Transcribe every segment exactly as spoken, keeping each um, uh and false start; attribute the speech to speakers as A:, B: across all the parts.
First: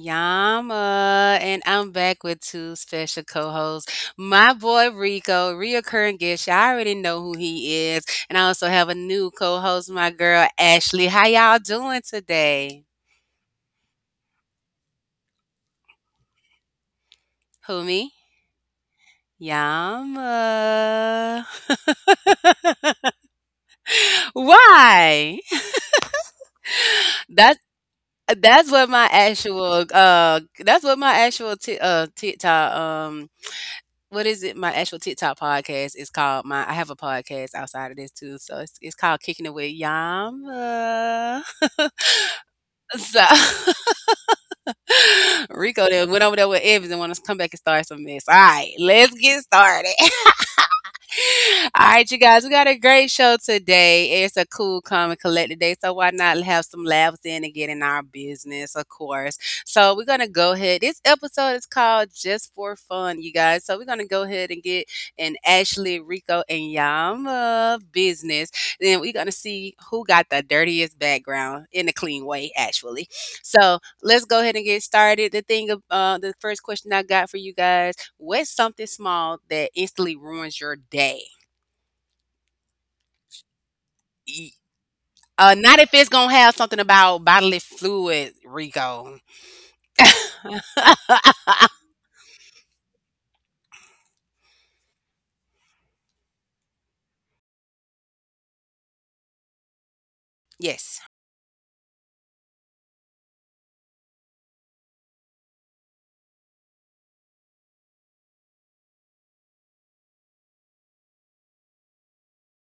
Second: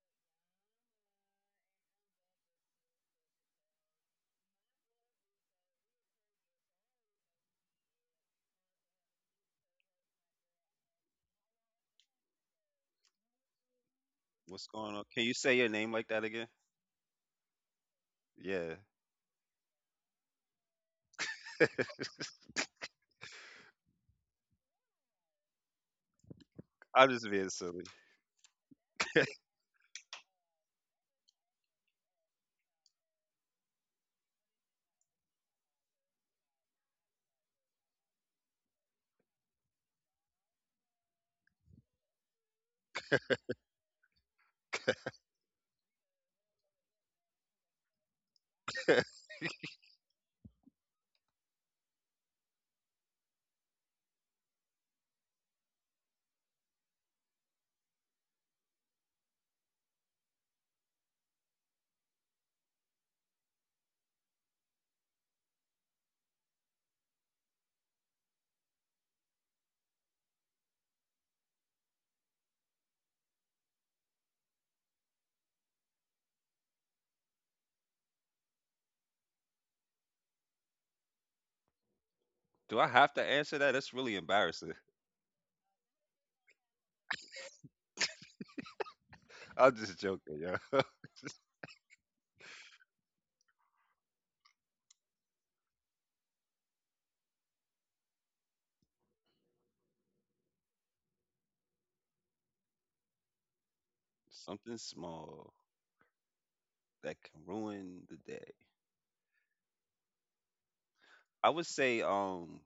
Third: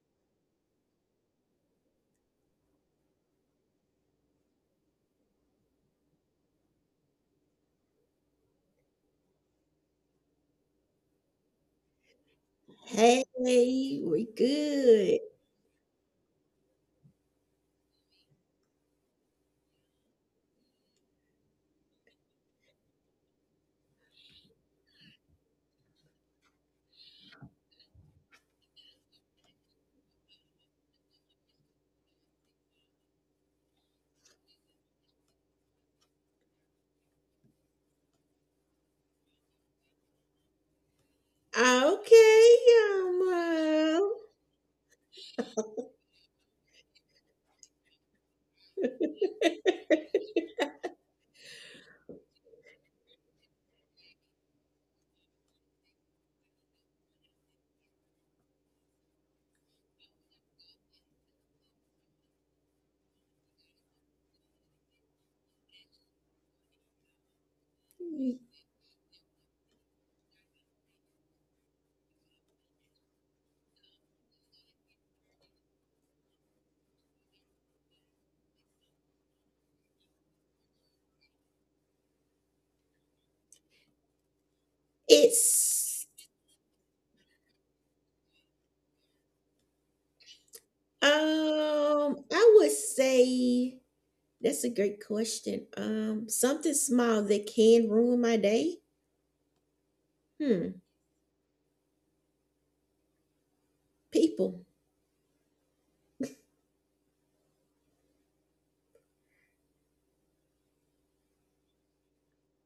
A: Yama, and I'm back with two special co-hosts. My boy Rico, reoccurring guest. Y'all already know who he is, and I also have a new co-host, my girl Ashley. How y'all doing today?
B: Hey, we
C: What's going on?
B: good.
C: Can you say your name like that again?
A: Who me?
C: Yeah.
A: Yama. Why?
C: I'm just being
A: That's
C: silly.
A: that's what my actual uh that's what my actual t- uh TikTok um What is it? My actual TikTok podcast is called my I have a podcast outside of this too, so it's it's called Kicking It With Yama.
B: Okay,
A: So,
B: y'all.
A: Rico then went over there with Evans and want us to come back and start some mess. All right, let's get started. All right, you guys, we got a great show today. It's a cool, calm, and collected day, so why not have some laughs in and get in our business, of course. So we're gonna go ahead. This episode is called "Just for Fun," you guys. So we're gonna go ahead and get in Ashley, Rico, and Yama business. Then we're gonna see who got the dirtiest background in a clean way, actually. So let's go ahead and get started. The thing, of- uh, the first question I got for you guys. What's something small that instantly ruins your day?
C: Do I have to answer that? That's really
A: E-
C: embarrassing.
A: Uh, not if
B: It's
A: it's gonna have something about bodily fluid, Rico.
C: I'm just joking, yo.
B: um, I would say that's a great question. Um, something small that can ruin my day. Hmm.
A: Yes.
B: People.
C: Something small that can ruin the day. I would say, um,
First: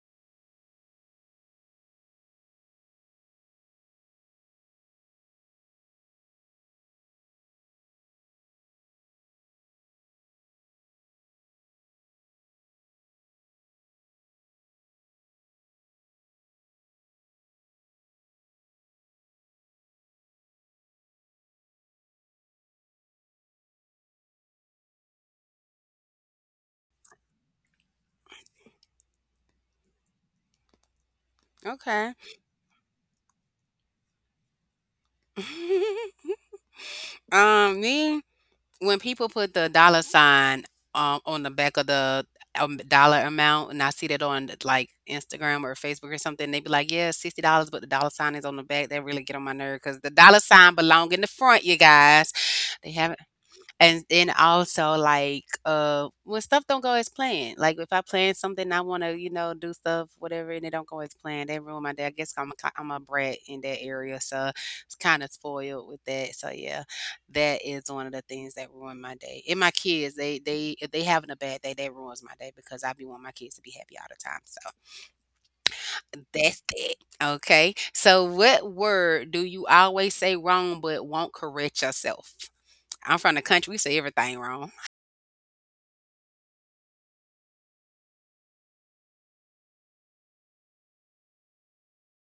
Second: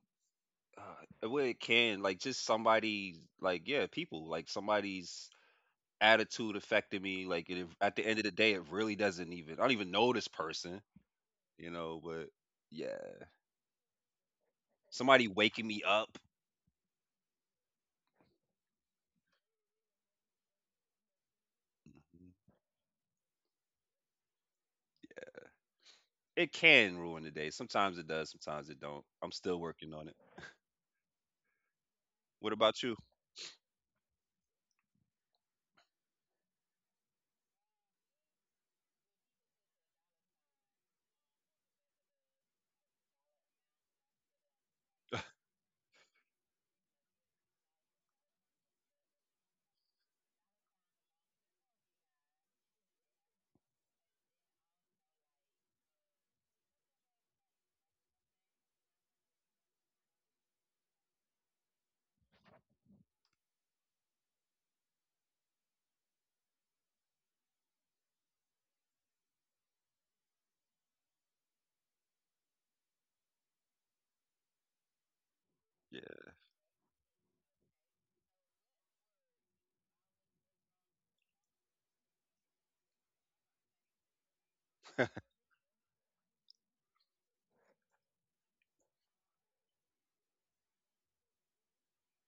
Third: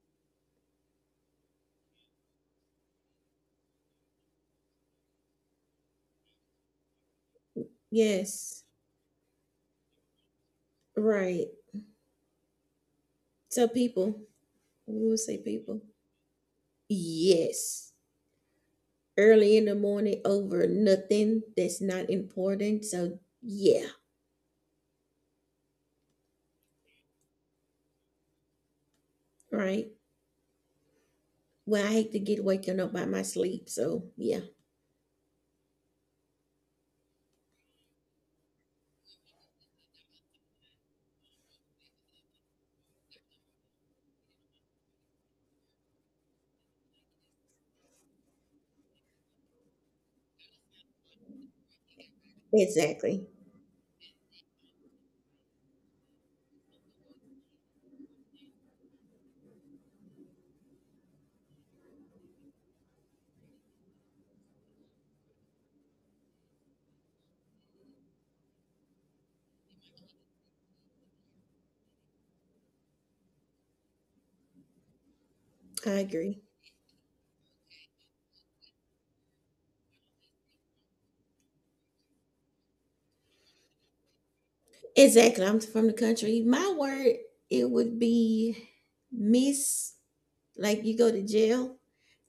C: uh, well, it can like just somebody, like yeah, people, like somebody's attitude affected me. Like it, at the end of the day, it
B: Yes.
C: really doesn't even. I don't even know this person,
B: Right.
C: you know. But yeah,
B: So people. We will
C: somebody
B: say
C: waking
B: people.
C: me up.
B: Yes. Early in the morning over nothing that's not important. So, yeah.
C: It can ruin the day. Sometimes it does, sometimes it don't. I'm still
B: Right.
C: working on it.
B: Well, I hate
A: Okay.
B: to get
C: What
B: woken
C: about
B: up
C: you?
B: by my sleep. So, yeah,
A: um, me, when people put the dollar sign um on the back of the um, dollar amount, and I see that on like Instagram or Facebook or something, they be like, "Yeah, sixty dollars," but the dollar sign is on the back. They really get on my nerve because the dollar sign belong in the front, you guys. They have.
B: exactly.
A: And then also like, uh, when stuff don't go as planned, like if I plan something, I wanna, you know, do stuff, whatever, and it don't go as planned, they ruin my day. I guess I'm a, ki- I'm a brat in that area, so it's kind of spoiled with that. So yeah, that is one of the things that ruin my day. And my kids, they they if they having a bad day, that ruins my day because I be wanting my kids to be happy all the time. So
B: I agree.
A: that's it. Okay. So what word do you always say wrong but won't correct yourself? I'm from the country. We say everything wrong.
B: Exactly. I'm from the country. My word, it would be miss, like you go to jail,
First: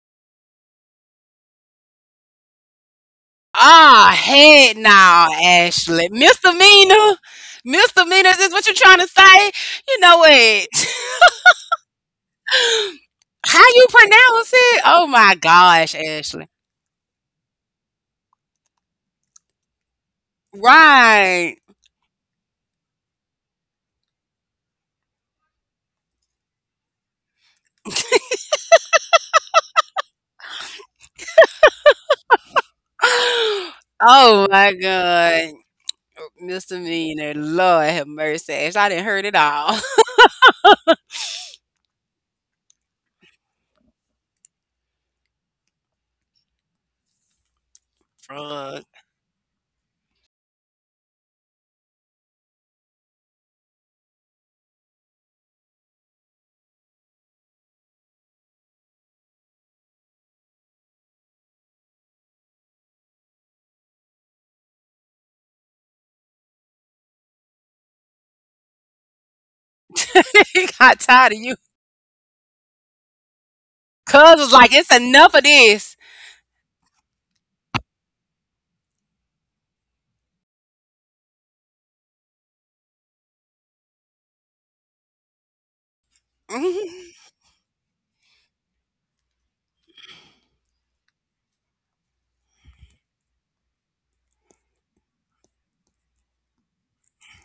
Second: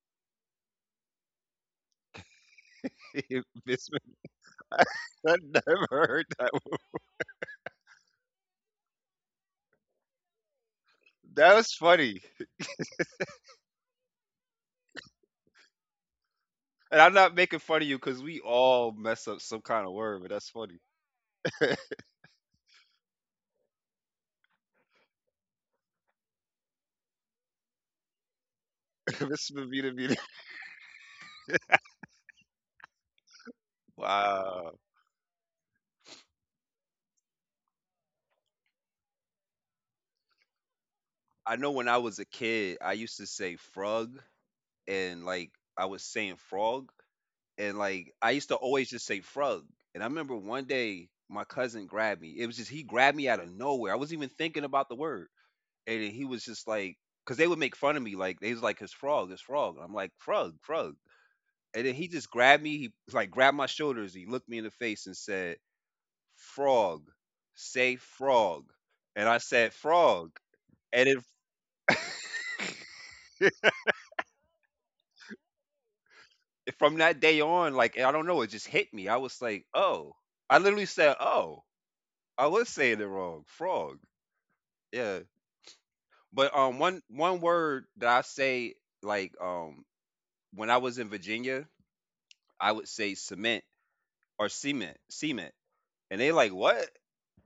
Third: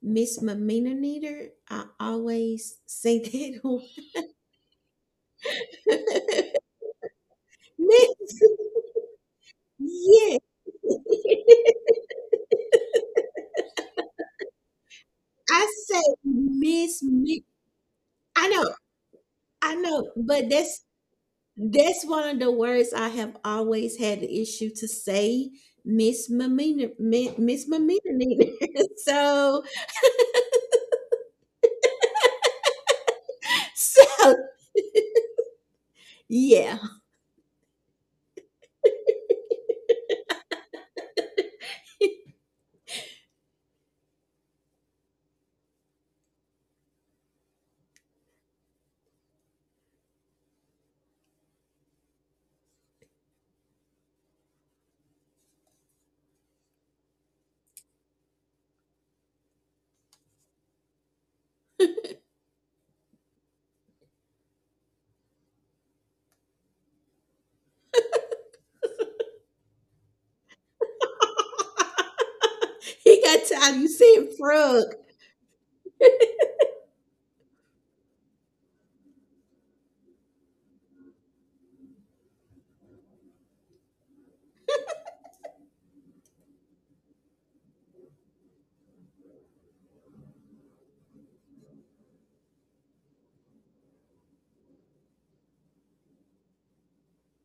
B: miss misdemeanor. I always say
C: Yeah.
B: that one.
C: Miss
A: Ah,
C: Mc-
A: head now,
C: I never
A: Ashley.
C: heard that one.
A: Misdemeanor. Misdemeanor
B: Miss,
A: is what you're trying to say? You know
B: yeah.
A: what?
C: That was funny.
A: How you pronounce it? Oh my
B: I
A: gosh,
B: say
A: Ashley.
C: And
B: miss,
C: I'm not
B: mi-
C: making fun of you because we
B: I know,
C: all mess up some
B: I
C: kind of
B: know,
C: word, but that's
B: but
C: funny.
B: that's
A: Right.
B: That's one of the words I have always had the issue to say, Miss Mamina, Mi- Miss Mamina. Nina.
C: Miss
B: so,
C: Mavita Vita.
A: Oh
B: so
A: my
C: Wow.
A: God.
B: yeah,
A: Misdemeanor. Lord have mercy, Ashley. I didn't heard it all.
C: I know when I was a kid, I used to say frog and like I was saying frog and like I used to
A: Frog.
C: always just say frog. And I remember one day my cousin grabbed me. It was just he grabbed me out of nowhere. I wasn't even thinking about the word. And he was just like, because they would make fun of me, like they was like, "His frog, his frog." I'm like, "Frog, frog," and then he just grabbed me. He like grabbed my shoulders. He looked me in the face and said, "Frog, say frog," and I said, "Frog,"
A: He got
C: and it,
A: tired of you.
B: he got tired. You see him
A: Cuz was like,
B: frog?
A: it's enough of this.
C: from that day on, like I don't know, it just hit me. I was like, "Oh," I literally said, "Oh," I was saying it wrong, frog. Yeah, but um, one
A: Mm-hmm.
C: one word that I say like um when I was in Virginia, I would say cement or cement, cement. And they like, what?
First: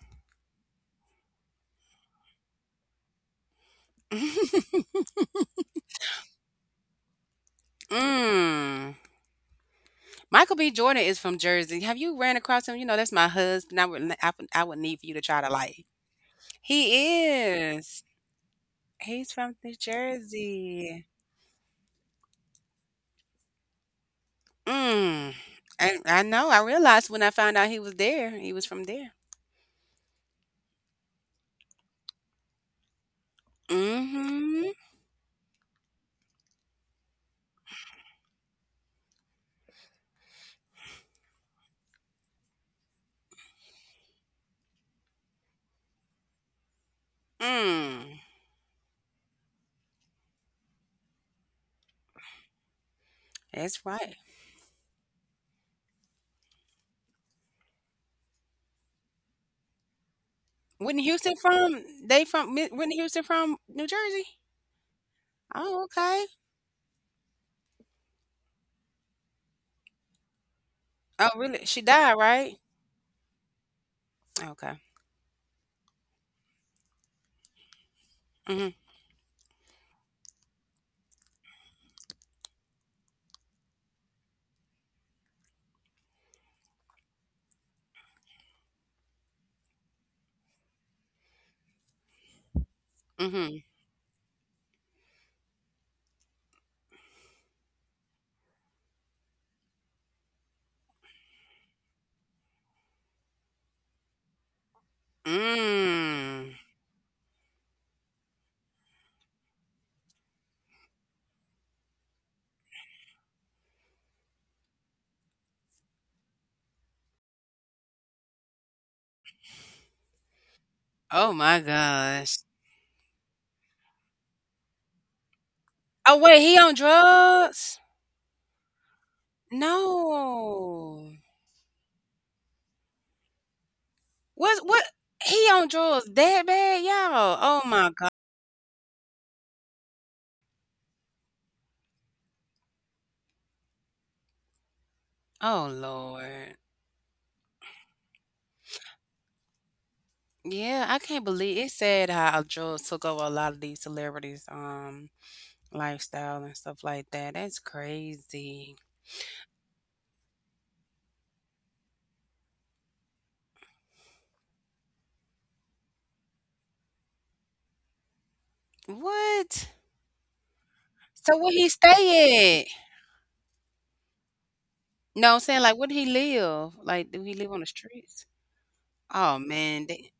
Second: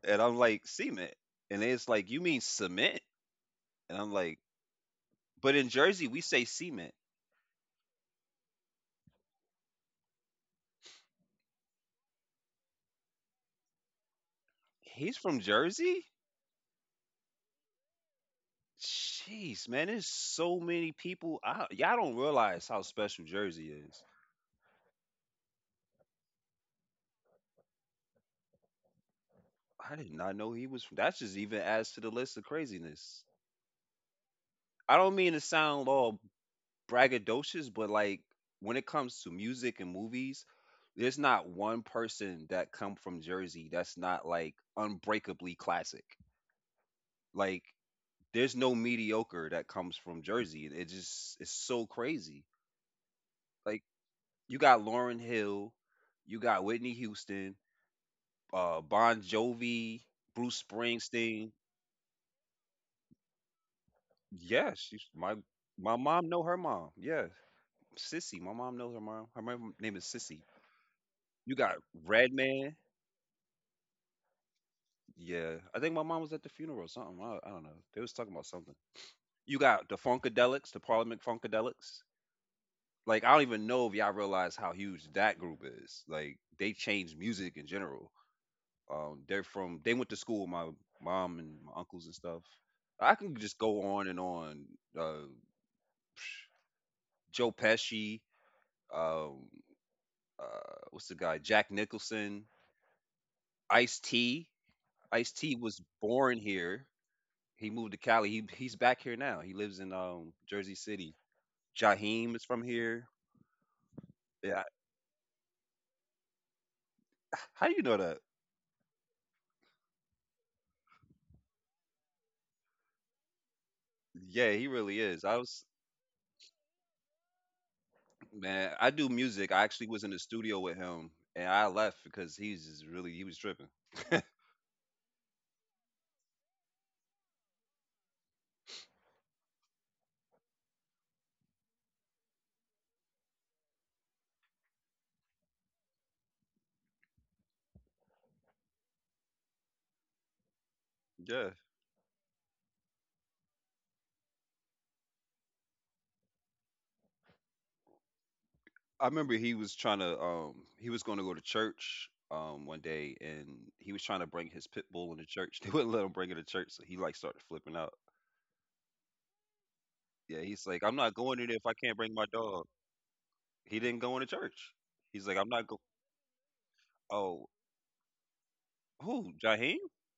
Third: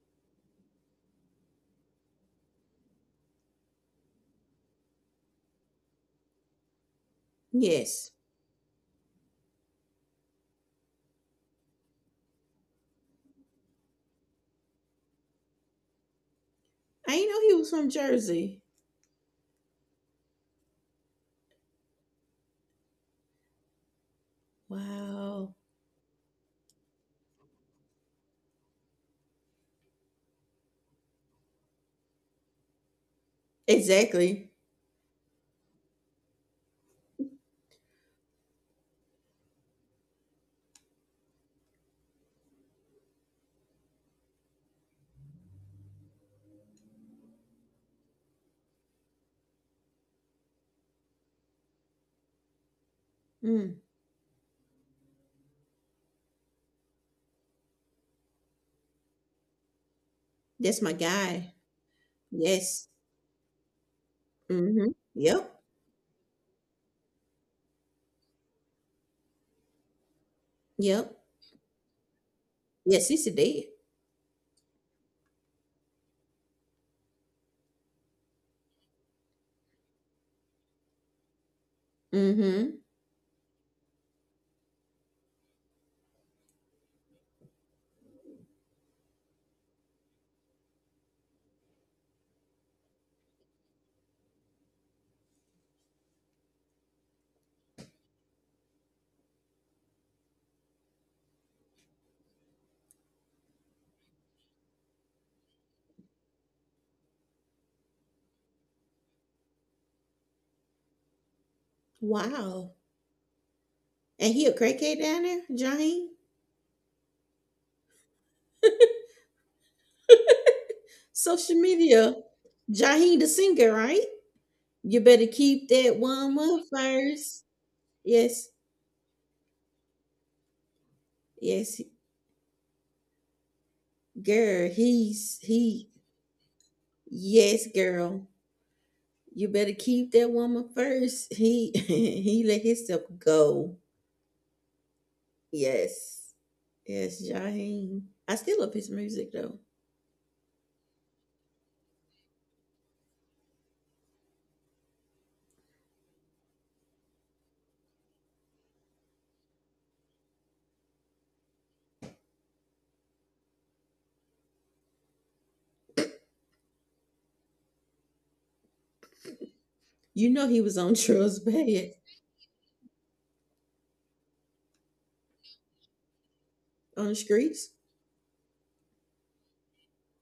C: And I'm like, cement. And it's like, you mean cement? And I'm like,
A: Mm-hmm.
C: but in Jersey, we say cement.
B: Yes,
A: Mm. Michael B. Jordan is from Jersey. Have you ran across him? You know, that's my husband. I would, n- I would, I would need for you
C: He's
A: to
C: from
A: try to like.
C: Jersey?
B: I
A: He
B: didn't know he was from
A: is.
B: Jersey.
A: He's from
C: Jeez,
A: New
C: man, there's so many
A: Jersey.
C: people. I, y'all don't realize how special Jersey is.
A: Mm.
B: Wow,
A: I, I know. I realized when I found out he was there. He was from there.
C: I did not know he was from. That's just even adds to the list of craziness.
B: exactly.
A: Mm-hmm.
C: I don't mean to sound all braggadocious, but like when it comes to music and movies, there's not one person that come from Jersey that's not like unbreakably classic. Like
A: Mm.
C: there's no mediocre that comes from Jersey. It just it's so crazy.
B: Mm,
C: Like
A: That's right.
C: you got Lauren Hill, you got Whitney Houston, uh Bon Jovi, Bruce
B: that's my
A: Whitney Houston
C: Springsteen.
B: guy.
A: from they from Mi-
B: Yes.
A: Whitney Houston from New Jersey.
C: Yeah,
B: Mm-hmm.
C: she's my
B: Yep.
A: Oh,
C: my
A: okay.
C: mom know her mom. Yeah. Sissy. My mom knows her mom. Her mom name is Sissy.
B: Yep.
A: Oh,
C: You
A: really?
C: got
A: She died, right?
C: Redman.
B: Yes, he's a dead.
A: Okay.
C: Yeah, I think my mom was at the funeral or something. I, I don't know. They was talking about
A: Mm-hmm.
C: something. You got the Funkadelics, the Parliament Funkadelics.
B: Mm-hmm.
C: Like I don't even know if y'all realize how huge that group is. Like they changed music in general. Um, they're from they went to school with my mom and my uncles and stuff. I can
A: Mm-hmm.
C: just go on and on. Uh, Joe Pesci, um, uh, what's the guy? Jack Nicholson, Ice T. Ice T was born
A: Mm.
C: here. He moved to Cali. He he's back here now. He lives in um Jersey City. Jaheim is from
B: Wow.
C: here.
B: And he a
C: Yeah.
B: crackhead down there, Jaheen?
C: I- How do you know that?
A: Oh
B: Social
A: my
B: media.
A: gosh.
B: Jaheen the singer, right?
C: Yeah, he
B: You
C: really
B: better
C: is. I
B: keep
C: was
B: that
A: Oh
B: one
A: wait, he
B: up
A: on
B: first.
A: drugs?
B: Yes,
C: man, I do music. I actually was in the studio with
A: No.
C: him and I
B: yes,
C: left because he's just really he was tripping.
A: What
B: girl.
A: what
B: He's
A: he on
B: he.
A: drugs that bad, y'all?
B: Yes,
A: Oh my god.
B: girl. You better keep that woman first. He he let himself go.
A: Oh
B: Yes,
A: Lord.
B: yes, Jaheim. I still love his music though.
A: Yeah, I can't
C: Yeah.
A: believe it said how drugs took over a lot of these celebrities' um lifestyle and stuff like that. That's crazy.
C: I remember he was trying to um he was gonna go to church um one day and he was trying to bring his pit bull into church. They wouldn't let him bring it to church, so he like started flipping out.
A: What?
B: You
C: Yeah,
B: know he
C: he's
B: was
C: like,
B: on
C: I'm not
B: Trill's
A: So
C: going in
A: where
C: there if
A: he
C: I
B: bed
C: can't bring my
A: stay
C: dog.
A: at?
C: He didn't go into church. He's
A: No,
C: like,
A: I'm
C: I'm
A: saying
C: not
A: like
C: go
A: where did he live?
B: on
A: Like
B: the
A: do he
C: oh
A: live on the
B: streets.
A: streets?
C: Who?
A: Oh
C: Jaheim?
A: man, they,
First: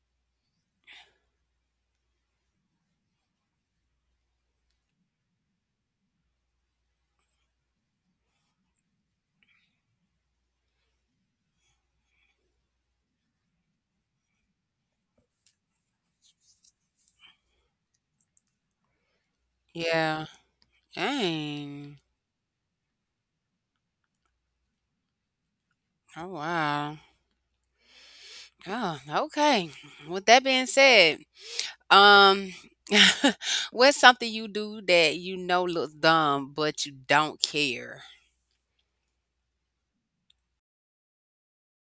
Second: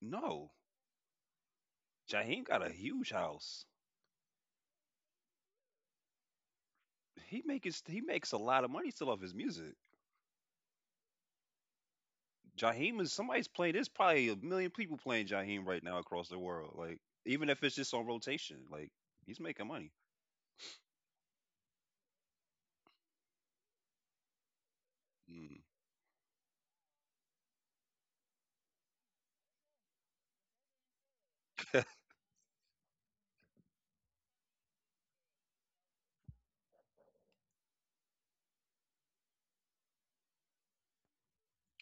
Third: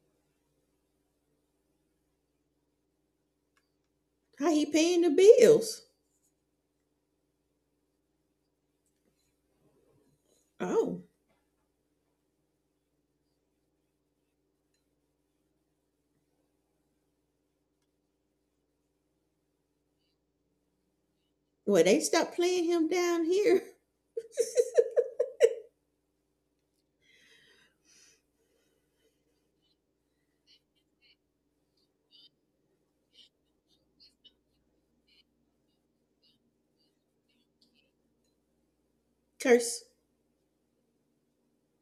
C: No. Jaheim got a huge house.
B: How he paying the bills?
C: He makes he makes a lot of money still off his music.
B: Oh,
C: Jaheim is somebody's playing. There's probably a million people playing Jaheim right now across the world. Like even if it's just on rotation, like he's making money.
A: yeah.
B: well
A: Dang.
B: they stopped playing him down here.
C: Mm.
A: Oh wow. Oh, okay. With that being said, um, what's something you do that you know looks dumb, but you don't care?
B: Curse.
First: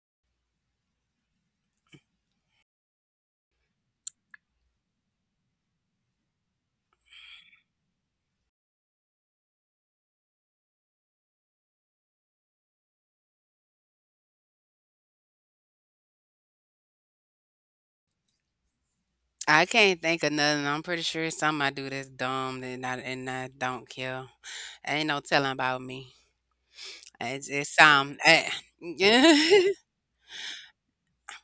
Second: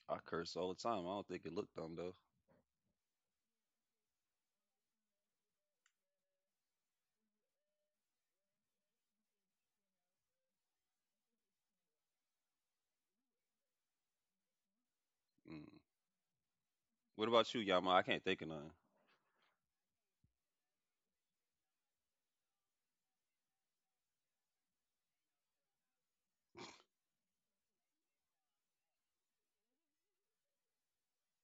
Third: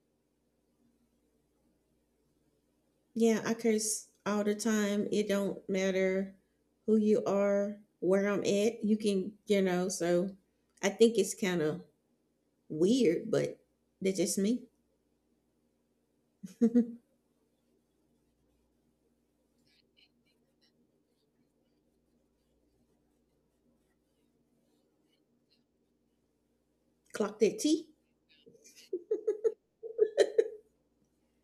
C: I curse all the time. I don't think it looked dumb though.
B: Yeah, I curse all the time. It don't matter who you are, where I'm at. You can, you know, so I think it's kind of weird, but that's just me.
C: Mm. What about you, Yama? I can't think of none.
A: I can't think of nothing. I'm pretty sure it's something I do that's dumb and I and I don't care. Ain't no telling about me.
B: Clock
A: It's
B: that
A: it's
B: T?
A: um eh, yeah.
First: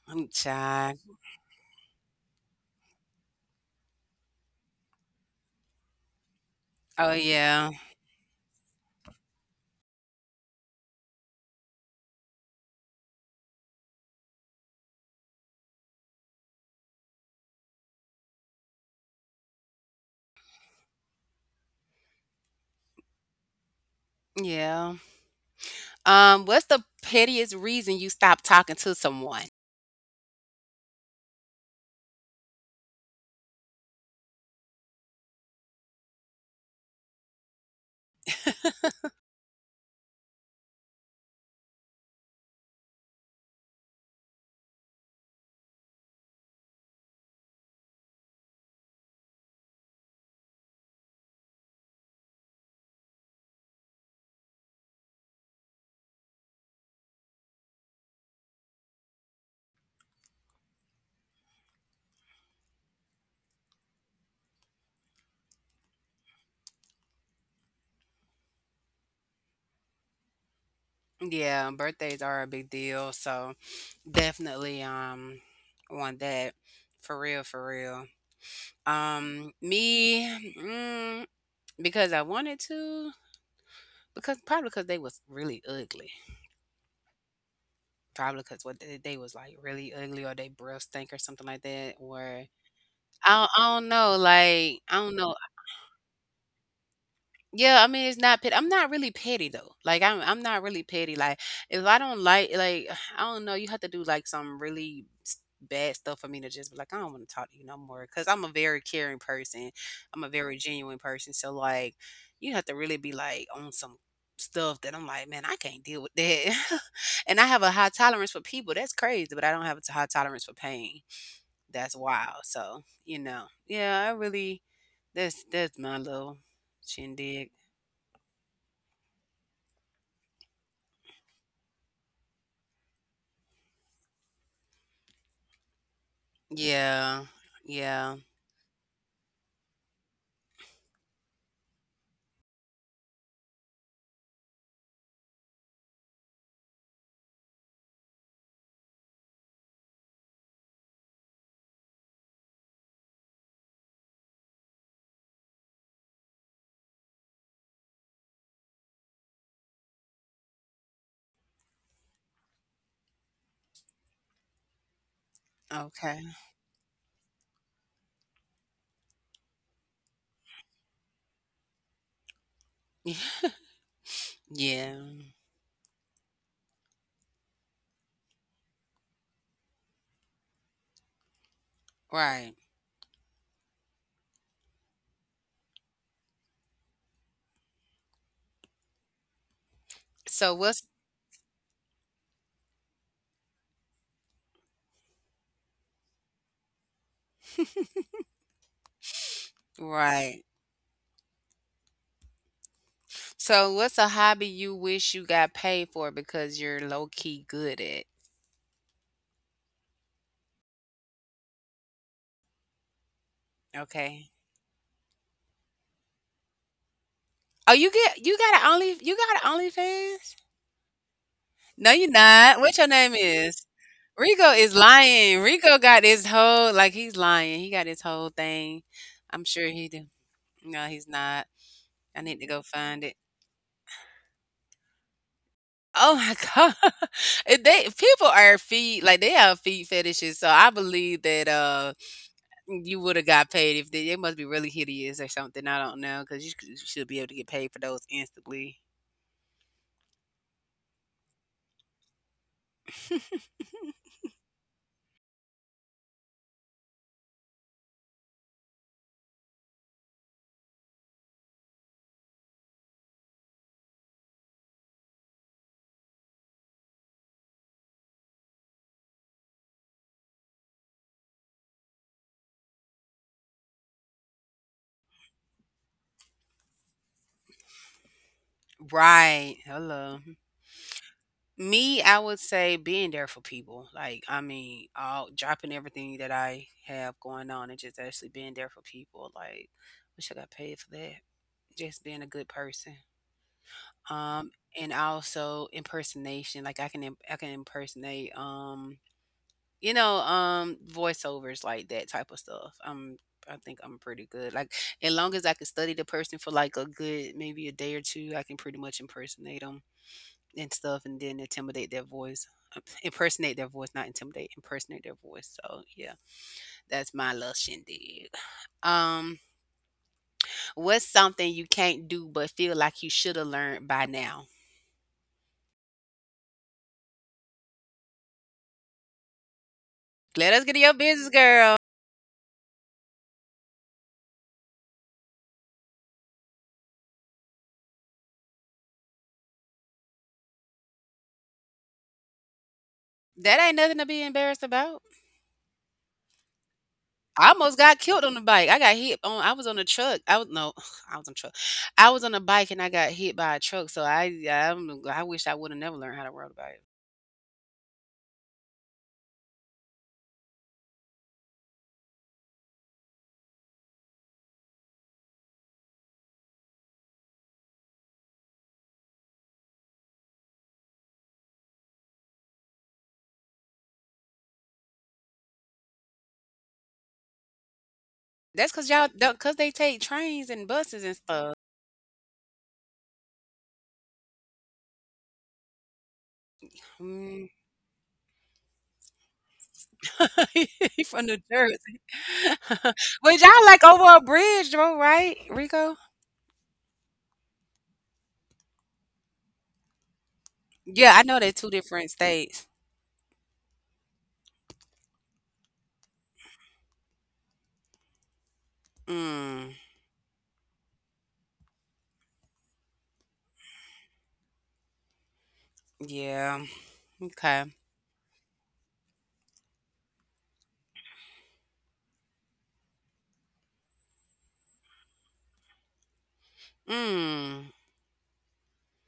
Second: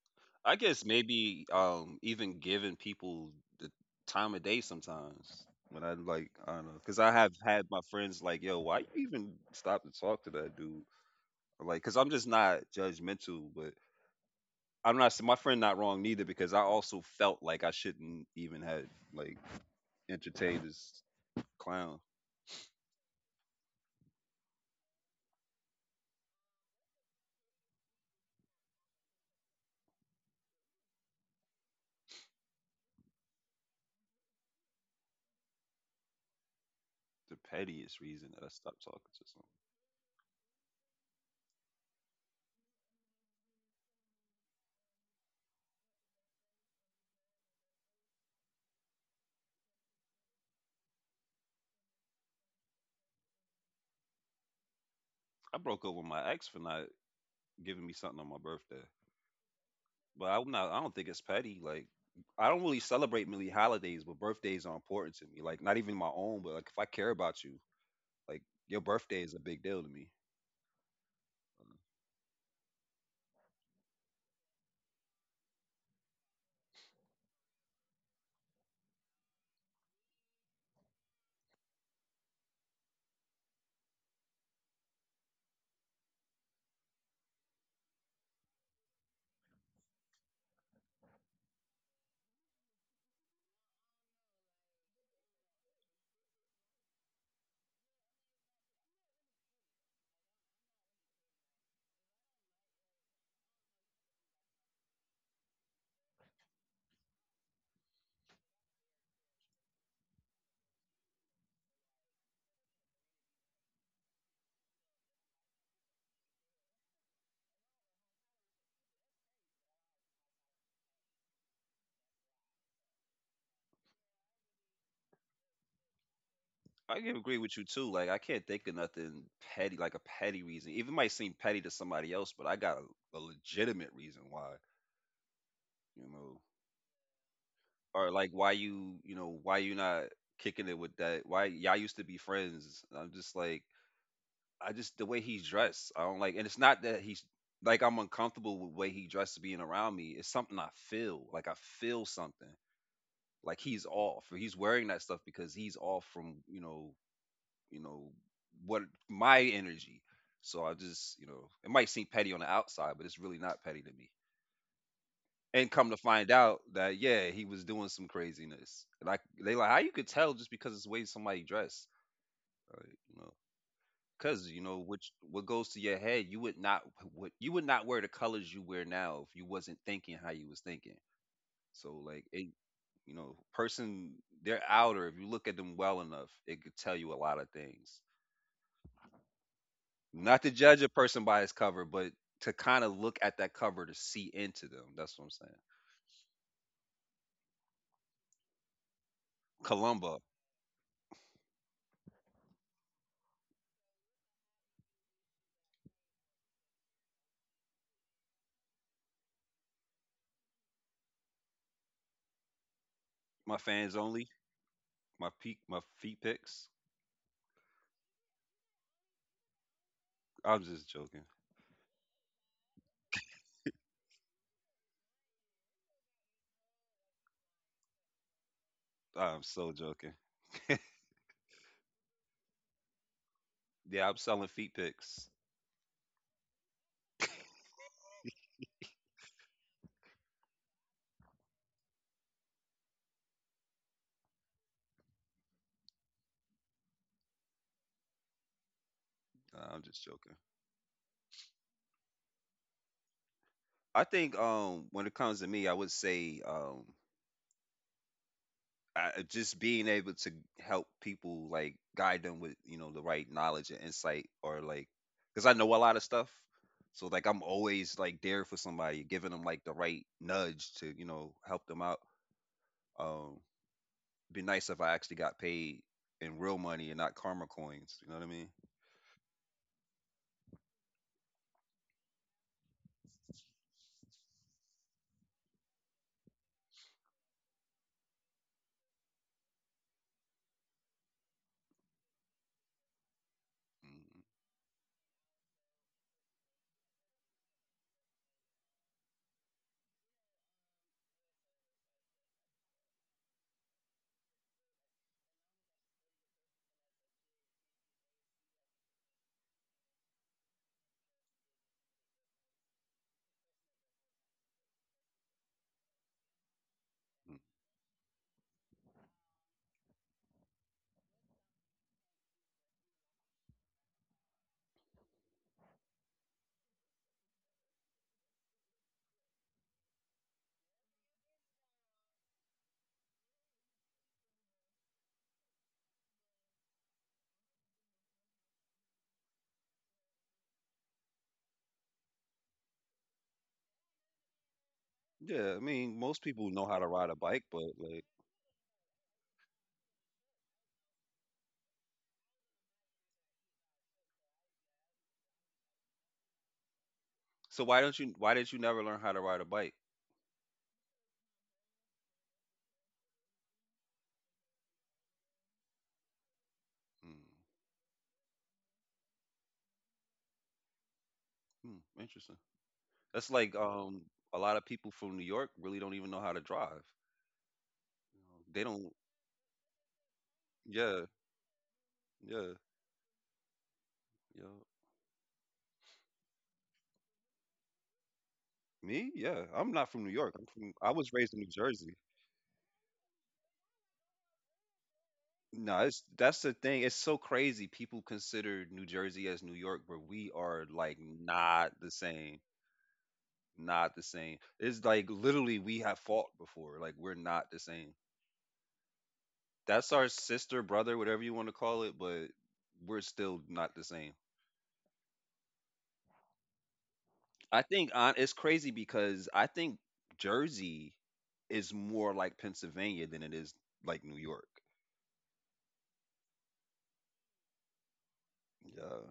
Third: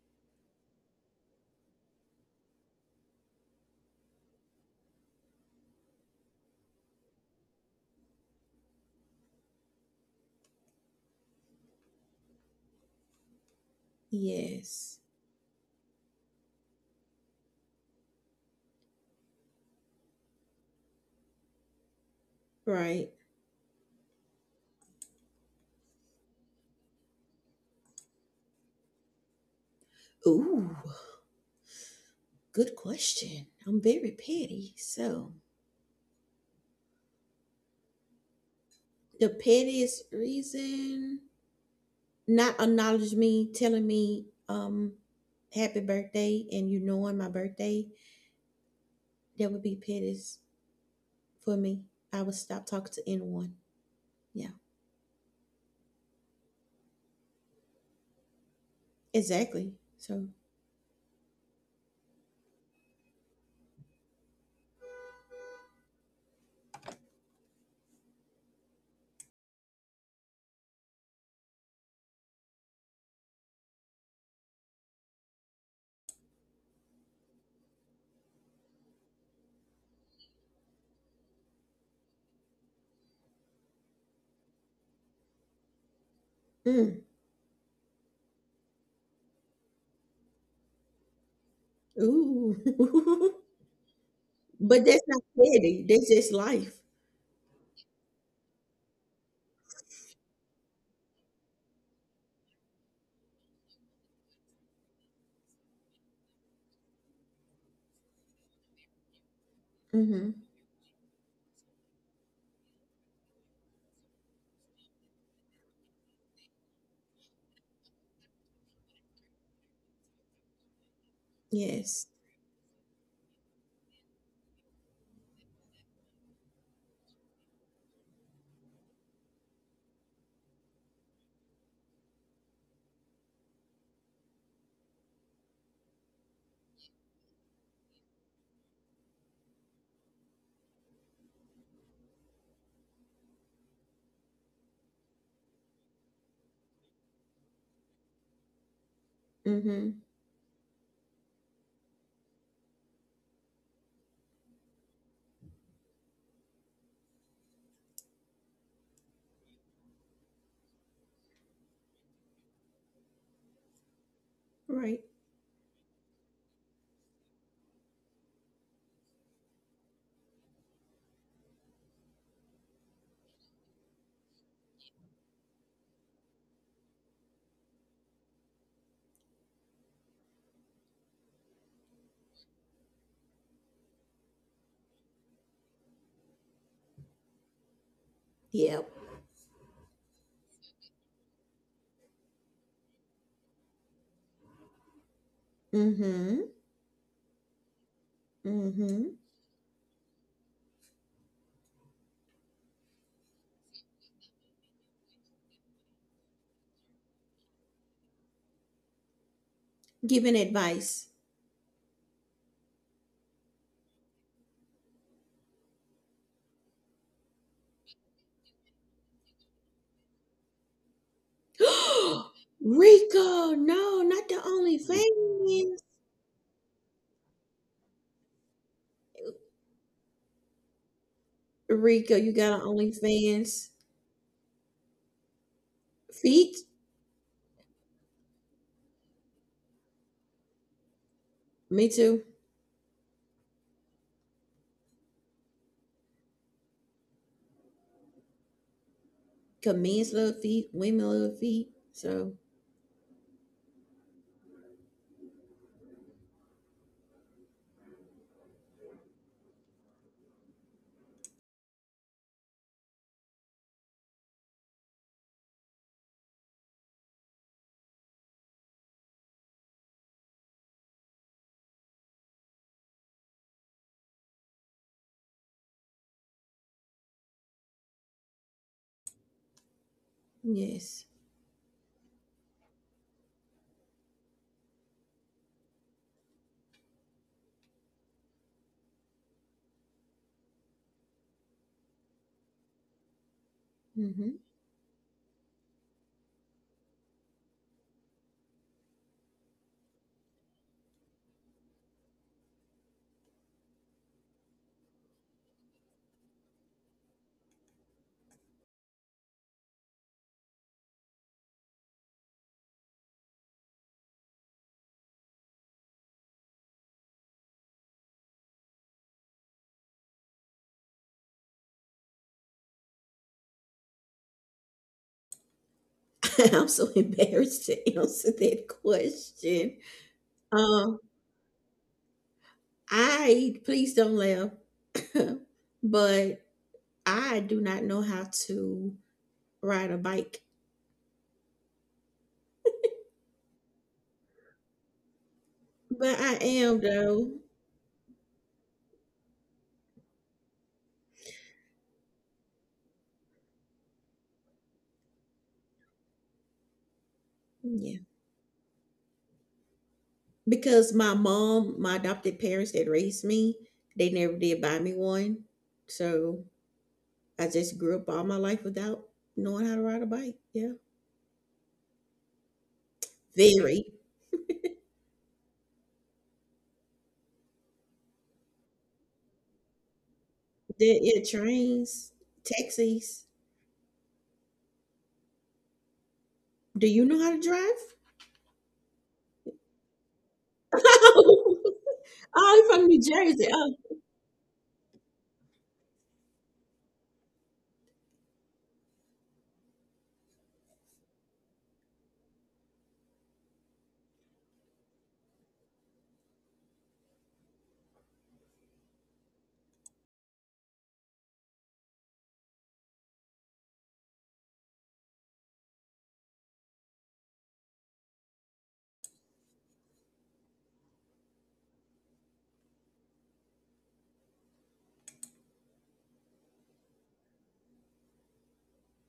A: I'm
C: I guess
A: child.
C: maybe um even giving people the time of day sometimes when I like I don't know because I
A: Oh
C: have had
A: yeah.
C: my friends like yo why you even stop to talk to that dude. Or, like because I'm just not judgmental but I'm
B: Yes.
C: not my friend not wrong neither because I also felt like I shouldn't even have like entertained this clown.
B: Right.
A: Yeah. Um, what's the pettiest reason you stopped talking to someone?
B: Ooh, good question. I'm very petty. So,
C: The pettiest reason that I stopped talking to
B: the
C: someone,
B: pettiest reason not acknowledge me, telling me um happy birthday and you knowing my birthday, that would be pettiest for me. I would stop talking to anyone. Yeah,
C: I broke up with my ex for not giving me something on my birthday.
B: exactly.
C: But
B: So,
C: I'm not. I don't think it's petty. Like I don't really celebrate many holidays, but birthdays are important to me. Like not even my own, but like if I care about you, like your birthday is a big deal to me.
A: Yeah, birthdays are a big deal, so definitely um want that for real, for real. Um, me, mm, because I wanted to, because probably because they was really ugly,
B: mm,
A: probably because what they, they was like really ugly or they breath stink or something like that, or
B: ooh,
A: I, don't- I don't know, like
B: but
A: I
B: that's
A: don't
B: not
A: know.
B: petty. That's just life.
A: Yeah, I mean, it's not petty. I'm not really petty though. Like I'm I'm not really petty. Like if I don't like like I don't know, you have to do like some really s- bad stuff for me to just be like, I don't want to talk to you no more cuz I'm a very caring person. I'm a
B: Mm-hmm.
A: very genuine person. So like you have to really be like on some stuff that I'm like, man, I can't deal with that. And I have a high tolerance for people. That's crazy, but I don't have a high tolerance for pain. That's
B: Yes.
A: wild. So, you know. Yeah, I really that's that's my little
C: I can agree
A: shindig.
C: with you too. Like I can't think of nothing petty, like a petty reason. Even might seem petty to somebody else, but I got a, a legitimate reason why, you know,
A: Yeah.
C: or
A: Yeah.
C: like why you, you know, why you not kicking it with that? Why y'all used to be friends? I'm just like, I just the way he's dressed. I don't like, and it's not that he's like I'm uncomfortable with the way he dressed being around
B: Mm-hmm.
C: me. It's something I feel. Like I feel something. Like he's off, or he's wearing that stuff because he's off from you know, you know what my energy. So I just you know, it might seem petty on the outside, but it's really not petty to me.
B: Right.
C: And come to
A: Okay.
C: find out that yeah, he was doing some craziness. Like they like how you could tell just because it's the way somebody dressed. Like, you
A: Yeah.
C: know. Cause you know
A: Yeah.
C: which what goes to your head, you would not what you would not wear the colors you wear now if you wasn't thinking how you was thinking. So like it,
A: Right.
C: you know, person their outer, if you look at them well enough, it could tell you a lot of things.
B: Yep.
C: Not to
A: So
C: judge
A: what's
C: a person by his cover, but to kind of look at that cover to see into them. That's what I'm saying.
B: Mm-hmm. Mm-hmm.
C: Columba,
A: right. So what's a hobby you wish you got paid for because you're low key good at?
B: Giving advice.
C: my fans only,
A: Okay.
C: my peak, my feet picks.
A: Oh, you get you got an only you got an OnlyFans?
C: I'm just joking.
A: No, you are not. What your name
B: Rico,
A: is?
B: no, not the
A: Rico is lying.
B: OnlyFans.
A: Rico got his whole like he's lying. He got his whole thing.
C: I'm
A: I'm sure
C: so
A: he do.
C: joking.
A: No, he's not.
B: Rico,
A: I
B: you
A: need to
B: got
A: go
B: an
A: find it.
B: OnlyFans.
C: Yeah, I'm selling feet picks.
A: Oh my
B: Feet.
A: god. It they people are feet like they have feet fetishes, so I believe that
B: Me
A: uh
B: too.
A: you would have got paid if they, they must be really hideous or something. I don't know because you, c- you should be able to get paid for those instantly.
C: Nah,
B: Cause
C: I'm just
B: men's
C: joking.
B: love feet, women love feet. So
C: I think um when it comes to me, I would say um I, I just being able to help people like guide them with you know the right knowledge and insight or like because I know a lot of stuff, so like I'm always like there for somebody, giving them like the right nudge to you know help them out. Um, be nice if I actually got paid in real money and not karma coins. You know what I mean?
A: Right. Hello.
B: yes.
A: Me, I would say being there for people. Like, I mean, all dropping everything that I have going on and just actually being there for people. Like, wish I got paid for that. Just being a good person.
C: Mhm.
B: Hmm.
A: um, and also impersonation. Like I can im- I can impersonate um, you know, um, voiceovers like that type of stuff. Um, I think I'm pretty good. Like as long as I can study the person for like a good maybe a day or two, I can pretty much impersonate them and stuff, and then intimidate their voice. Uh, Impersonate their voice, not intimidate. Impersonate their voice. So yeah, that's my little shindig. Um, what's something you can't do but feel like you should have learned by now?
B: I'm so embarrassed to answer that question.
A: Let us get to your
B: Um,
A: business, girl.
B: I please don't laugh, but I do not know how to ride a bike.
A: That ain't nothing to be embarrassed about.
C: Yeah, I mean most
B: But I
C: people know how
B: am
C: to ride a
B: though,
C: bike,
A: I
C: but
A: almost got
C: like
A: killed on the bike. I got hit on I was on a truck. I was no, I was on a truck. I was on a bike and I got hit by a truck. So I yeah, I'm, I wish I would have never learned how to ride a bike.
C: so why don't
B: yeah,
C: you why did you never learn how to ride a bike?
B: because my mom, my adopted parents that raised me, they never did buy me one, so
C: Mm.
B: I just grew up all my life without knowing how to ride a bike. Yeah,
C: Hmm, interesting. That's like
B: very.
C: um a lot of people from New York really don't even know how to drive. You know, they
A: That's cause
C: don't.
A: y'all don't cause they take trains and buses
B: The,
C: Yeah,
A: and
B: yeah,
A: stuff.
B: trains,
C: yeah,
B: taxis.
C: yeah.
B: Do you know how to
A: Mm.
B: drive?
C: Me? Yeah. I'm not from New York. I'm from. I
A: He
C: was
A: from New
C: raised in New Jersey.
A: Jersey.
B: Oh, you're from New
A: But
B: Jersey.
A: y'all
B: Oh,
A: like over a bridge bro. Right,
C: No,
A: Rico?
C: it's that's the thing. It's so crazy. People consider New Jersey as New York, but we are like
A: Yeah, I know they're two
C: not the
A: different
C: same.
A: states.
C: Not the same. It's like literally we have fought before. Like we're not the same.
A: Mm,
C: That's our sister, brother, whatever you want to call it, but we're still not the same.
A: yeah.
C: I
A: Okay.
C: think uh, it's crazy because I think Jersey is more like Pennsylvania than it is like New York.
A: Mm.
C: Yeah.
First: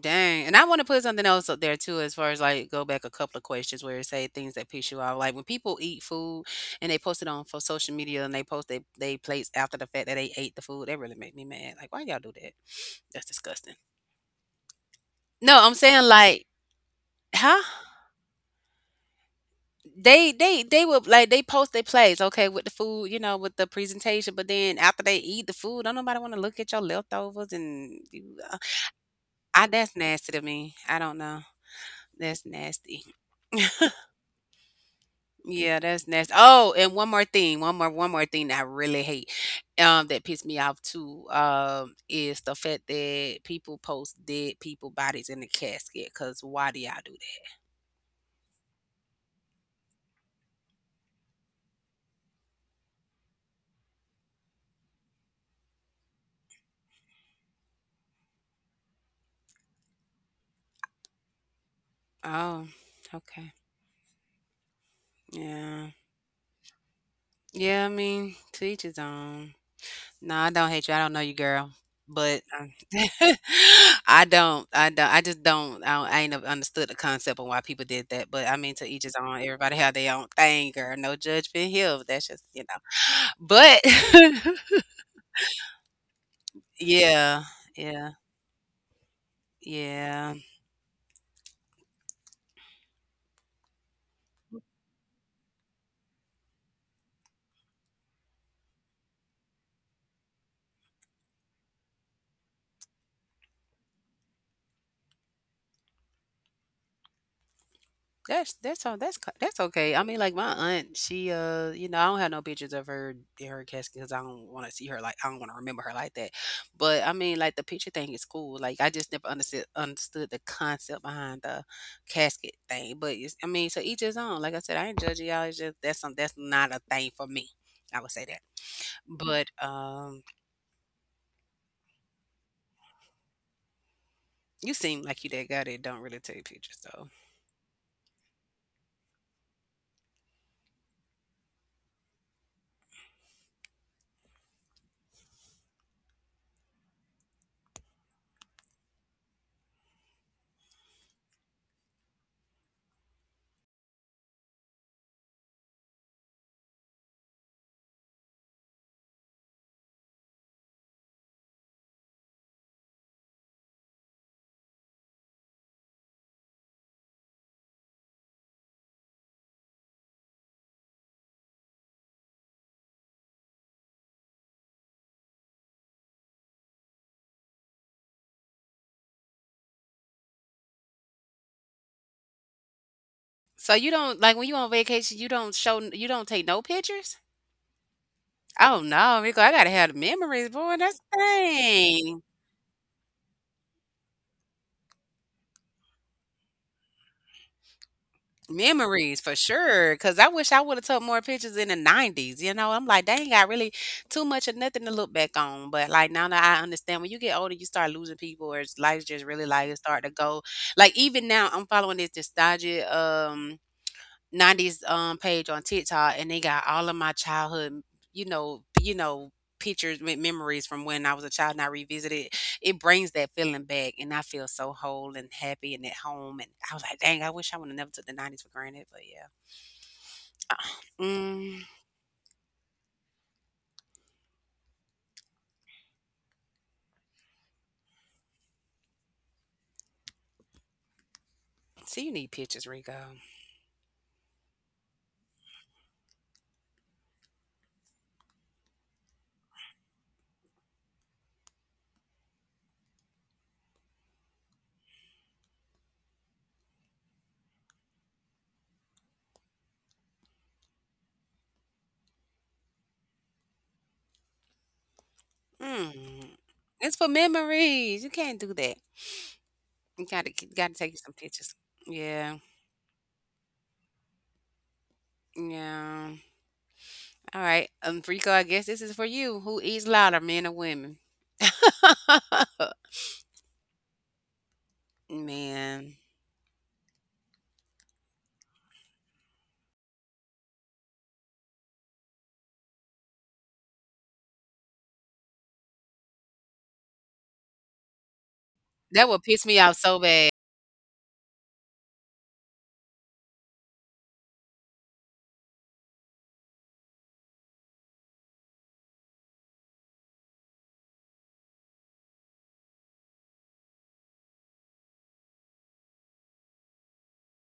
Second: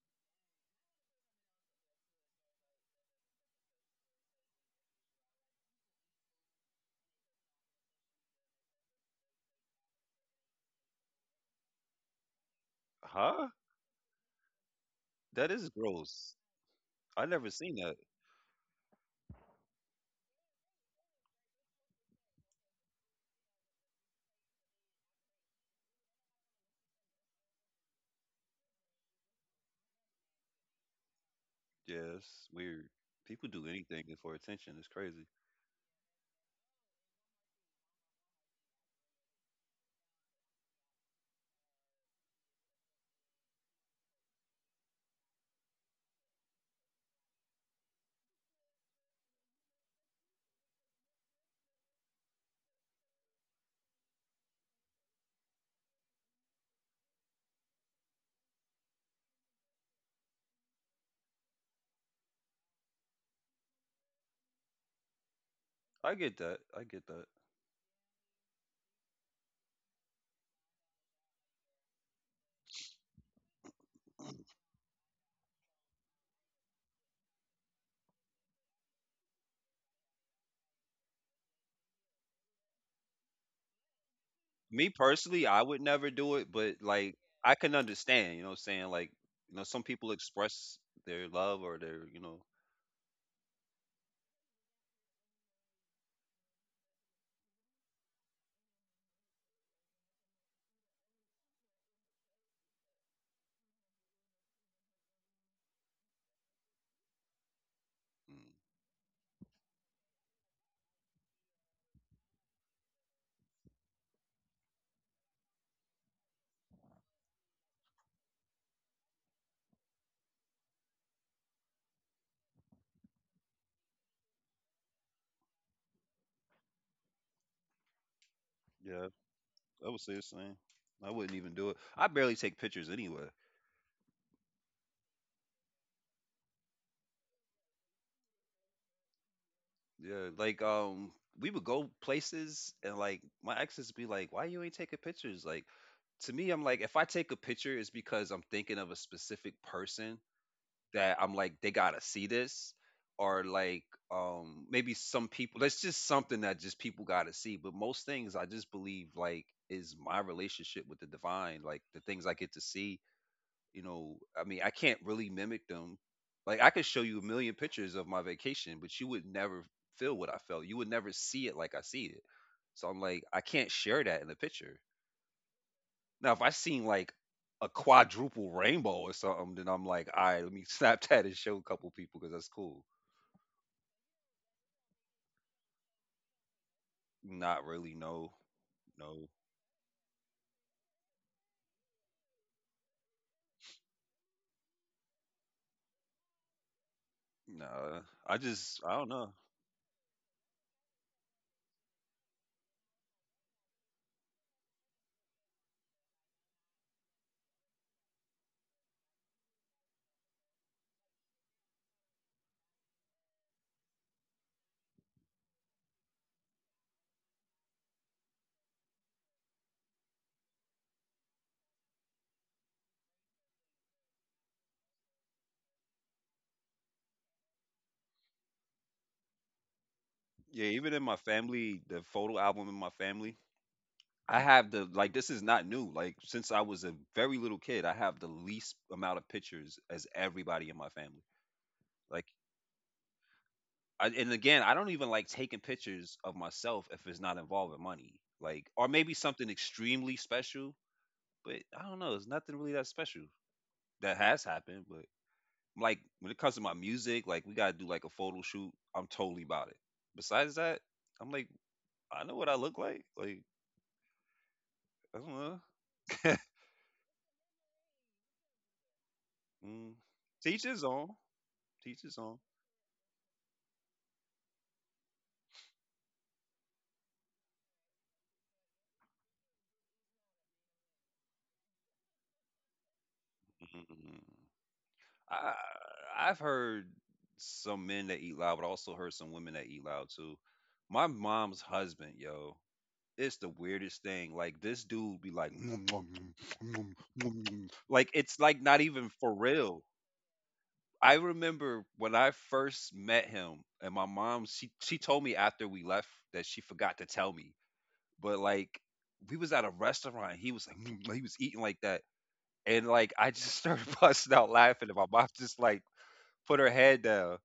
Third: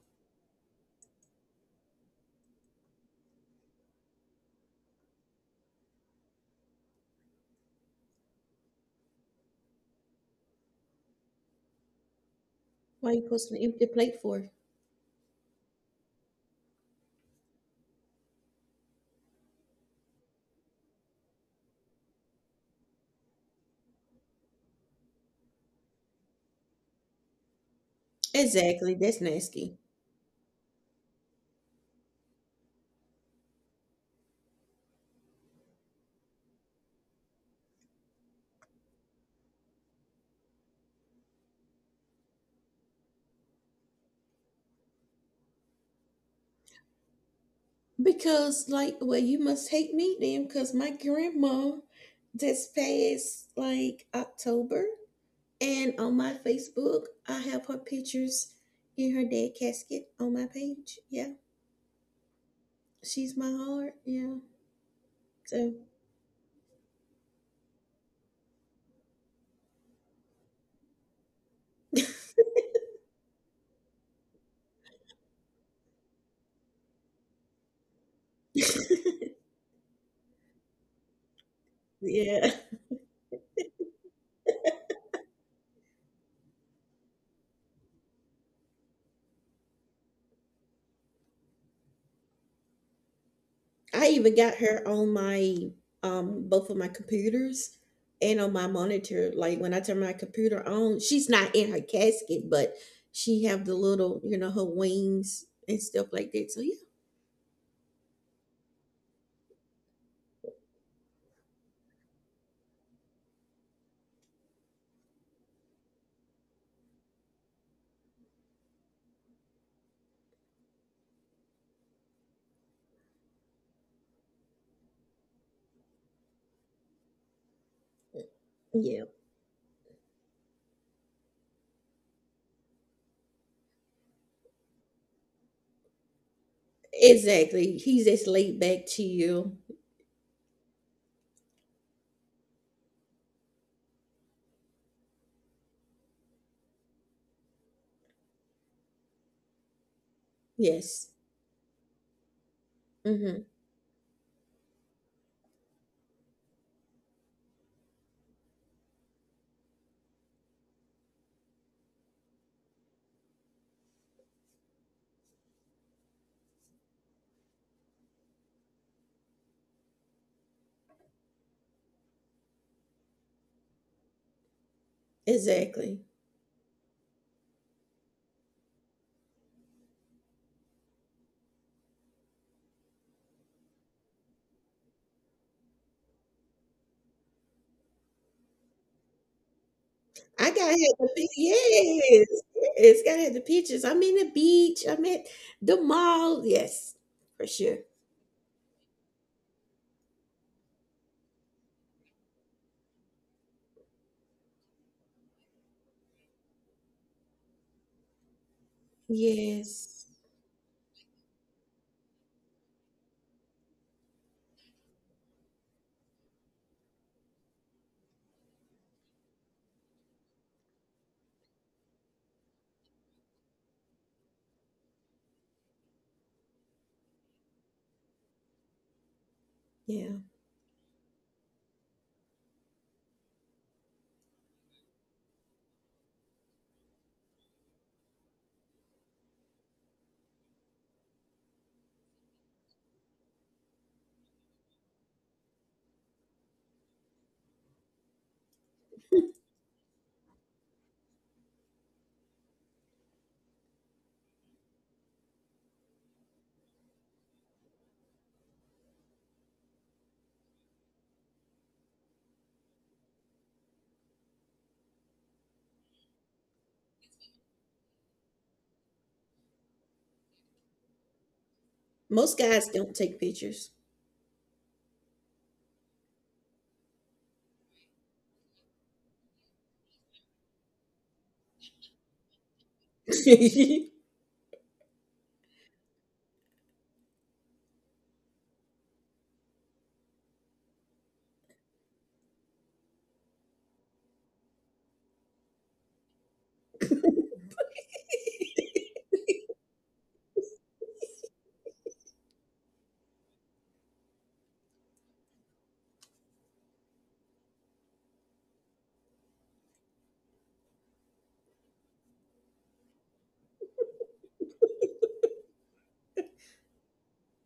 A: Dang, and I wanna put something else up there too as far as, like, go back a couple of questions where it say things that piss you off, like, when people eat food and they post it on for social media and they post they they plates after the fact that they ate the food, that really make me mad, like, "Why y'all do that?
B: why you
A: That's
C: Huh?
B: posting an
A: disgusting."
B: empty plate for?
C: That
A: No,
C: is
A: I'm saying,
C: gross.
A: like.
C: I never
A: Huh?
C: seen that.
A: They they they would like, they post their plates, okay, with the food, you know, with the presentation, but then after they eat the food, don't nobody wanna look at your leftovers and you, uh
B: Exactly. That's
A: I
B: nasty.
A: that's nasty to me. I don't know.
C: Yeah,
A: That's
C: it's weird.
A: nasty.
C: People do anything for attention. It's crazy.
A: Yeah, that's nasty. Oh, and one more thing, one more, one more thing that I really hate, um, that pissed me off too, um, is the fact that people post dead people bodies in the casket. Cause why do y'all do that?
B: Because, like, well, you must hate me then, because my grandma just passed like October, and on my Facebook, I have her pictures in her dead casket on my page. Yeah,
A: Oh,
B: she's
A: okay,
B: my heart. Yeah, so
A: yeah,
C: I get that. I get that.
A: yeah. I mean, to each his own. No, I don't hate you. I don't know you, girl. But um, I don't. I don't. I just don't. I, don't, I ain't never understood the concept of why people did that. But I mean, to each his own. Everybody have their own thing, girl. No judgment here. That's just
B: yeah,
A: you know. But
C: Me personally, I would never do it, but like
A: yeah,
C: I can
A: yeah,
C: understand, you know what I'm saying? Like, you know, some people
A: yeah.
C: express their love or their, you know,
B: I even got her on my um both of my computers and on my monitor. Like when I turn my computer on, she's not in her casket, but she have the little, you know, her wings and stuff like that. So yeah.
A: That's
C: mm,
A: that's all. That's co- that's okay. I mean, like my aunt, she uh, you know, I don't have no pictures of her in her casket because I don't want to see her like I don't want to remember her like that. But I mean, like the picture thing is cool. Like I just never understood understood the concept behind the casket thing. But it's, I mean, so each his own. Like I said, I ain't judging y'all. It's just that's some that's not a thing for me. I would say that.
B: Yeah,
C: yeah,
A: But
C: I would say
A: um,
C: the same. I wouldn't even do it. I barely take pictures anyway.
A: you seem like you that guy that don't really take pictures.
B: exactly. He's just laid back to you.
C: Yeah, like um, we would go places and like my exes be like, "Why you ain't taking pictures?" Like to me, I'm like, if I take a picture, it's because I'm thinking of a specific person
B: Yes.
C: that I'm like, they gotta see this,
B: Mm-hmm.
C: or like um, maybe some people. That's just something that just people gotta see. But most things, I just believe like is my relationship with the divine, like the things I get to see you know, I mean, I can't really mimic them. Like I could show you a million pictures of my vacation, but you would never feel what I felt. You would never see it like I see it. So I'm like, I can't share that in the picture.
B: Exactly.
C: Now, if I seen like a quadruple rainbow or something, then I'm like, all right, let me snap that and show a couple people because that's cool.
A: So you don't like when you on vacation, you don't show you don't take no pictures?
C: Not really, no,
A: Oh no,
C: no,
A: Rico, I gotta have the memories,
B: I got
A: boy.
B: had
A: That's
B: the
A: the
B: pe-
A: thing.
B: yes, yes, got had the pictures. I'm in the beach. I'm at the mall. Yes, for sure.
C: nah. I just, I don't
A: Memories
C: know.
A: for sure. Cause I wish I would have took more pictures in the nineties. You know, I'm like, dang, I really too much of nothing to look back on. But like now that I understand when you get older, you start losing people or it's life's just really like it start to
B: Yes,
A: go. Like even now I'm following this nostalgia um nineties um page on TikTok and they got all of my childhood, you know, you know, pictures with memories from when I was a child and I revisit it. It brings that feeling back and I feel so whole and happy and at home and I was like, dang, I wish I would have never took the nineties for granted, but yeah.
B: yeah.
C: Yeah, even
A: Uh,
C: in my
A: Mm,
C: family, the photo album in my family, I have the like this is not new. Like since I was a very little kid, I have the least amount of pictures as everybody in my family.
A: See, you
C: Like
A: need pictures, Rico.
C: I, and again, I don't even like taking pictures of myself if it's not involving money. Like or maybe something extremely special, but I don't know, it's nothing really that special that has happened, but like when it comes to my music, like we got to do like a photo shoot, I'm totally about it. Besides that, I'm like I know what I look like. Like I don't
A: Mm.
C: know.
A: It's for memories. You can't do that.
C: Mm.
A: You gotta
C: Teach
A: gotta
C: his
A: take
C: own.
A: some pictures.
C: Teach his
A: Yeah.
C: own.
B: Most guys don't take pictures.
A: Yeah. All right. Um Rico, I guess this is for you. Who eats louder, men or women?
B: Yes,
C: Mm. I
A: Man,
C: I've heard some men that eat loud, but I also heard some women that eat loud too. My mom's husband, yo, it's the weirdest thing. Like this dude be like, "Nom, nom, nom, nom, nom, nom," like it's like not
A: that
C: even
A: would
C: for
A: piss me off
C: real.
A: so bad.
C: I remember when I first met him, and my mom she she told me after we left that she forgot to tell me, but like we was at a restaurant, he was like, "Nom," like, he was eating like that, and like I just started busting out laughing, and my mom just like put her head down.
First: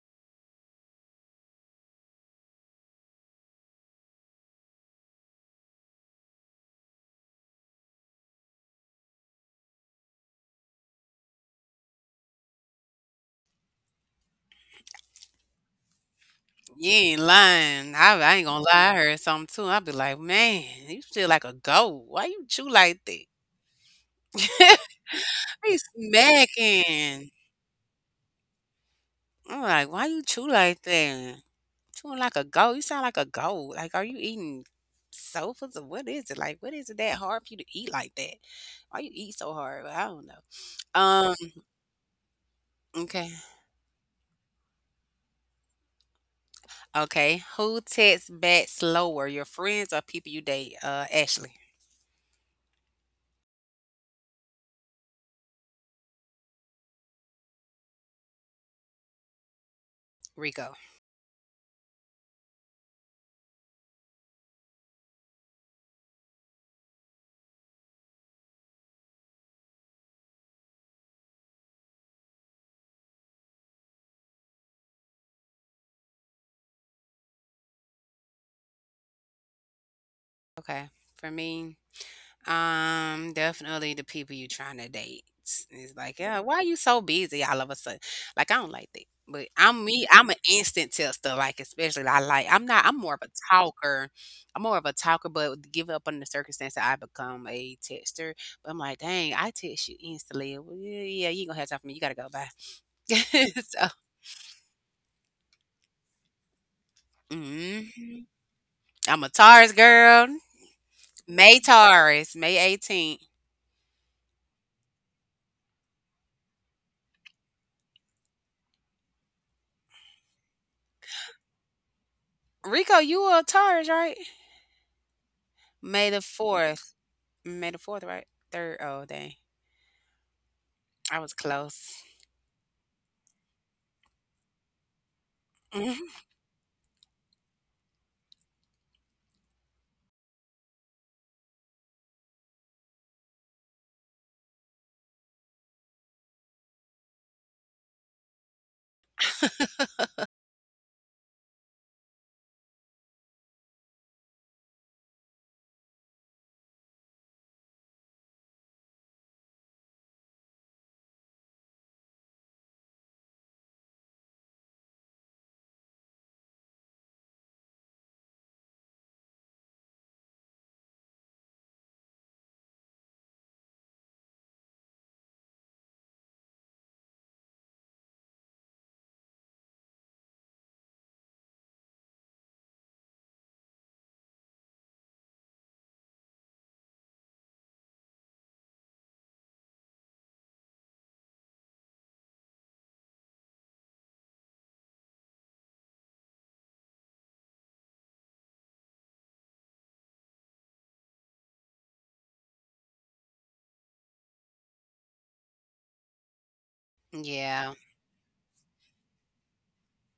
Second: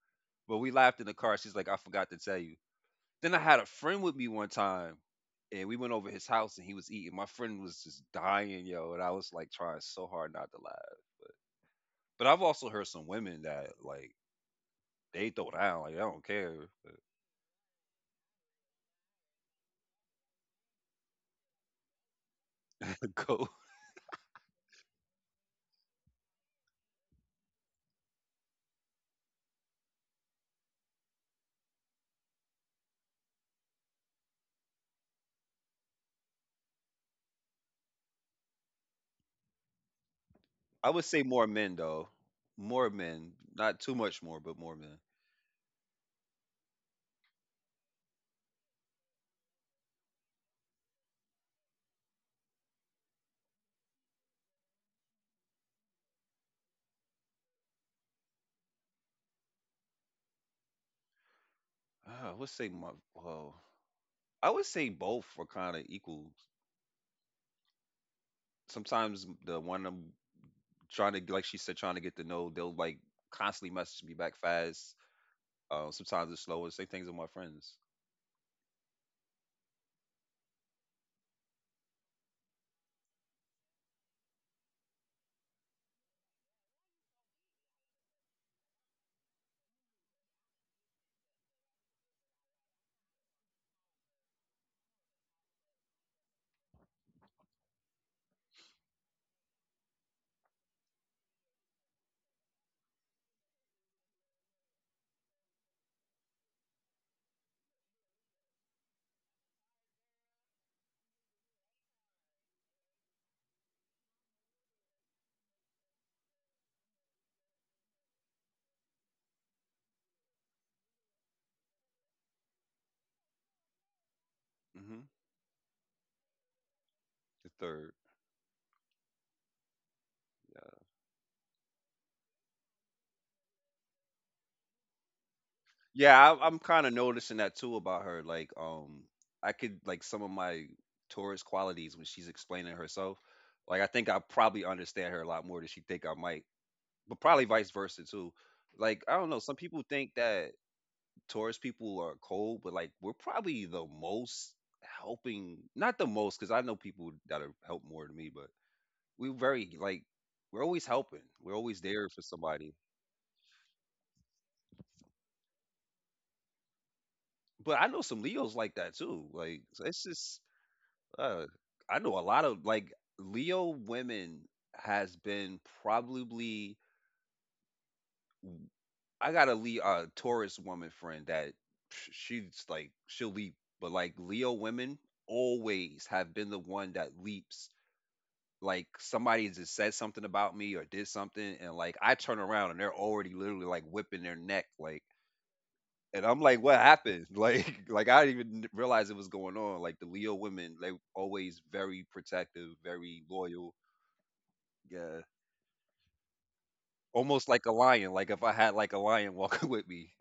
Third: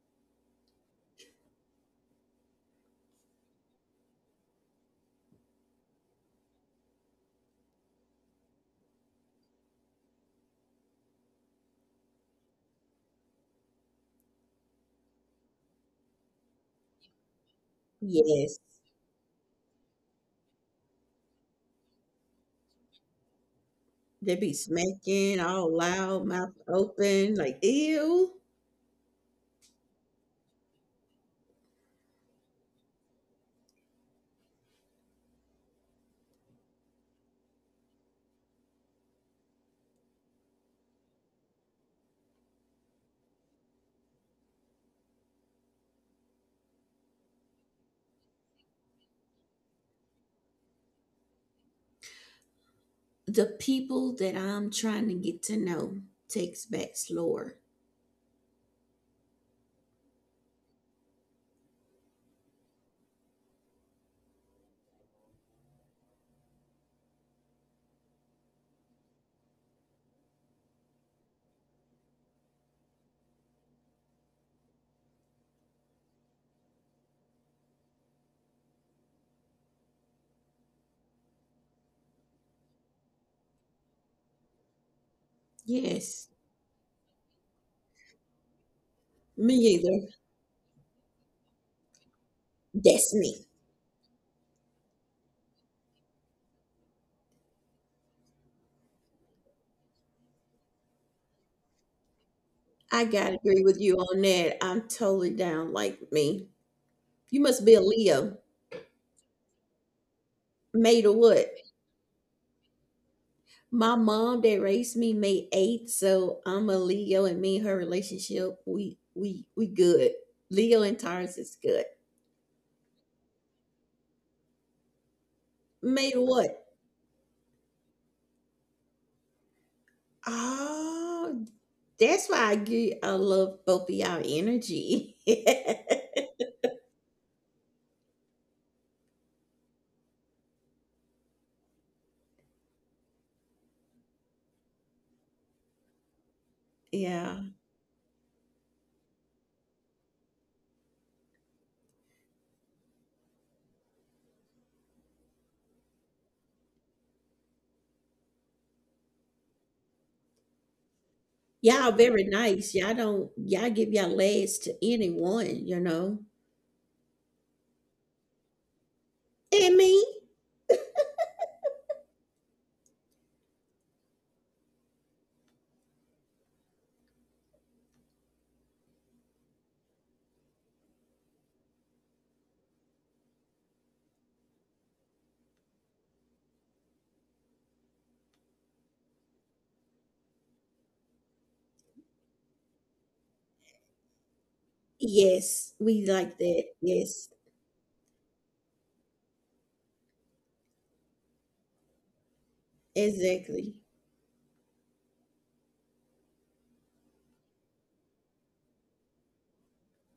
C: But we laughed in the car. She's like, I forgot to tell you. Then I had a friend with me one time, and we went over his house, and he was eating. My friend was just dying, yo, and I was like trying so hard not to laugh. But I've also heard some women that like they throw down, like I don't care.
A: You ain't lying. I, I ain't
B: they
A: gonna lie. I heard something too. I'd be like, man, you feel like a goat. Why you chew like that?
C: Go.
B: be smacking
A: Be
B: all loud, mouth
A: smacking.
B: open, like ew.
A: I'm like, why you chew like that? Chewing like a goat. You sound like a goat. Like, are you eating sofas or what is it? Like, what is it that hard for you to eat like that? Why you eat so hard? Well, I don't know.
C: I would say more
A: Um,
C: men though, more
A: okay.
C: men, not too much more, but more men.
A: Okay. Who texts back slower, your friends or people you date? Uh, Ashley,
B: The people that I'm trying to get to know takes back slower.
A: Rico.
C: Uh, I would say my well, I would say both were kind of equal. Sometimes the one of 'em trying to like she said, trying to get to know. They'll like constantly message me back fast. Uh, sometimes it's slower. Same things with my friends.
A: Okay. For me, um, definitely the people you trying to date. It's like,
B: Yes,
A: yeah, why you so busy all of a sudden? Like, I don't like that. But
B: me
A: I'm
B: either.
A: me. I'm an instant texter. Like, especially I like. I'm not. I'm more
B: That's
A: of a
B: me.
A: talker. I'm more of a talker. But give up on the circumstance that I become a texter. But I'm like, dang, I text you instantly. Well, yeah, yeah, you ain't gonna have time for me. You gotta go. Bye.
B: I gotta agree with
A: so.
B: you on that. I'm totally down like me. You must be a
A: Mhm.
B: Leo.
A: I'm a Taurus girl.
B: Made of
A: May
B: what?
A: Taurus, May eighteenth.
B: My mom that raised me May eighth, so I'm a Leo and me and her relationship, we we we good. Leo and Taurus is good.
A: Rico, you a Taurus, right?
C: Hmm.
A: May
B: Made
A: the
B: of what?
A: fourth.
C: The
A: May the
C: third.
A: fourth, right? third. Oh, dang.
C: Yeah,
A: I was
B: Oh,
A: close.
B: that's why I get I love both of y'all energy.
A: Mhm.
C: yeah, I, I'm kind of noticing that too about her. Like, um, I could like some of my Taurus qualities when she's explaining herself. Like, I think I probably understand her a lot more than she think I might, but probably
B: Yeah.
C: vice versa too. Like, I don't know. Some people think that Taurus people are cold, but like we're probably the most helping, not the most, because I know people that are help more than me, but we're very like we're always helping. We're always
B: Y'all
C: there for
B: very
C: somebody.
B: nice. Y'all don't y'all give y'all legs to anyone, you know.
C: But I know some Leos like that too. Like
B: And
C: so
B: me.
C: it's just uh I know a lot of like Leo women has been probably I got a Leo uh, Taurus woman friend that sh- she's like she'll leap, but like Leo women always have been the one that leaps like somebody just said something about me or did something and like I turn around and they're already literally like whipping their neck like
B: Yes, we
C: and I'm
B: like
C: like
B: that.
C: what happened
B: Yes,
C: like like I didn't even realize it was going on like the Leo women they always very protective, very loyal.
B: exactly.
C: Yeah, almost like a
A: Yeah.
C: lion, like if I had like a lion walking with me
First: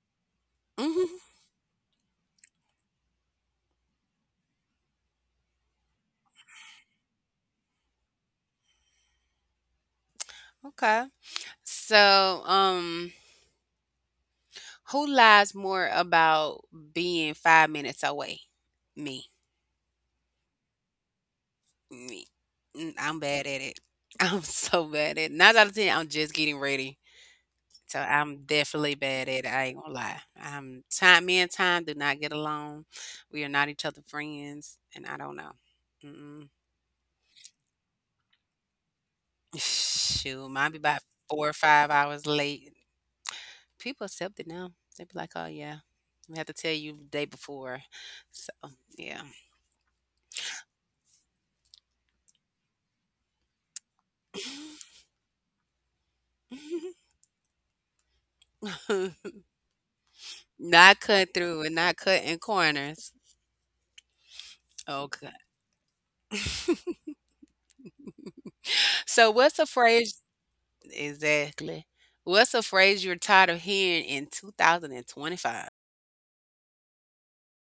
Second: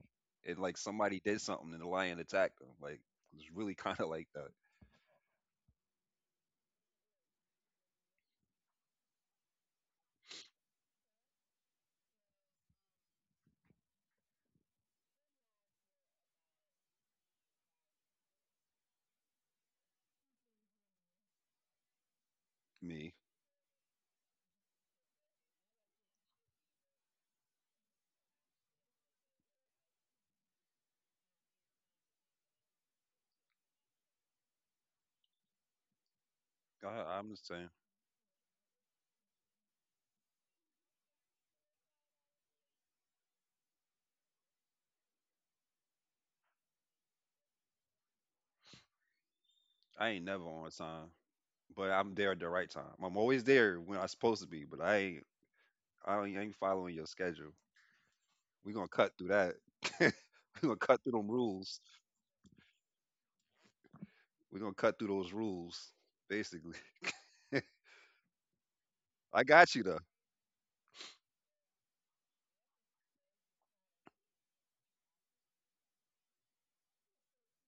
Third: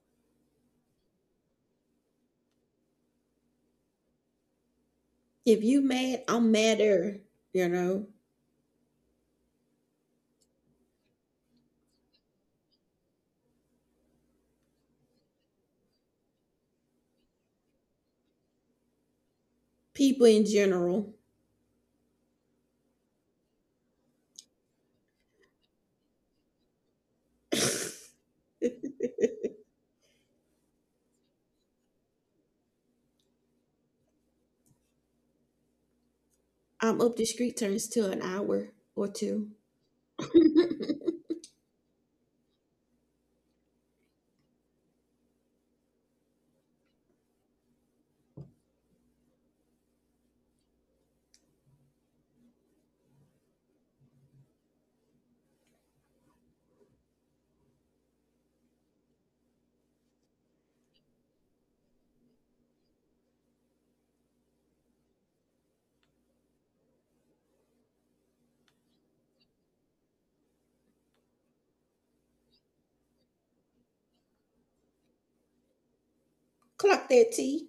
C: and like somebody
A: Hmm.
C: did something and the lion attacked them, like it's really kind of like that.
B: If you mad, I'm madder, you know.
A: Okay. So, um, who lies more about being five minutes away? Me.
B: People in general.
A: Me. Mm,
C: Me,
A: I'm bad at it. I'm so bad at it. Nine out of ten, I'm just getting ready. So I'm definitely bad at it. I ain't gonna lie. Um, time, me and time do not get along. We are not each other friends, and I don't know. Mm-mm.
B: I'm up
C: I,
B: the
C: I'm just
B: street
C: saying
B: turns to an hour or two.
A: Shoot, mine be about four or five hours late. People accept it now. They be like, "Oh yeah, we have to tell you the day before." So yeah,
C: I ain't never on time but I'm there at the right time. I'm always there when I'm supposed to be, but I ain't I ain't I ain't following your schedule. We're gonna cut through that. We're gonna
A: not
C: cut through them
A: cut through and
C: rules.
A: not cutting corners.
C: We're gonna cut through those
A: Okay.
C: rules, basically.
A: So
C: I
A: what's a
C: got you though.
A: phrase exactly? What's a phrase you're tired of hearing in two thousand twenty-five?
B: Clock that T.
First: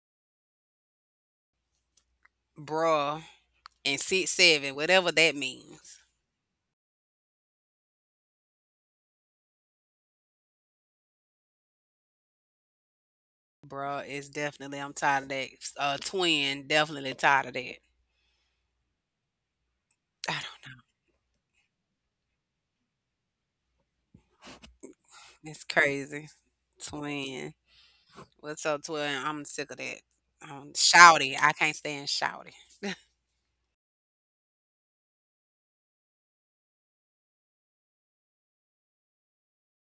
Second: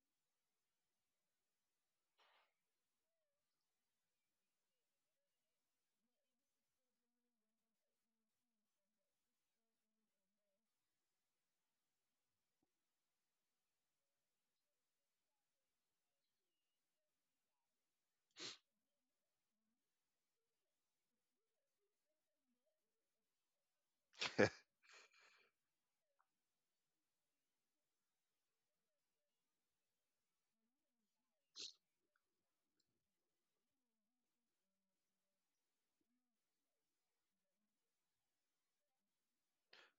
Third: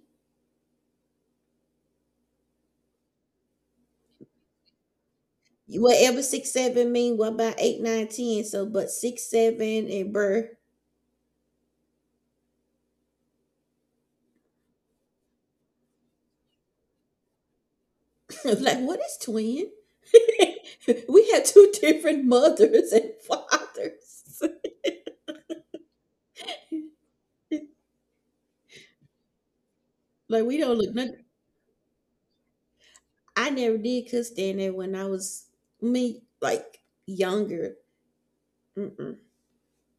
A: Bruh, and six seven, whatever that means.
B: Whatever six seven mean, what about eight, nine, ten? So but six seven and bruh.
A: Bruh is definitely I'm tired of that. Uh twin, definitely tired of that.
B: Like what is twin?
A: I don't
B: We have two different mothers and fathers.
A: It's crazy. Twin. What's up, twin? I'm sick of that.
B: Like we
A: Um
B: don't look nothing.
A: shouty. I can't stand shouty.
B: I never did cuss stand there when I was me, like younger. Mm-mm.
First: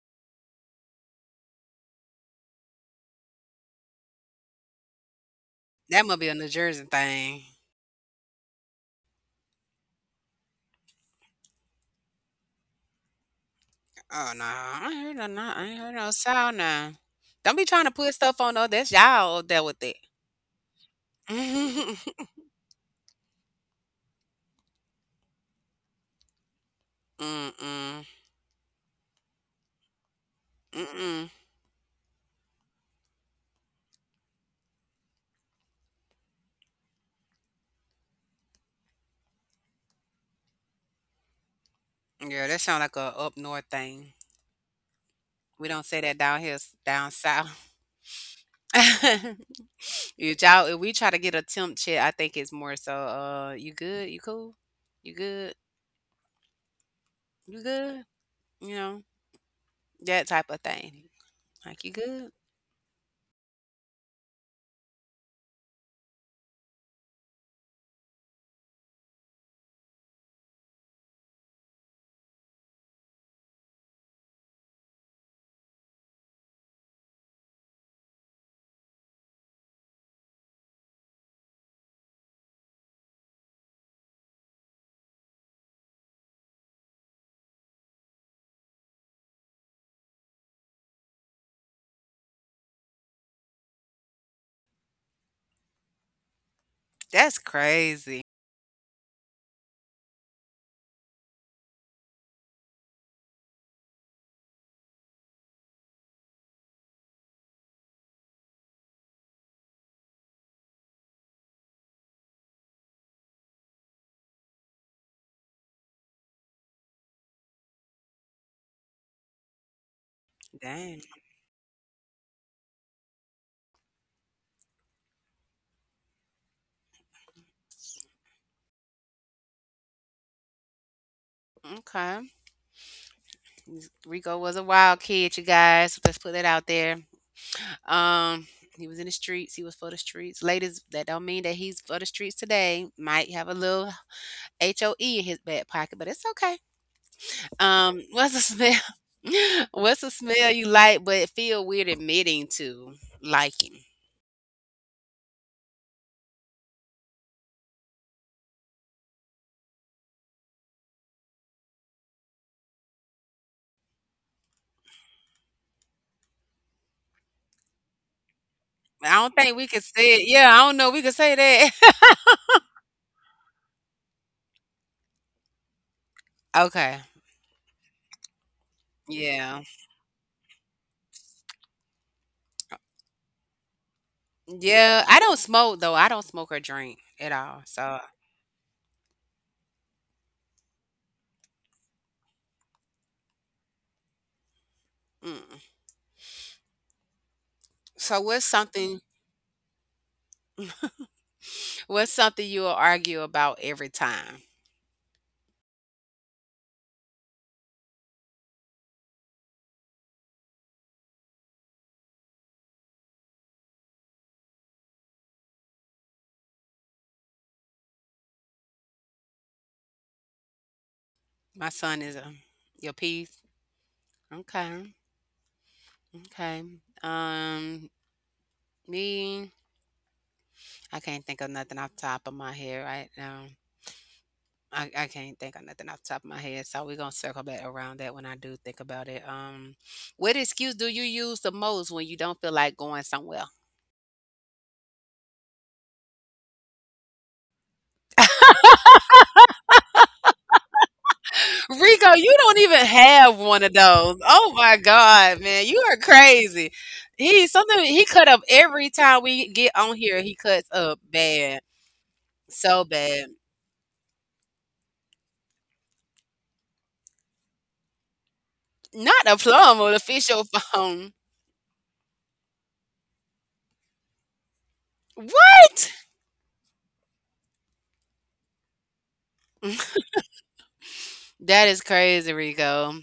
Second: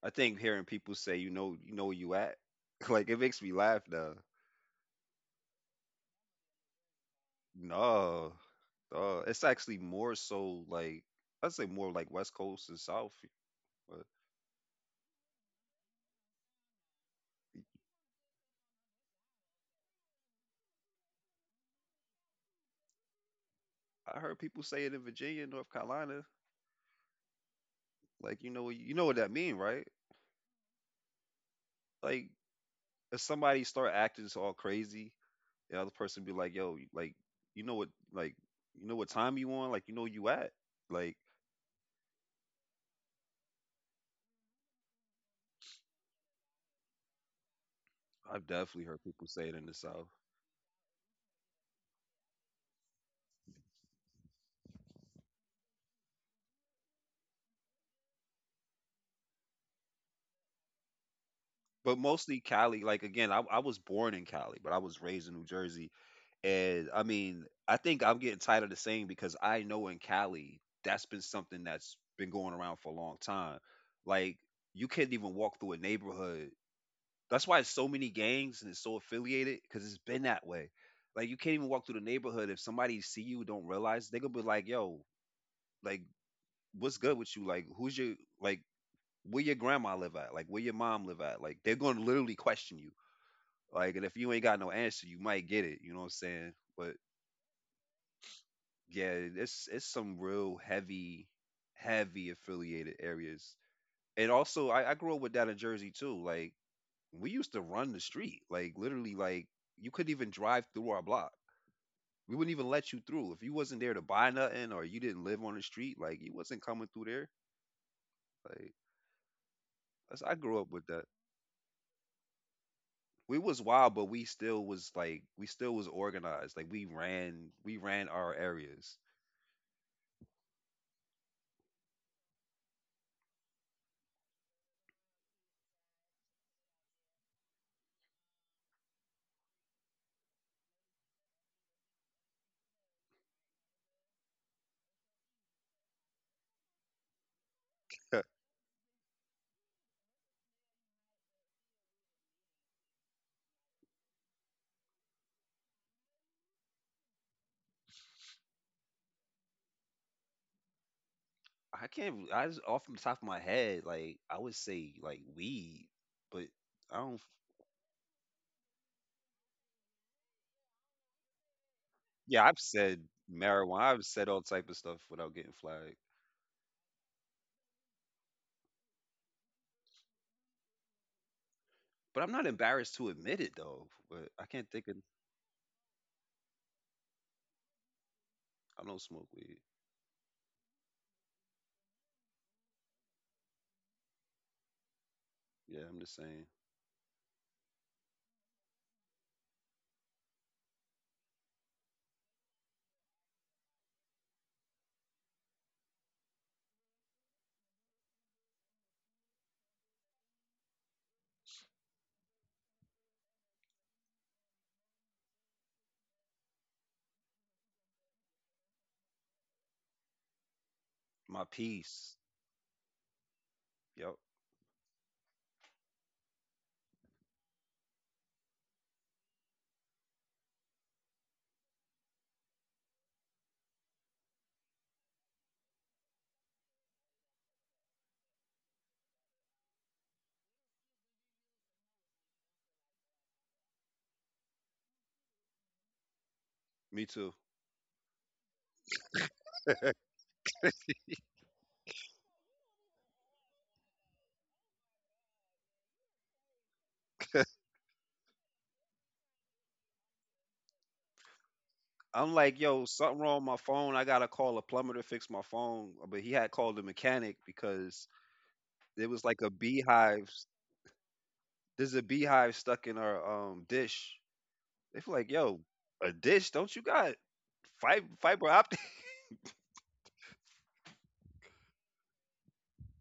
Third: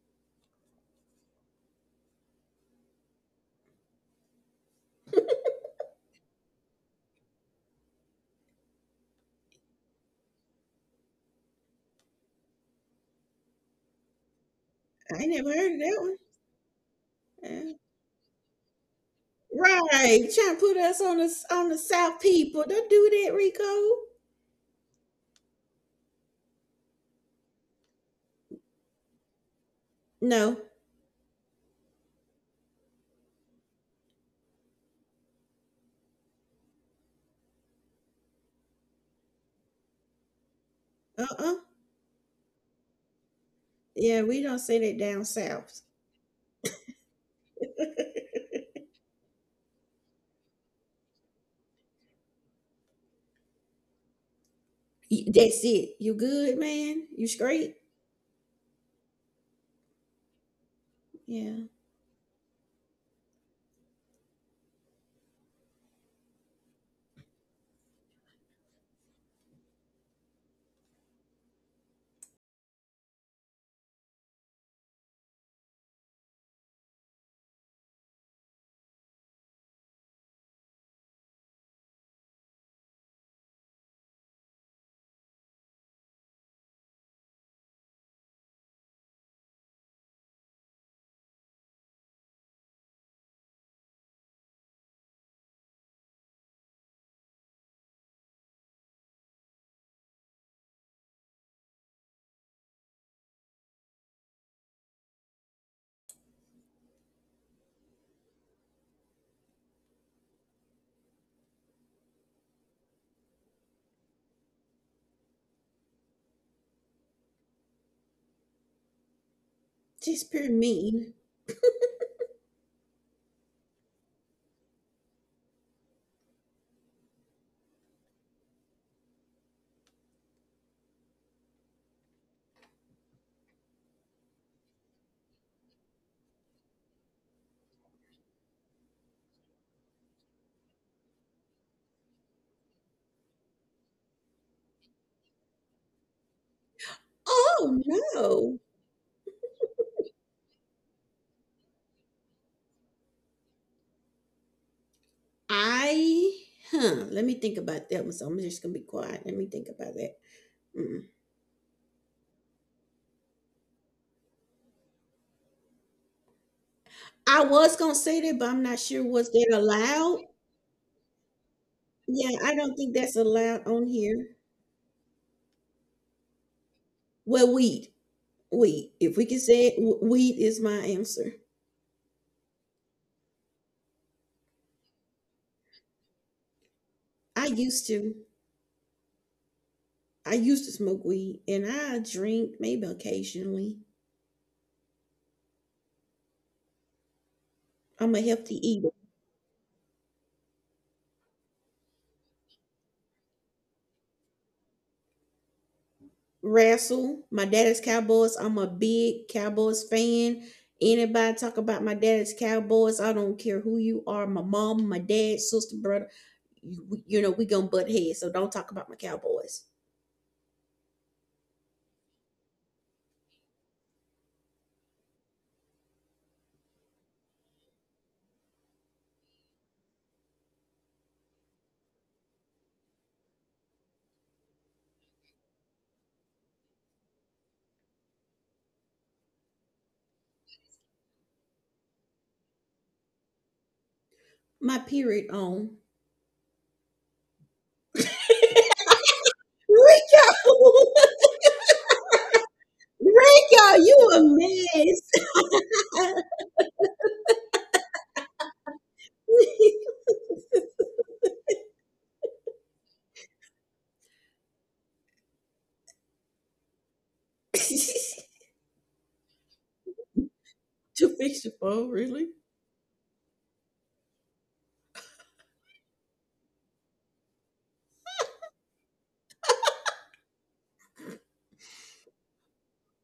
C: I think hearing people say you know you know where you at, like it makes me laugh though.
A: That must be a New Jersey thing.
C: No, uh, it's actually more so like I'd say more like West Coast and South. But
A: Oh no, I ain't heard
B: I
A: no,
B: ain't never
A: no, I
B: heard
A: ain't
B: of
A: heard
B: that
A: no
B: one.
A: sound now. Don't be
B: Yeah.
A: trying to put stuff on though. That's y'all up there with
B: Right,
A: that.
B: trying to put us on the on the South people. Don't do that, Rico.
C: I heard people say it in Virginia, North Carolina.
A: Mm-mm.
C: Like you know you know what that mean, right?
B: No.
A: Mm-mm.
C: Like if somebody start acting all crazy, the other person be like, "Yo, like you know what, like you know what time you on, like you know where you at." Like
B: Uh-uh.
A: Yeah, that sound like a up north thing.
B: Yeah, we don't say that down
A: We
B: south.
A: don't say that down here, s- down south.
C: I've definitely heard people say it in the South,
A: If y'all, if we try to get a temp check, I think it's more so, uh, you good? You cool? You
B: Y-
A: good?
B: That's it. You good, man? You
A: You
B: straight?
A: good? You know, that type of thing.
B: Yeah.
A: Like, you
C: but
A: good?
C: mostly Cali. Like again, I, I was born in Cali, but I was raised in New Jersey, and I mean, I think I'm getting tired of the saying because I know in Cali that's been something that's been going around for a long time. Like you can't even walk through a neighborhood. That's why it's so many gangs and it's so affiliated because it's been that way. Like you can't even walk through the neighborhood if somebody see you and don't realize they gonna be like, "Yo, like what's good with you? Like who's your like where your grandma live at? Like where your mom live at?" Like they're gonna literally question you. Like and if you ain't got no answer, you might get it. You know what I'm saying? But
A: That's crazy.
C: yeah, it's it's some real heavy, heavy affiliated areas. And also, I, I grew up with that in Jersey too. Like we used to run the street like literally like you couldn't even drive through our block, we wouldn't even let you through if you wasn't there to buy nothing or you didn't live on the street, like you wasn't coming through there like that's,
B: Just
C: I
B: pure
C: grew up with
A: Dang.
C: that.
B: mean.
C: We was wild but we still was like we still was organized, like we ran we ran our areas.
A: Okay. Rico was a wild kid, you guys. Let's put that out there. Um, he was in the streets. He was for the streets. Ladies, that don't mean that he's for the streets today. Might have a little HOE in his back pocket, but it's okay.
B: Oh
A: Um, what's the
B: no.
A: smell? What's the smell you like but feel weird admitting to liking?
B: I huh. Let me think about that one. So I'm just gonna be quiet. Let me think about that. Mm.
C: I can't I just off the top of my head like I would say like weed, but I don't.
B: I was gonna say that, but I'm not sure
A: I
B: was
A: don't
B: that
A: think we could say
B: allowed.
A: it. Yeah, I don't know. We could say that.
B: Yeah,
C: Yeah,
B: I
C: I've
B: don't think
C: said
B: that's allowed
C: marijuana,
B: on
C: I've said
B: here.
C: all type of stuff without getting flagged.
A: Okay.
B: Well, weed, weed. If we can
A: Yeah.
B: say it, w- weed is my answer.
C: But I'm not embarrassed to admit it though. But I can't think of.
A: Yeah. I don't smoke though. I don't smoke or drink at
B: I
A: all.
B: used
A: So,
B: to.
C: I don't smoke weed.
B: I used to smoke weed and I drink maybe occasionally.
A: mm.
C: Yeah, I'm just saying.
B: I'm
A: So
B: a
A: what's
B: healthy eater.
A: something? What's something you'll argue about every time?
B: Wrestle. My daddy's Cowboys. I'm a big Cowboys fan. Anybody talk about my daddy's Cowboys, I don't care who you are, my mom, my dad, sister, brother, you, you know, we gonna butt heads, so don't talk about my Cowboys.
C: My
A: My son is
C: piece.
A: a your piece.
C: Yep.
A: Okay. Okay. Um, me. I can't think of nothing off the top of my head right now. I I can't think of nothing off the top of my head, so we're gonna circle back around that when I do think about it. Um, what excuse do you use the most when you don't feel like going somewhere?
B: My period on.
C: Me too.
B: Rico!
A: Rico, you don't even have
B: Rico,
A: one of
B: you
A: those. Oh my
B: a
A: God, man, you are
B: mess.
A: crazy. He something he cut up every time we get on here. He cuts up bad,
C: I'm like,
A: so
C: yo, something
A: bad.
C: wrong with my phone. I gotta call a plumber to fix my phone. But he had called the mechanic because there
A: Not
C: was
A: a
C: like a
A: plum or the fish
C: beehive.
A: your
B: To
A: phone.
B: fix your phone,
C: There's a
B: really?
C: beehive stuck in our um dish. They feel like, yo,
A: What?
C: a dish? Don't you got fiber fiber optic?
A: That is crazy, Rico.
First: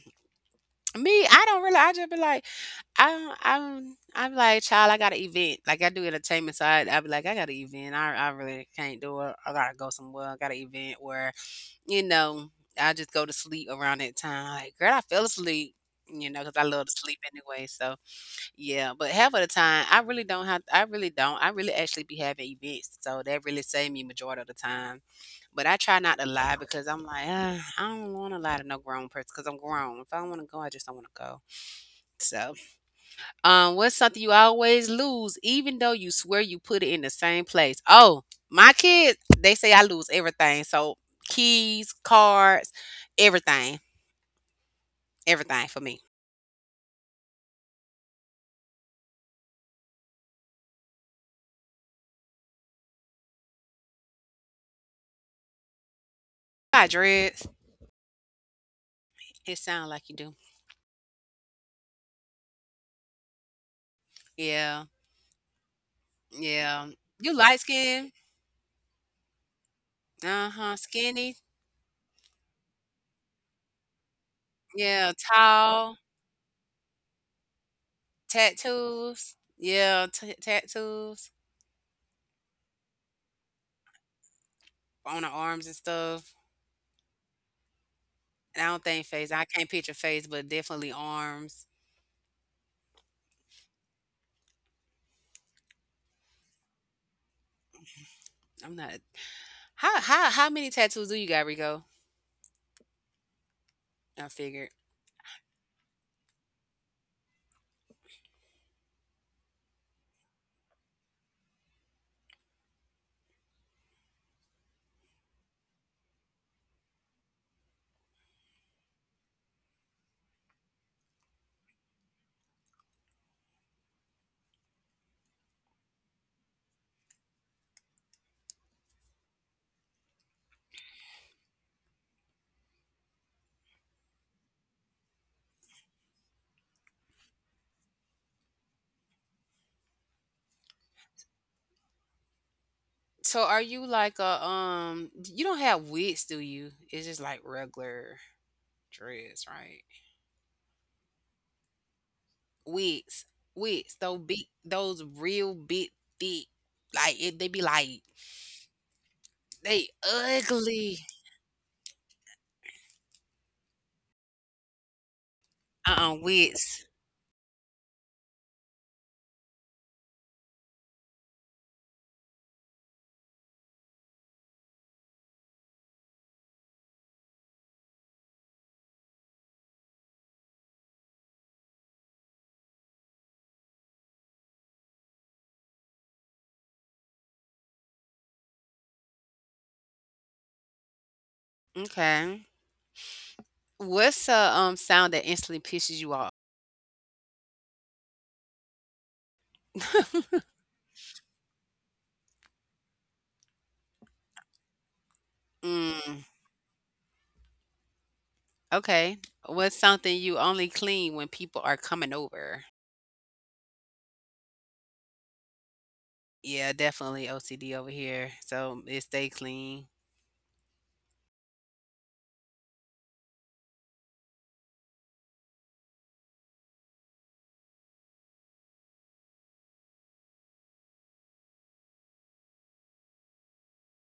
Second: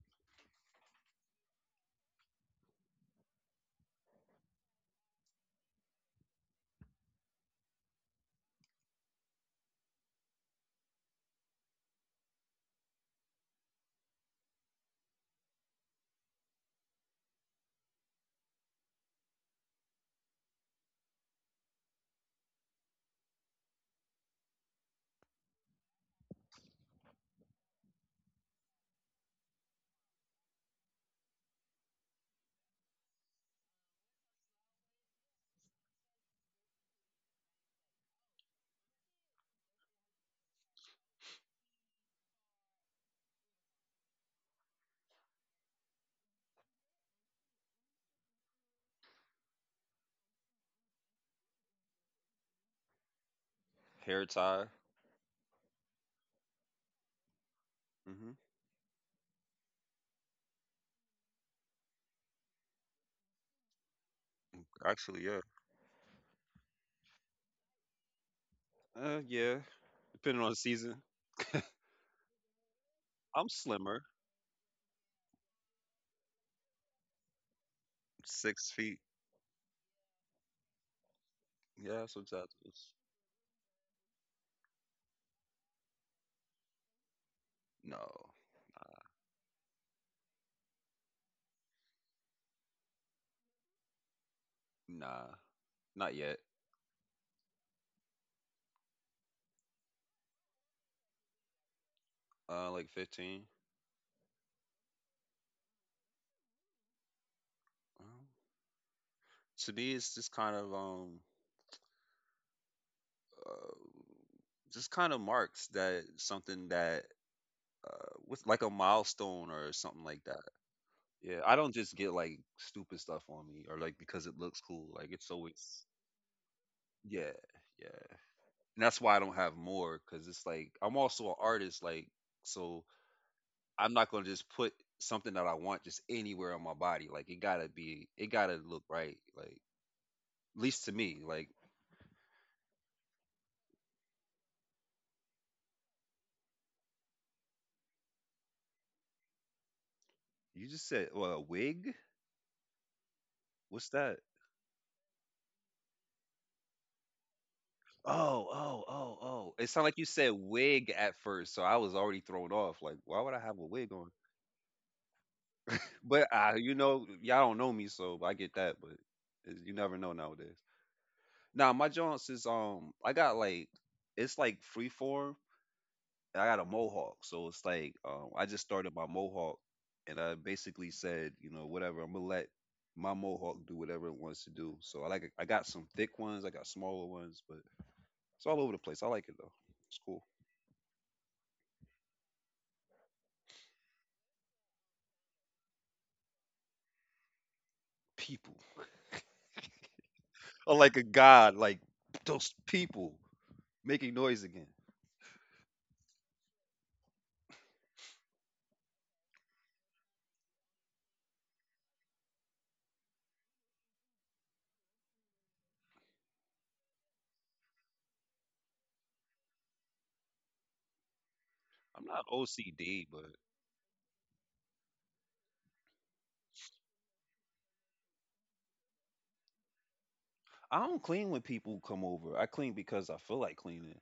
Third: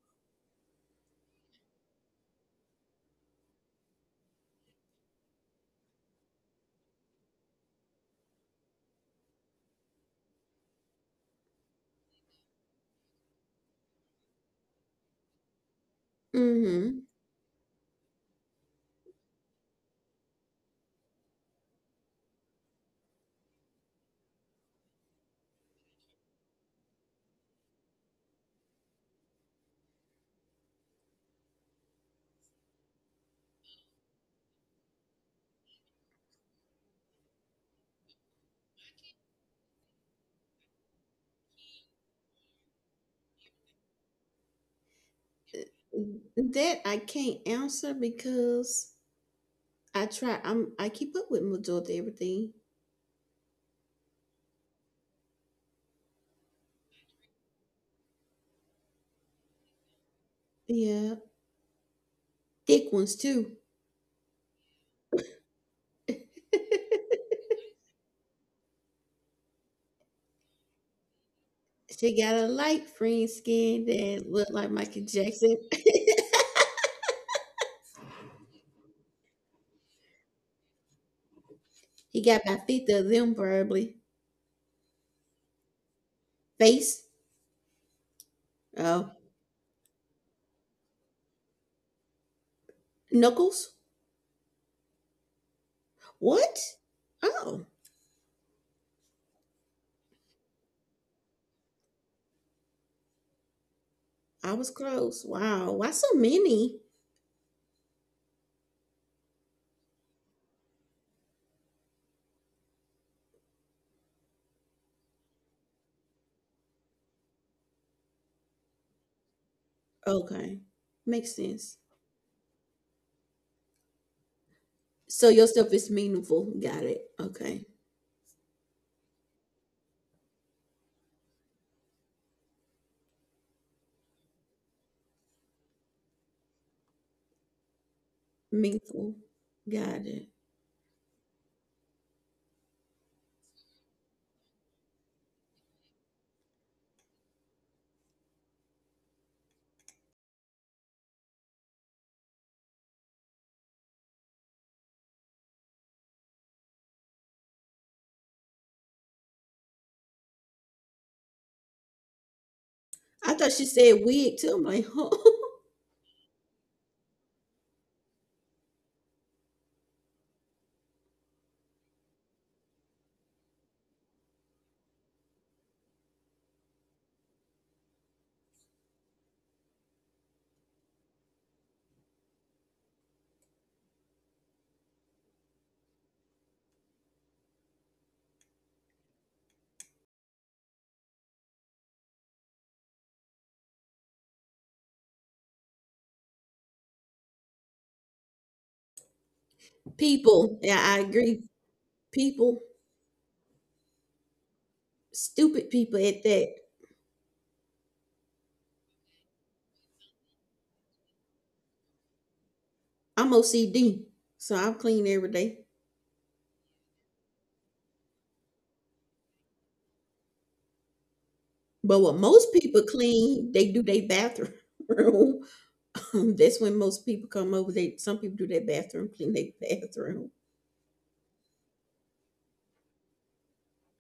A: Me, I don't really. I just be like. I'm I'm I'm like, "Child, I got an event." Like, I do entertainment, so I I'll be like, "I got an event. I I really can't do it. I gotta go somewhere. I got an event where, you know, I just go to sleep around that time." Like, girl, I fell asleep, you know, cause I love to
B: Mm-hmm.
A: sleep anyway, so, yeah. But half of the time, I really don't have I really don't. I really actually be having events, so that really save me majority of the time. But I try not to lie because I'm like, "Ah, I don't wanna lie to no grown person. Because 'cause I'm grown. If I don't wanna go, I just don't wanna go." So um, what's something you always lose, even though you swear you put it in the same place? Oh, my kids, they say I lose everything. So keys, cards, everything, everything for me.
B: That I can't answer because I try. I'm I keep up with majority everything.
C: Hair tie.
A: I dreads.
C: Hmm.
A: It sounds like you do.
B: Yeah, thick ones too.
A: Yeah,
C: Actually, yeah.
A: yeah. You light skin,
C: Uh, yeah. Depending
A: uh
C: on the
A: huh,
C: season.
A: skinny.
B: She got a light green
C: I'm
B: skin
C: slimmer.
B: that look like Michael
A: Yeah,
B: Jackson.
A: tall,
C: Six feet.
A: tattoos. Yeah, t- tattoos
C: Yeah,
B: He got about
C: subtitles.
B: fifty of them probably.
A: on the arms and stuff.
B: Face,
C: No,
A: And I don't think
B: oh,
A: face. I can't picture face, but definitely arms.
B: knuckles.
C: nah, not yet.
B: What? Oh,
A: I'm not How how how many tattoos do you got, Rico?
C: Uh, like fifteen.
A: I
B: I
A: figured.
B: was close. Wow, why so many?
C: Um, to me, it's just kind of um, uh, just kind of marks that something that uh, with like a milestone or something like that.
B: Okay, makes
C: Yeah, I don't
B: sense.
C: just get like stupid stuff on me or like because it looks cool. Like
B: So
C: it's
B: your stuff
C: always
B: is meaningful. Got it.
C: yeah,
B: Okay,
C: yeah, and that's why I don't have more because it's like I'm also an artist. Like so, I'm not gonna just put something that I want just anywhere on my body. Like it gotta be, it gotta look
B: meaningful.
C: right. Like
B: Got it.
C: at least to me. Like
A: So are you like a um you don't have wigs, do you? It's just like regular dreads, right?
C: you just said, well, a wig.
A: Wigs.
C: What's
A: Wigs.
C: that?
A: Those big those real big thick. Like it, they be like
C: Oh, oh, oh, oh. It sounded
A: they
C: like you said wig
A: ugly.
C: at first, so I was already thrown off. Like, why would
B: I
C: I
B: thought
C: have
B: she
C: a wig
B: said
C: on?
B: wig too. I'm like,
A: Uh-uh,
C: But uh, you
A: wigs.
C: know, y'all don't know me, so I get that. But it- you never know nowadays. Now my joints is um, I got like it's like freeform, I got a mohawk, so it's like um, I just started my mohawk, and I basically said, you know, whatever, I'm gonna let my mohawk do whatever it wants to do. So I like, I got some thick ones, I got smaller ones, but it's all over the place. I like it though. It's cool.
A: Okay. What's a um sound that instantly pisses you off?
C: People
B: people.
C: are
B: Yeah,
C: like
B: I
C: a
B: agree.
C: god, like those
B: People,
C: people making noise again.
B: stupid people
A: Mm,
B: at that.
A: okay. What's something you only clean when people are coming over?
B: I'm O C D, so I'm clean every day.
A: Yeah, definitely O C D over here. So it stay clean.
B: But
C: I'm
B: what
C: not
B: most people
C: O C D, but
B: clean, they do their bathroom. Um, That's when most people come over. They Some people do their bathroom, clean their bathroom.
C: I don't clean when people come over. I clean because I feel like cleaning.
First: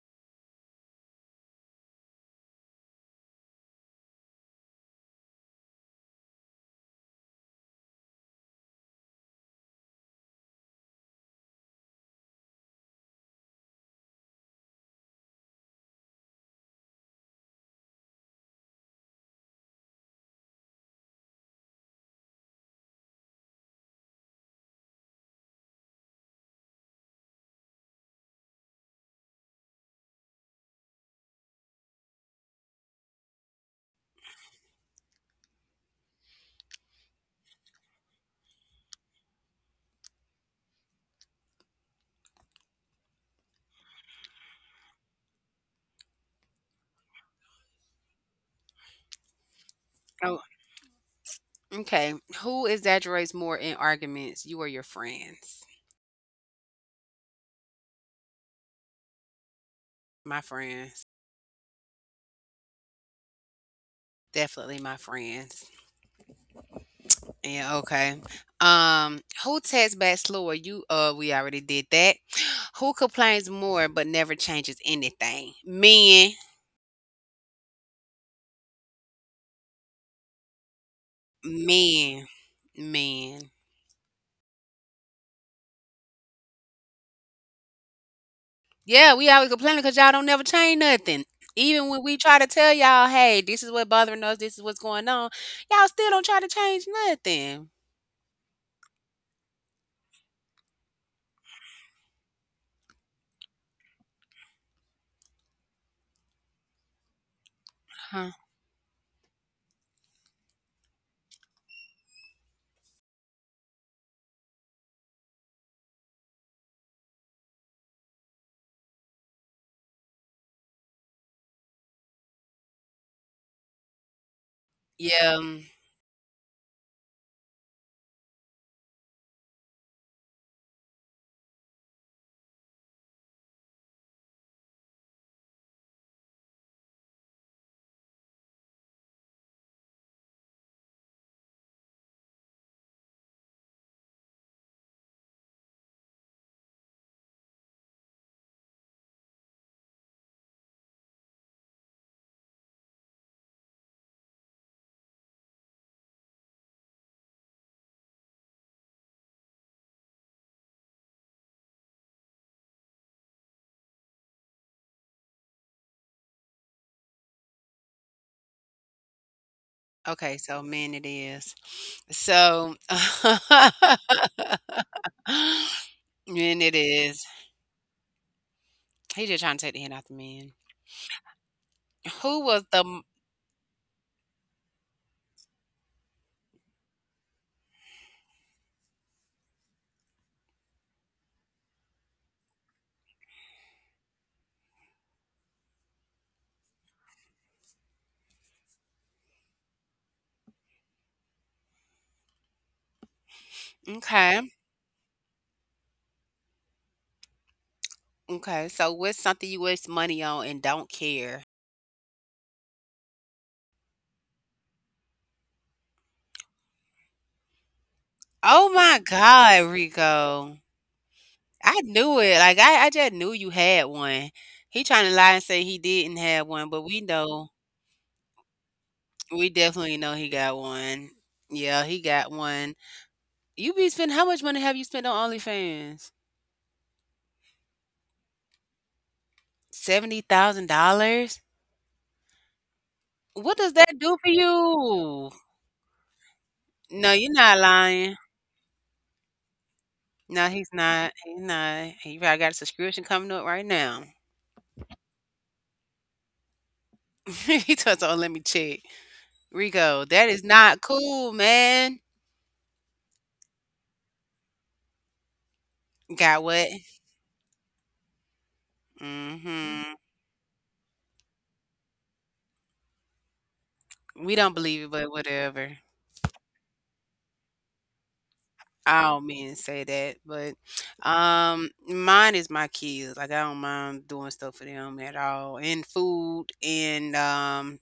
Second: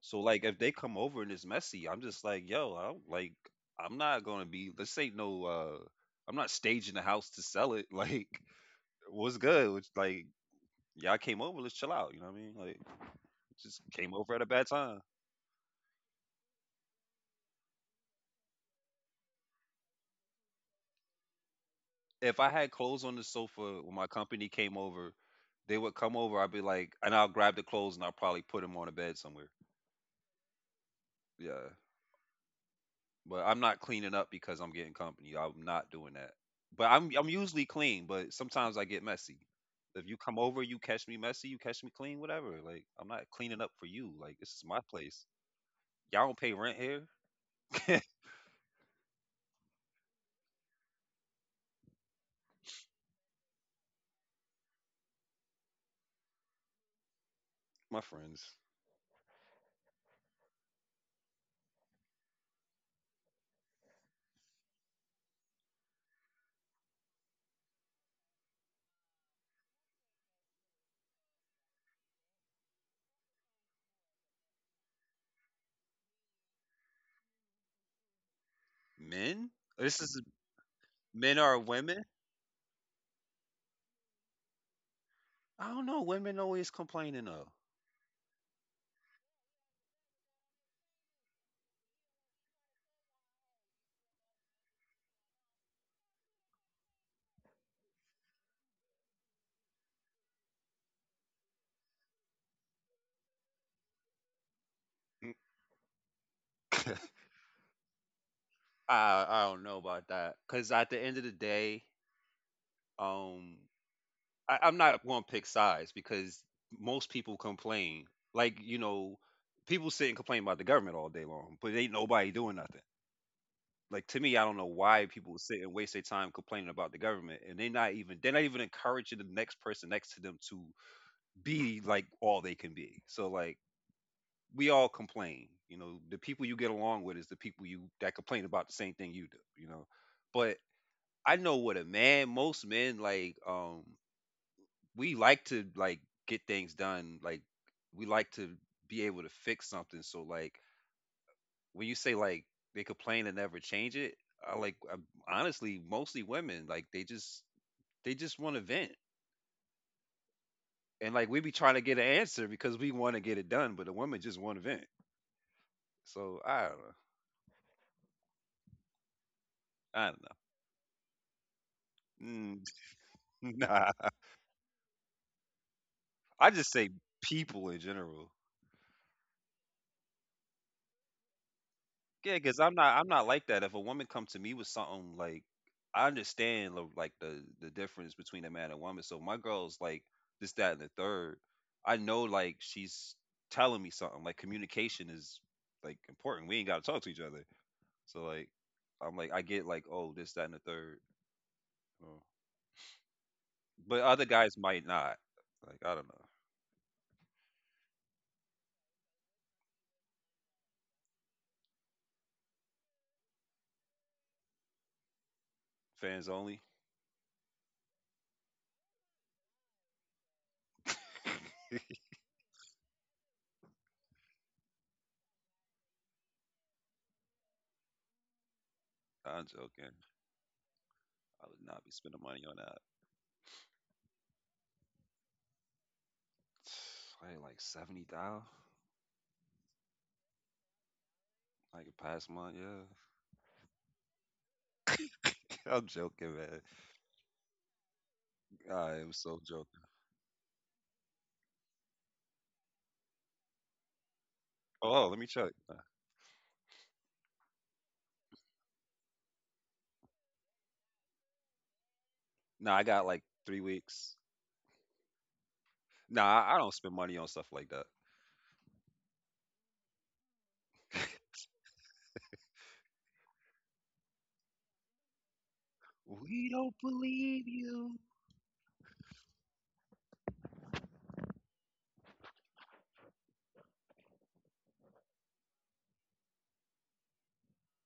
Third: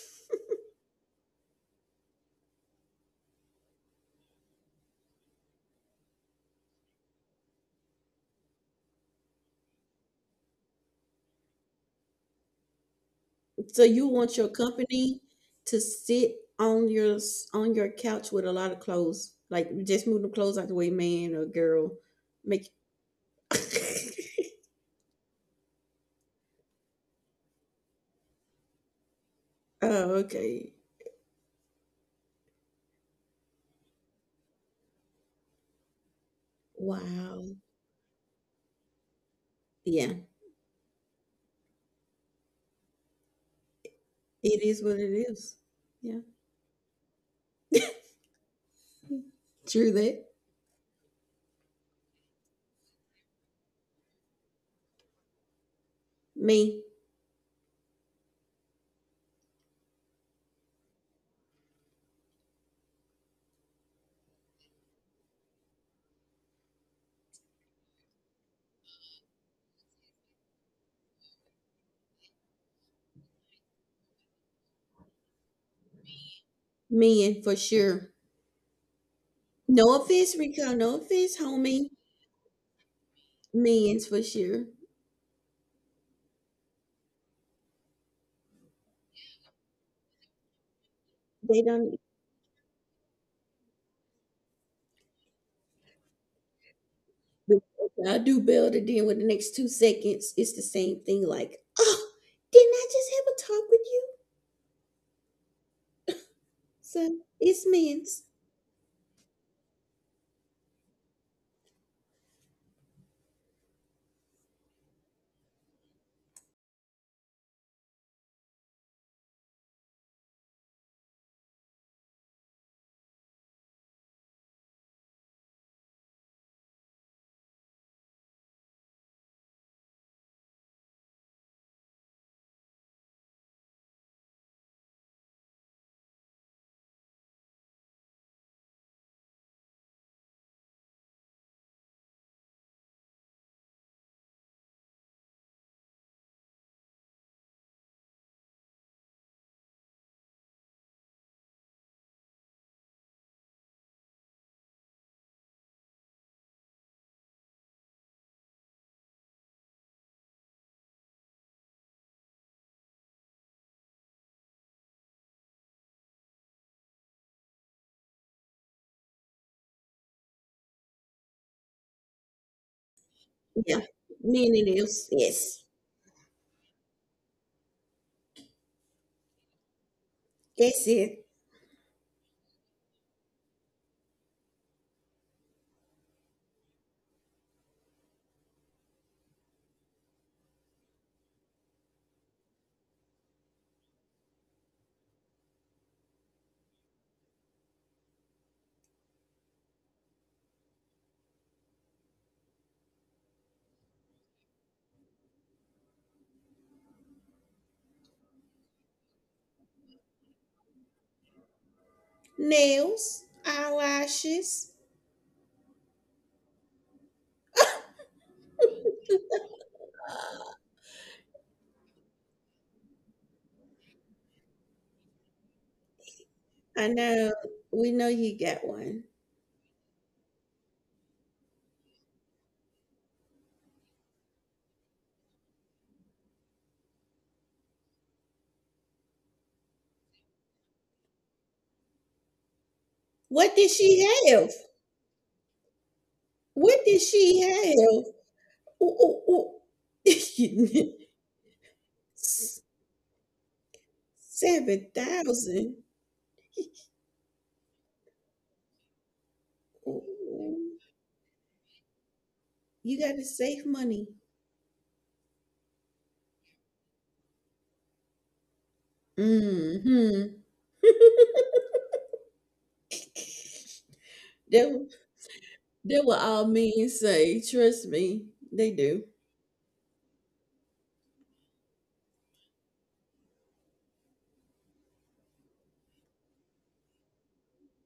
C: So like if they come over and it's messy, I'm just like, yo, I don't, like I'm not gonna be. This ain't no. uh I'm not staging the house to sell it. Like what's good? Which like y'all came over, let's chill out. You know what I mean? Like just
B: So you
C: came over
B: want
C: at a
B: your
C: bad time.
B: company to sit on your on your couch with a lot of clothes, like just move the clothes out the way, man or girl.
C: If I
B: Make
C: had clothes on the sofa when my company came over, they would come over. I'd be like, and I'll grab the clothes and I'll probably put them on a bed somewhere.
B: Oh, okay.
C: Yeah, but I'm not cleaning up because I'm getting company. I'm not doing that. But I'm I'm
B: Wow.
C: usually clean, but sometimes I get messy. If
B: Yeah,
C: you come over, you catch me messy, you catch me clean, whatever. Like I'm not cleaning up for you. Like this
B: it
C: is my
B: is what it
C: place.
B: is. Yeah,
C: Y'all don't pay rent here.
B: true that.
A: Oh, okay. Who exaggerates more in arguments, you or your friends?
B: Me,
C: my friends.
A: My friends. Definitely my friends. Yeah, okay. Um, who texts back slower? You uh we already did that. Who complains more but never changes anything? Men,
B: men for sure.
C: Men?
B: No
C: This is
B: offense, Rico. No offense,
C: men or
B: homie.
C: women?
A: men, men.
B: Men's for sure.
C: I don't know. Women always complaining though.
A: Yeah, we always complaining because y'all don't never change nothing.
B: They
A: Even
B: don't.
A: when we try to tell y'all, hey, this is what bothering us, this is what's going on, y'all still don't try to change nothing.
B: I do better than with the next two seconds. It's the same thing. Like, oh, didn't I just have a talk with you? So it's men's.
A: Huh.
C: I I don't know about that. Cause at the end of the day, um, I, I'm not going to pick sides because most people complain. Like you know, people sit and complain about the government all day long, but ain't nobody doing nothing. Like to me, I don't know why
A: Yeah.
C: people sit
A: um,
C: and waste their time complaining about the government, and they're not even they're not even encouraging the next person next to them to be like all they can be. So like we all complain, you know. The people you get along with is the people you that complain about the same thing you do, you know. But I know what a man, most men like. Um we like to like get things done. Like we like to be able to fix something. So like when you say like they complain and never change it, I like i honestly mostly women like they just they just want to vent. And like we be trying to get an answer because we want to get it done, but the women just want to vent. So I don't know. I don't
A: Okay, so men it is.
C: know. Mm,
A: So
B: Yeah,
C: nah,
B: men it is. Yes,
C: I
A: men
C: just
A: it
C: say
A: is.
C: people in general.
A: He just trying to take the hand out the man.
B: that's it.
C: Yeah,
A: Who
C: because
A: was
C: I'm
A: the
C: not
A: m-
C: I'm not like that. If a woman come to me with something like I understand lo- like the the difference between a man and woman. So my girl's like this, that, and the third. I know like she's telling me something. Like communication is like important. We ain't gotta talk to each other. So like I'm like I get like, oh, this, that, and the third. Uh, But other
A: okay?
C: guys might not. Like, I don't know.
A: Okay, so what's something you waste money on and don't care?
B: Nails, eyelashes.
C: Fans only.
A: Oh my God, Rico. I knew it. Like, I I just knew you had one. He trying to lie and say he didn't have one, but
B: I
A: we
B: know.
A: know.
B: We know you got one.
C: Nah, I'm
A: We
C: joking.
A: definitely know he got one.
C: I would not
A: Yeah,
C: be
A: he
C: spending
A: got
C: money on
A: one.
C: that.
A: You be spending how much money have you spent on OnlyFans?
C: I had like seventy thousand
A: seventy thousand dollars?
C: like past month, yeah.
B: What
A: What
B: did
A: does that
B: she
A: do for
B: have?
A: you?
C: I'm joking, man.
B: What did
A: No, you're
B: she
A: not
B: have?
A: lying.
C: I
B: Ooh,
C: am so
B: ooh,
C: joking.
A: No, he's
B: ooh.
A: not. He's not. He probably got a subscription coming up right now.
B: Seven
C: Oh, let me check.
B: thousand.
A: he told us, oh, let me check. Rico, that is not cool, man.
C: No, I
B: You
C: got like
B: gotta
C: three
B: save money.
C: weeks. Nah,
A: Got
C: I I
A: what?
C: don't spend money on stuff like that.
B: Mm
A: Mm-hmm.
B: hmm
A: We don't believe
B: that
A: it, but whatever.
B: that what all
C: We don't
B: men say.
C: believe
B: Trust
C: you.
B: me, they do.
A: All men say that, but um, mine is my kids. Like I don't mind doing stuff for them at all, and food and um,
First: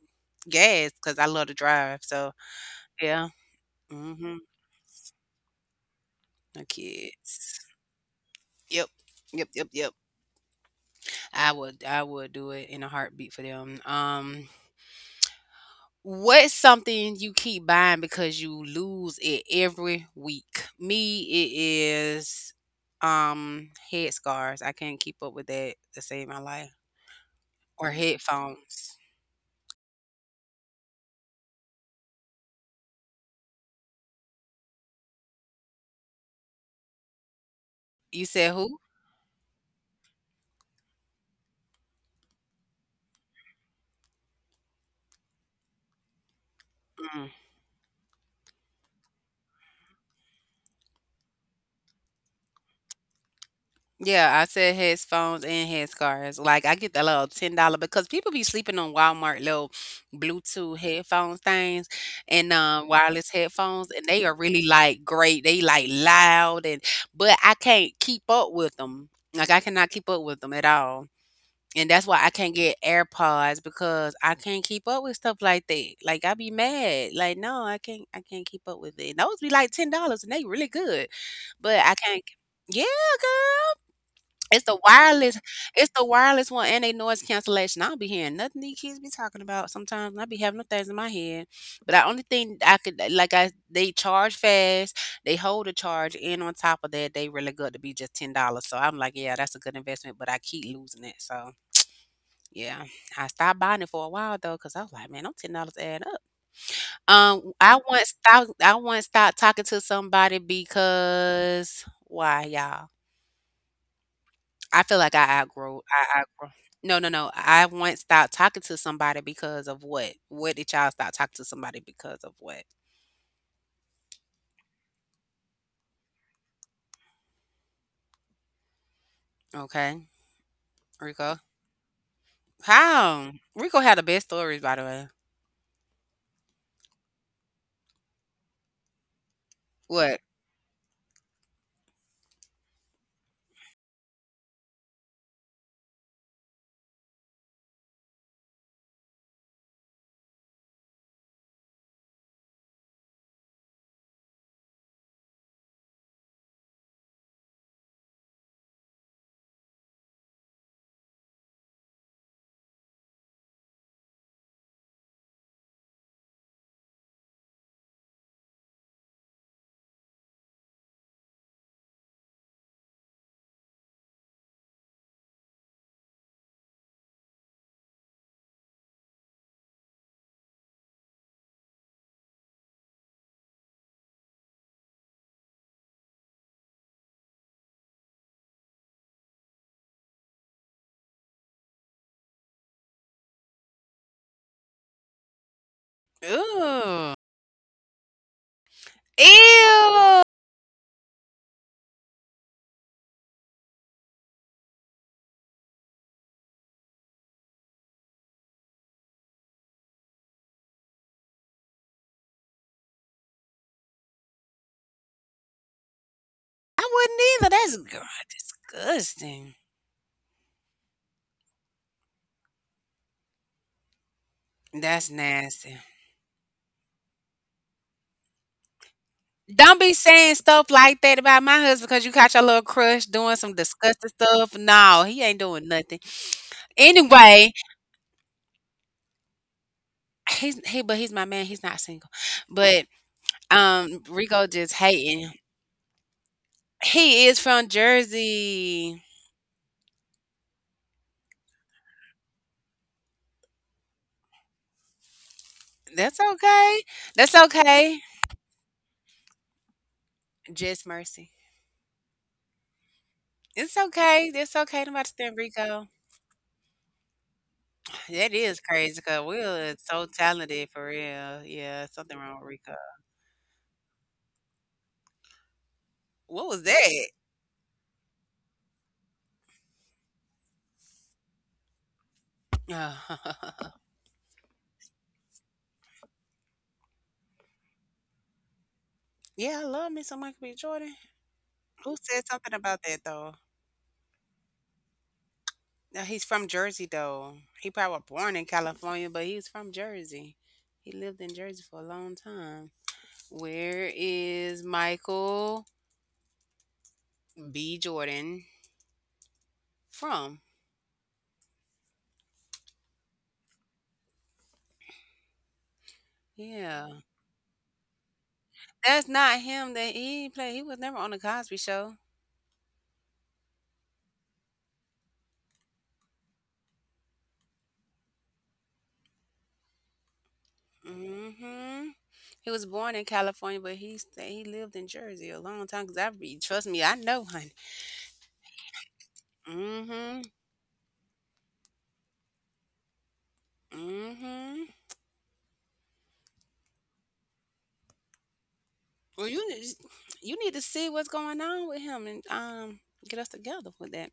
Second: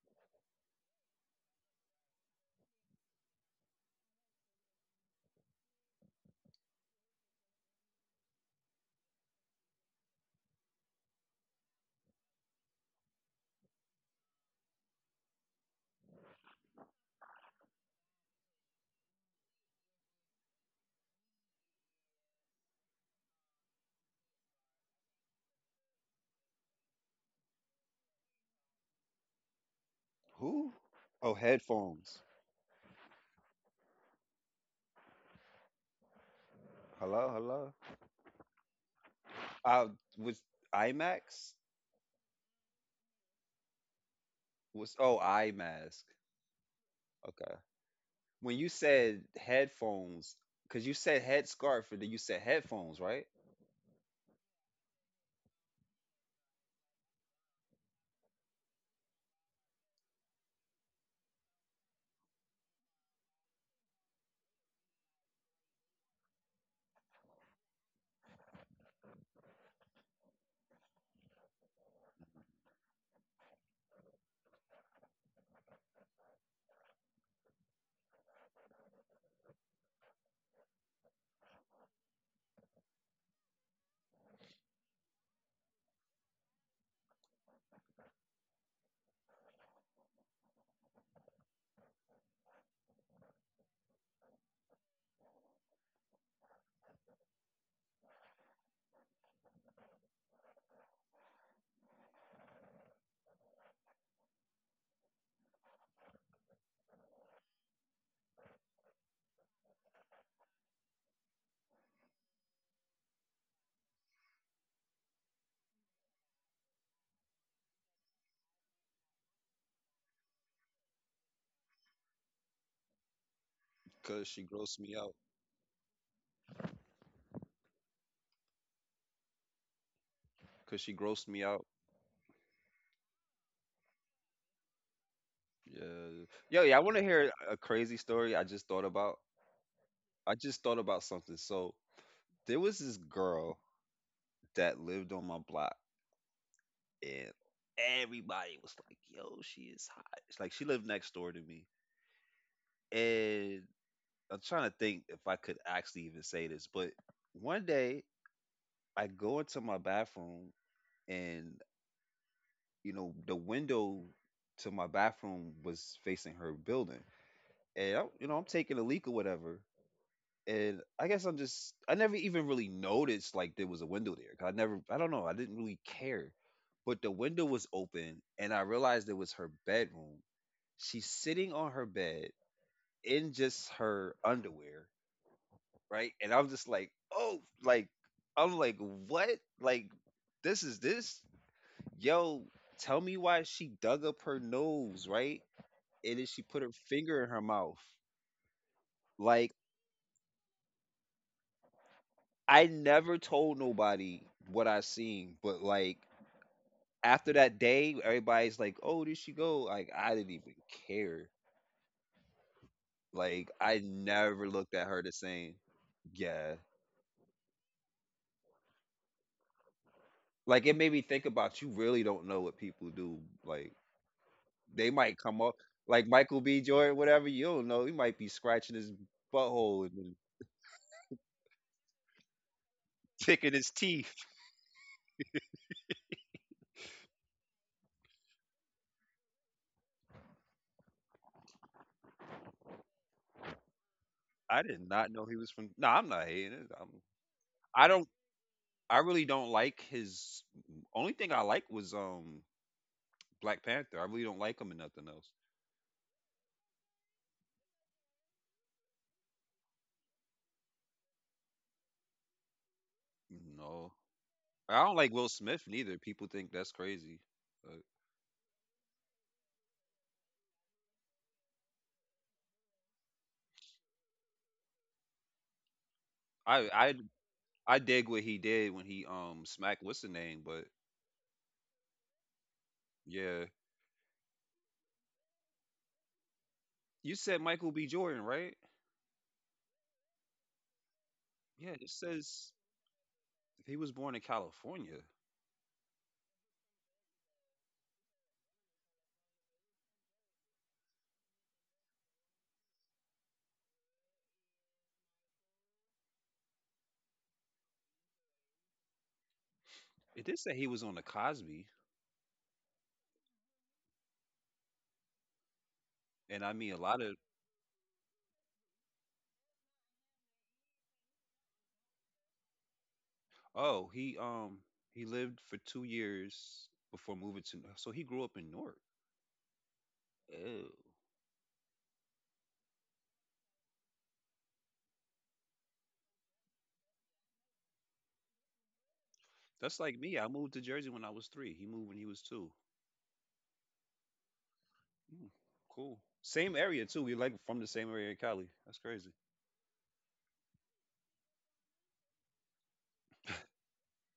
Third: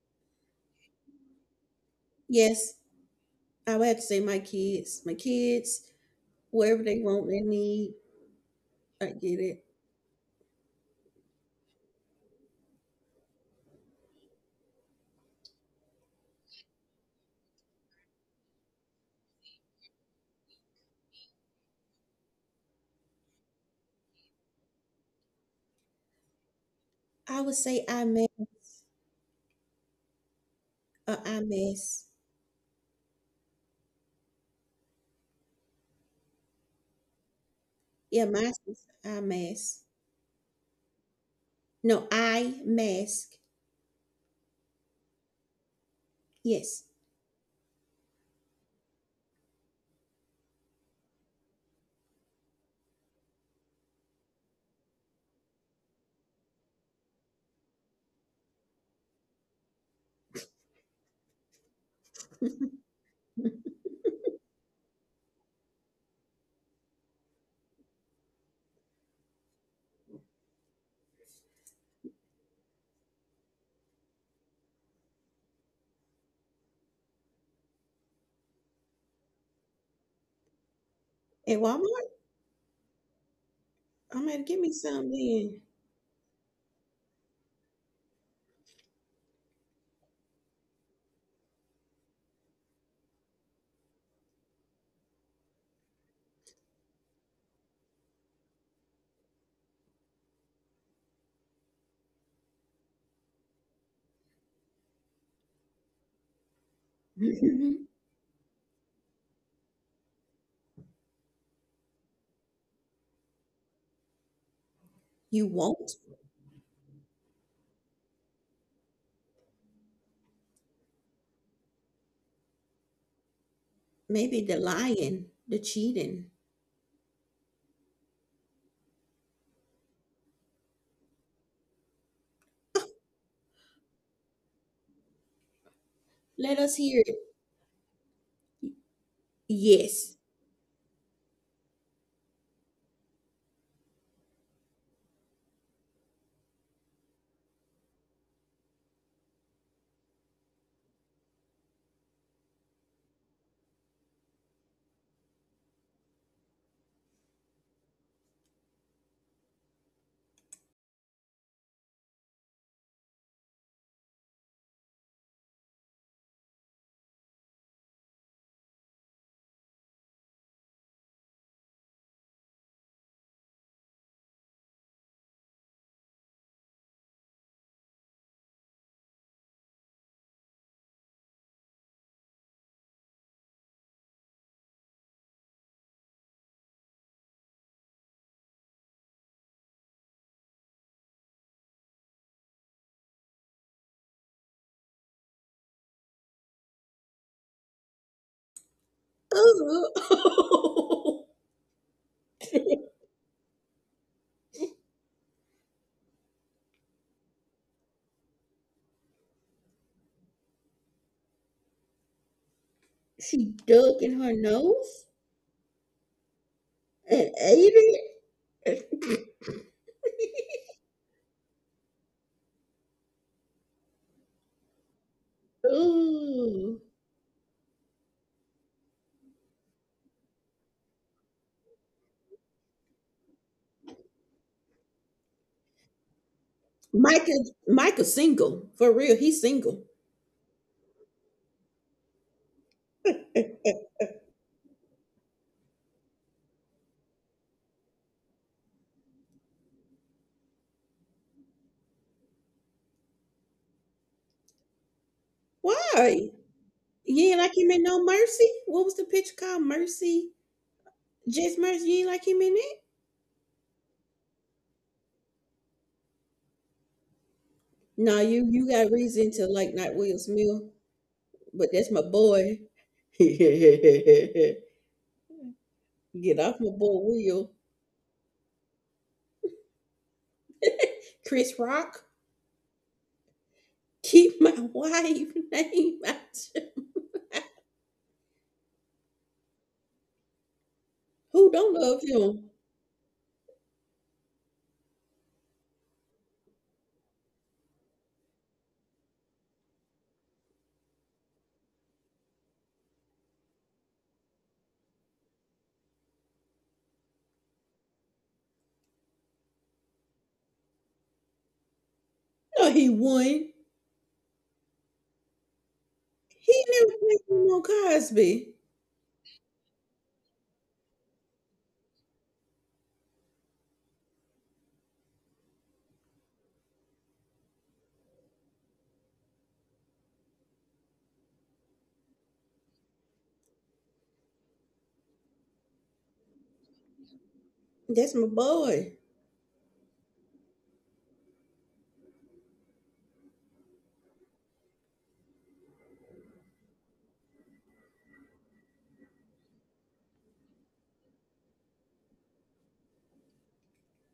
A: gas because I love to drive. So
B: Yes,
A: yeah,
B: I would have to say
A: mm-hmm.
B: my kids, my kids,
A: My
B: whatever they want, they
A: kids.
B: need.
A: Yep,
B: I get
A: yep,
B: it.
A: yep, yep. I would, I would do it in a heartbeat for them. Um, What's something you keep buying because you lose it every week? Me, it is um head scarves. I can't keep up with that to save my life.
B: I would say
A: Or
B: I mess.
A: headphones.
C: Who?
B: Uh,
C: Oh,
B: I mess.
C: headphones. Hello, hello.
A: You
B: Yeah, my
A: said who?
B: sister, I mess.
C: Uh, was IMAX?
B: No, eye mask.
C: Was oh iMask?
B: Yes.
C: Okay. When you said headphones, cause you said head scarf, and then you said headphones, right?
A: Yeah, I said headphones and head scarves. Like I get the little ten dollar because people be sleeping on Walmart little Bluetooth headphones things and um wireless headphones and they are really like great. They like loud and but I can't keep up with them. Like I cannot keep up with them at all. And that's why I can't get AirPods because I can't keep up with stuff like that. Like I be mad. Like no, I can't I can't keep up with it. And those be like ten dollars and they really good.
B: At
A: But I
B: Walmart?
A: can't, yeah,
B: I'm gonna give
A: it's
B: me
A: the
B: some
A: wireless,
B: then.
A: it's the wireless one and they noise cancellation. I'll be hearing nothing these kids be talking about sometimes. And I be having them things in my head. But the only thing I could like I they charge fast, they hold a charge, and on top of that, they really good to be just ten dollars. So I'm like, yeah, that's a good investment, but I keep losing it. So yeah. I stopped buying it for a while though, because I was like, man, I'm ten dollars add up. Um I once stopped I once stopped talking to somebody because why y'all? I feel like I
B: You
A: outgrow
B: won't?
A: I outgrow. No, no, no. I once stopped talking to somebody because of what? What did y'all stop talking to somebody because of what?
C: Cause
B: Maybe
C: she
B: the
C: grossed me out.
B: lying, the cheating.
A: Okay,
C: Cause she grossed
A: Rico.
C: me out.
A: How? Rico had the best stories, by the way.
C: Yeah.
B: Let
C: Yo, yeah.
B: us
C: I want to
B: hear it.
C: hear a crazy story I just thought about.
B: Yes.
A: What?
C: I just thought about something. So there was this girl that lived on my block, and everybody was like, "Yo, she is hot." It's like she lived next door to me, and I'm trying to think if I could actually even say this, but one day I go into my bathroom, and you know the window to my bathroom was facing her building, and I, you know I'm taking a leak or whatever, and I guess I'm just I never even really noticed like there was a window there. 'Cause I never I don't know, I didn't really care. But the window was open and I realized it was her bedroom. She's sitting on her bed in just her underwear, right? And I'm just like, "Oh, like I'm like, "What? Like this is this? Yo, tell me why she dug up her nose, right?" And then she put her
A: Ooh.
C: finger in her mouth. Like
A: Ew.
B: Ooh.
C: I never told nobody what I seen, but like after that day, everybody's like, "Oh, did she go?" Like I didn't even care. Like
B: She
C: I
B: dug in her
C: never looked at her
B: nose
C: the same. Yeah.
A: I
B: and
A: wouldn't either.
B: ate
A: That's God,
B: it.
A: disgusting.
C: Like it made me think about you really don't know what people do. Like they
A: That's
C: might come up
A: nasty.
C: like Michael B.
B: Ooh.
C: Jordan, whatever, you don't know. He might be scratching his
A: Don't
C: butthole
A: be
C: and then
A: saying stuff like that about my husband because you caught your little crush doing
C: picking
A: some
C: his
A: disgusting
C: teeth.
A: stuff. No, he ain't doing nothing.
B: Micah,
A: Anyway,
B: Micah single for real. He's single.
A: he's he but he's my man, he's not single. But, um, Rico
C: I
A: just
C: did not know
A: hating.
C: he was from No, I'm not hating it. I'm
A: He is from
C: I don't I
A: Jersey.
C: really don't like his only thing I like was um Black Panther. I really don't like him and nothing else.
A: That's
B: Why?
A: okay.
B: You
A: That's
B: ain't like him in
A: okay.
B: no mercy. What was the picture called? Mercy,
A: Just mercy.
B: just mercy. You ain't like him in it.
A: It's
C: No.
A: okay. That's
C: I
A: okay.
C: don't like
A: Nobody
C: Will
A: stand
C: Smith
A: Rico.
C: neither. People think that's crazy. But
B: No,
A: That
B: you
A: is
B: you got
A: crazy because
B: reason to
A: Will
B: like
A: is
B: not
A: so
B: Will Smith,
A: talented for real.
B: but
A: Yeah,
B: that's my
A: something wrong with
B: boy.
A: Rico.
B: Get
A: What
B: off
A: was
C: I
B: my
C: I
B: boy
A: that?
B: Will.
C: I dig what he did when he um smacked what's the name, but
B: Chris Rock.
C: yeah.
B: Keep my wife name out. your-
C: You said Michael B. Jordan, right?
A: Yeah, I love me some Michael B. Jordan.
B: Who
C: Yeah,
B: don't
C: it
A: Who
B: love
A: said
C: says
B: him?
A: something about that though?
C: he was born in California.
A: Now he's from Jersey though. He probably born in California, but he's from Jersey. He lived in Jersey for a long time. Where is Michael B. Jordan
C: It did
A: from?
C: say he was on the Cosby,
B: No, he won. He
C: and I mean a
B: never
C: lot
A: Yeah,
C: of
B: played with no Cosby.
A: that's not him. That he played. He was never on the Cosby Show.
C: oh he um he lived for two years before moving to so he grew up in Newark. Oh,
A: Hmm. He was born in California, but he sta he lived in Jersey a long time. Cause I be trust me, I know, honey.
B: That's my boy.
C: that's like me. I
A: Hmm.
C: moved to Jersey when I was three. He moved when he was two.
A: Hmm.
C: Mm, cool. Same area too. We like from the same area, in Cali. That's crazy.
A: Well, you need you need to see what's going on with him and um get us together with that.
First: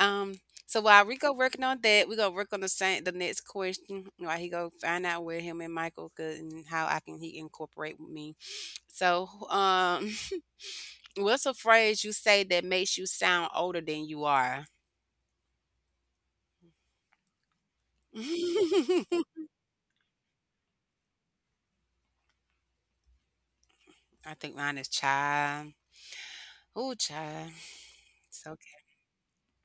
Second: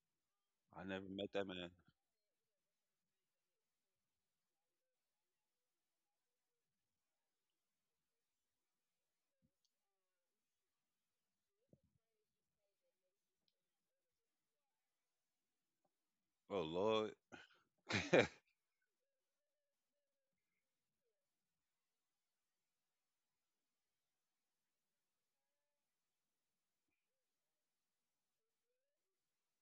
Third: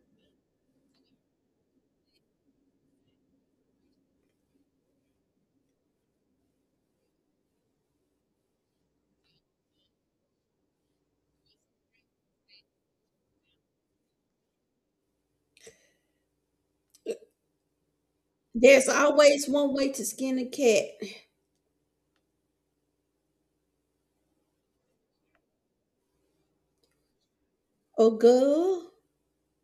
A: Um, so
C: I
A: while
C: never
A: we
C: met
A: go
C: that
A: working
C: man.
A: on that, we gonna work on the same the next question while he go find out where him and Michael could and how I can he incorporate with me. So um, what's a phrase you say that makes you sound older than you are?
C: Oh Lord.
B: There's always one way to skin a cat.
A: I think mine is child. Ooh, child.
B: Oh,
A: It's okay.
B: girl.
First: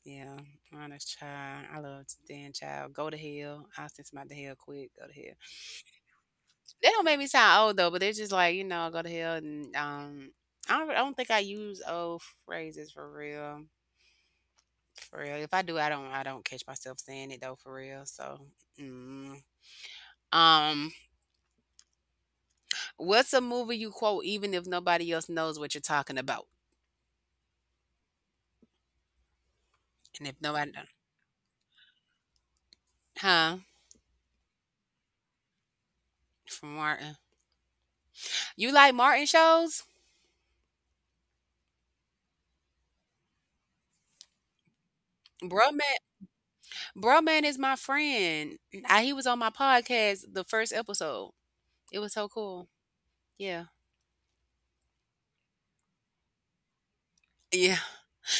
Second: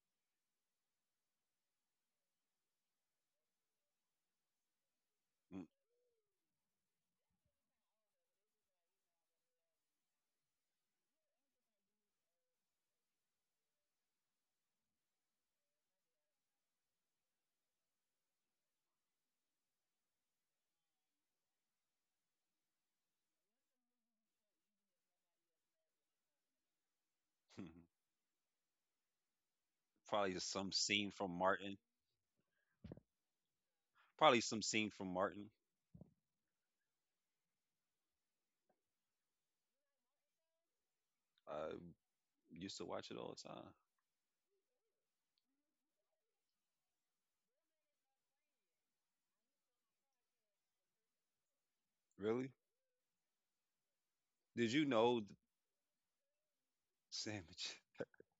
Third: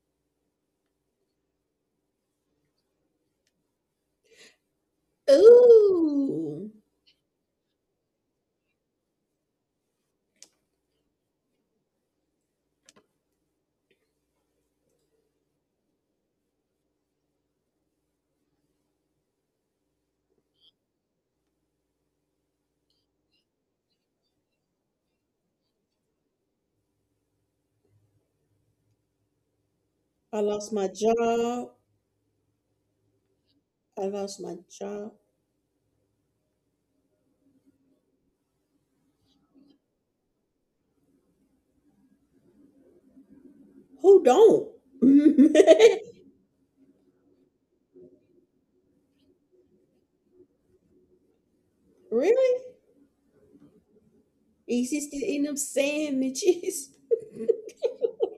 A: Yeah, mine is child. I love Dan Child. Go to hell. I'll send somebody to hell quick. Go to hell.
B: Ooh.
A: They don't make me sound old though, but they're just like, you know, go to hell and um I don't I don't think I use old phrases for real. For real. If I do, I don't I don't catch myself saying it though for real. So mm. um what's a movie you quote even if nobody else knows what you're talking about? And
C: Probably
B: I
A: if
C: just
B: lost
A: nobody
C: some
A: kno-
B: my
C: scene from
B: job.
C: Martin.
A: huh?
B: I lost
C: Probably
B: my
C: some scene from
B: job.
C: Martin.
A: From Martin. You like Martin shows?
C: I used to watch it all the time.
B: Who don't?
A: Bro man Bro man is my friend. I, he was on my podcast the first episode. It was so
C: Really?
B: Really?
A: cool. Yeah.
C: Did you
B: He's just
C: know th-
B: eating them sandwiches.
C: Sandwich?
A: Yeah.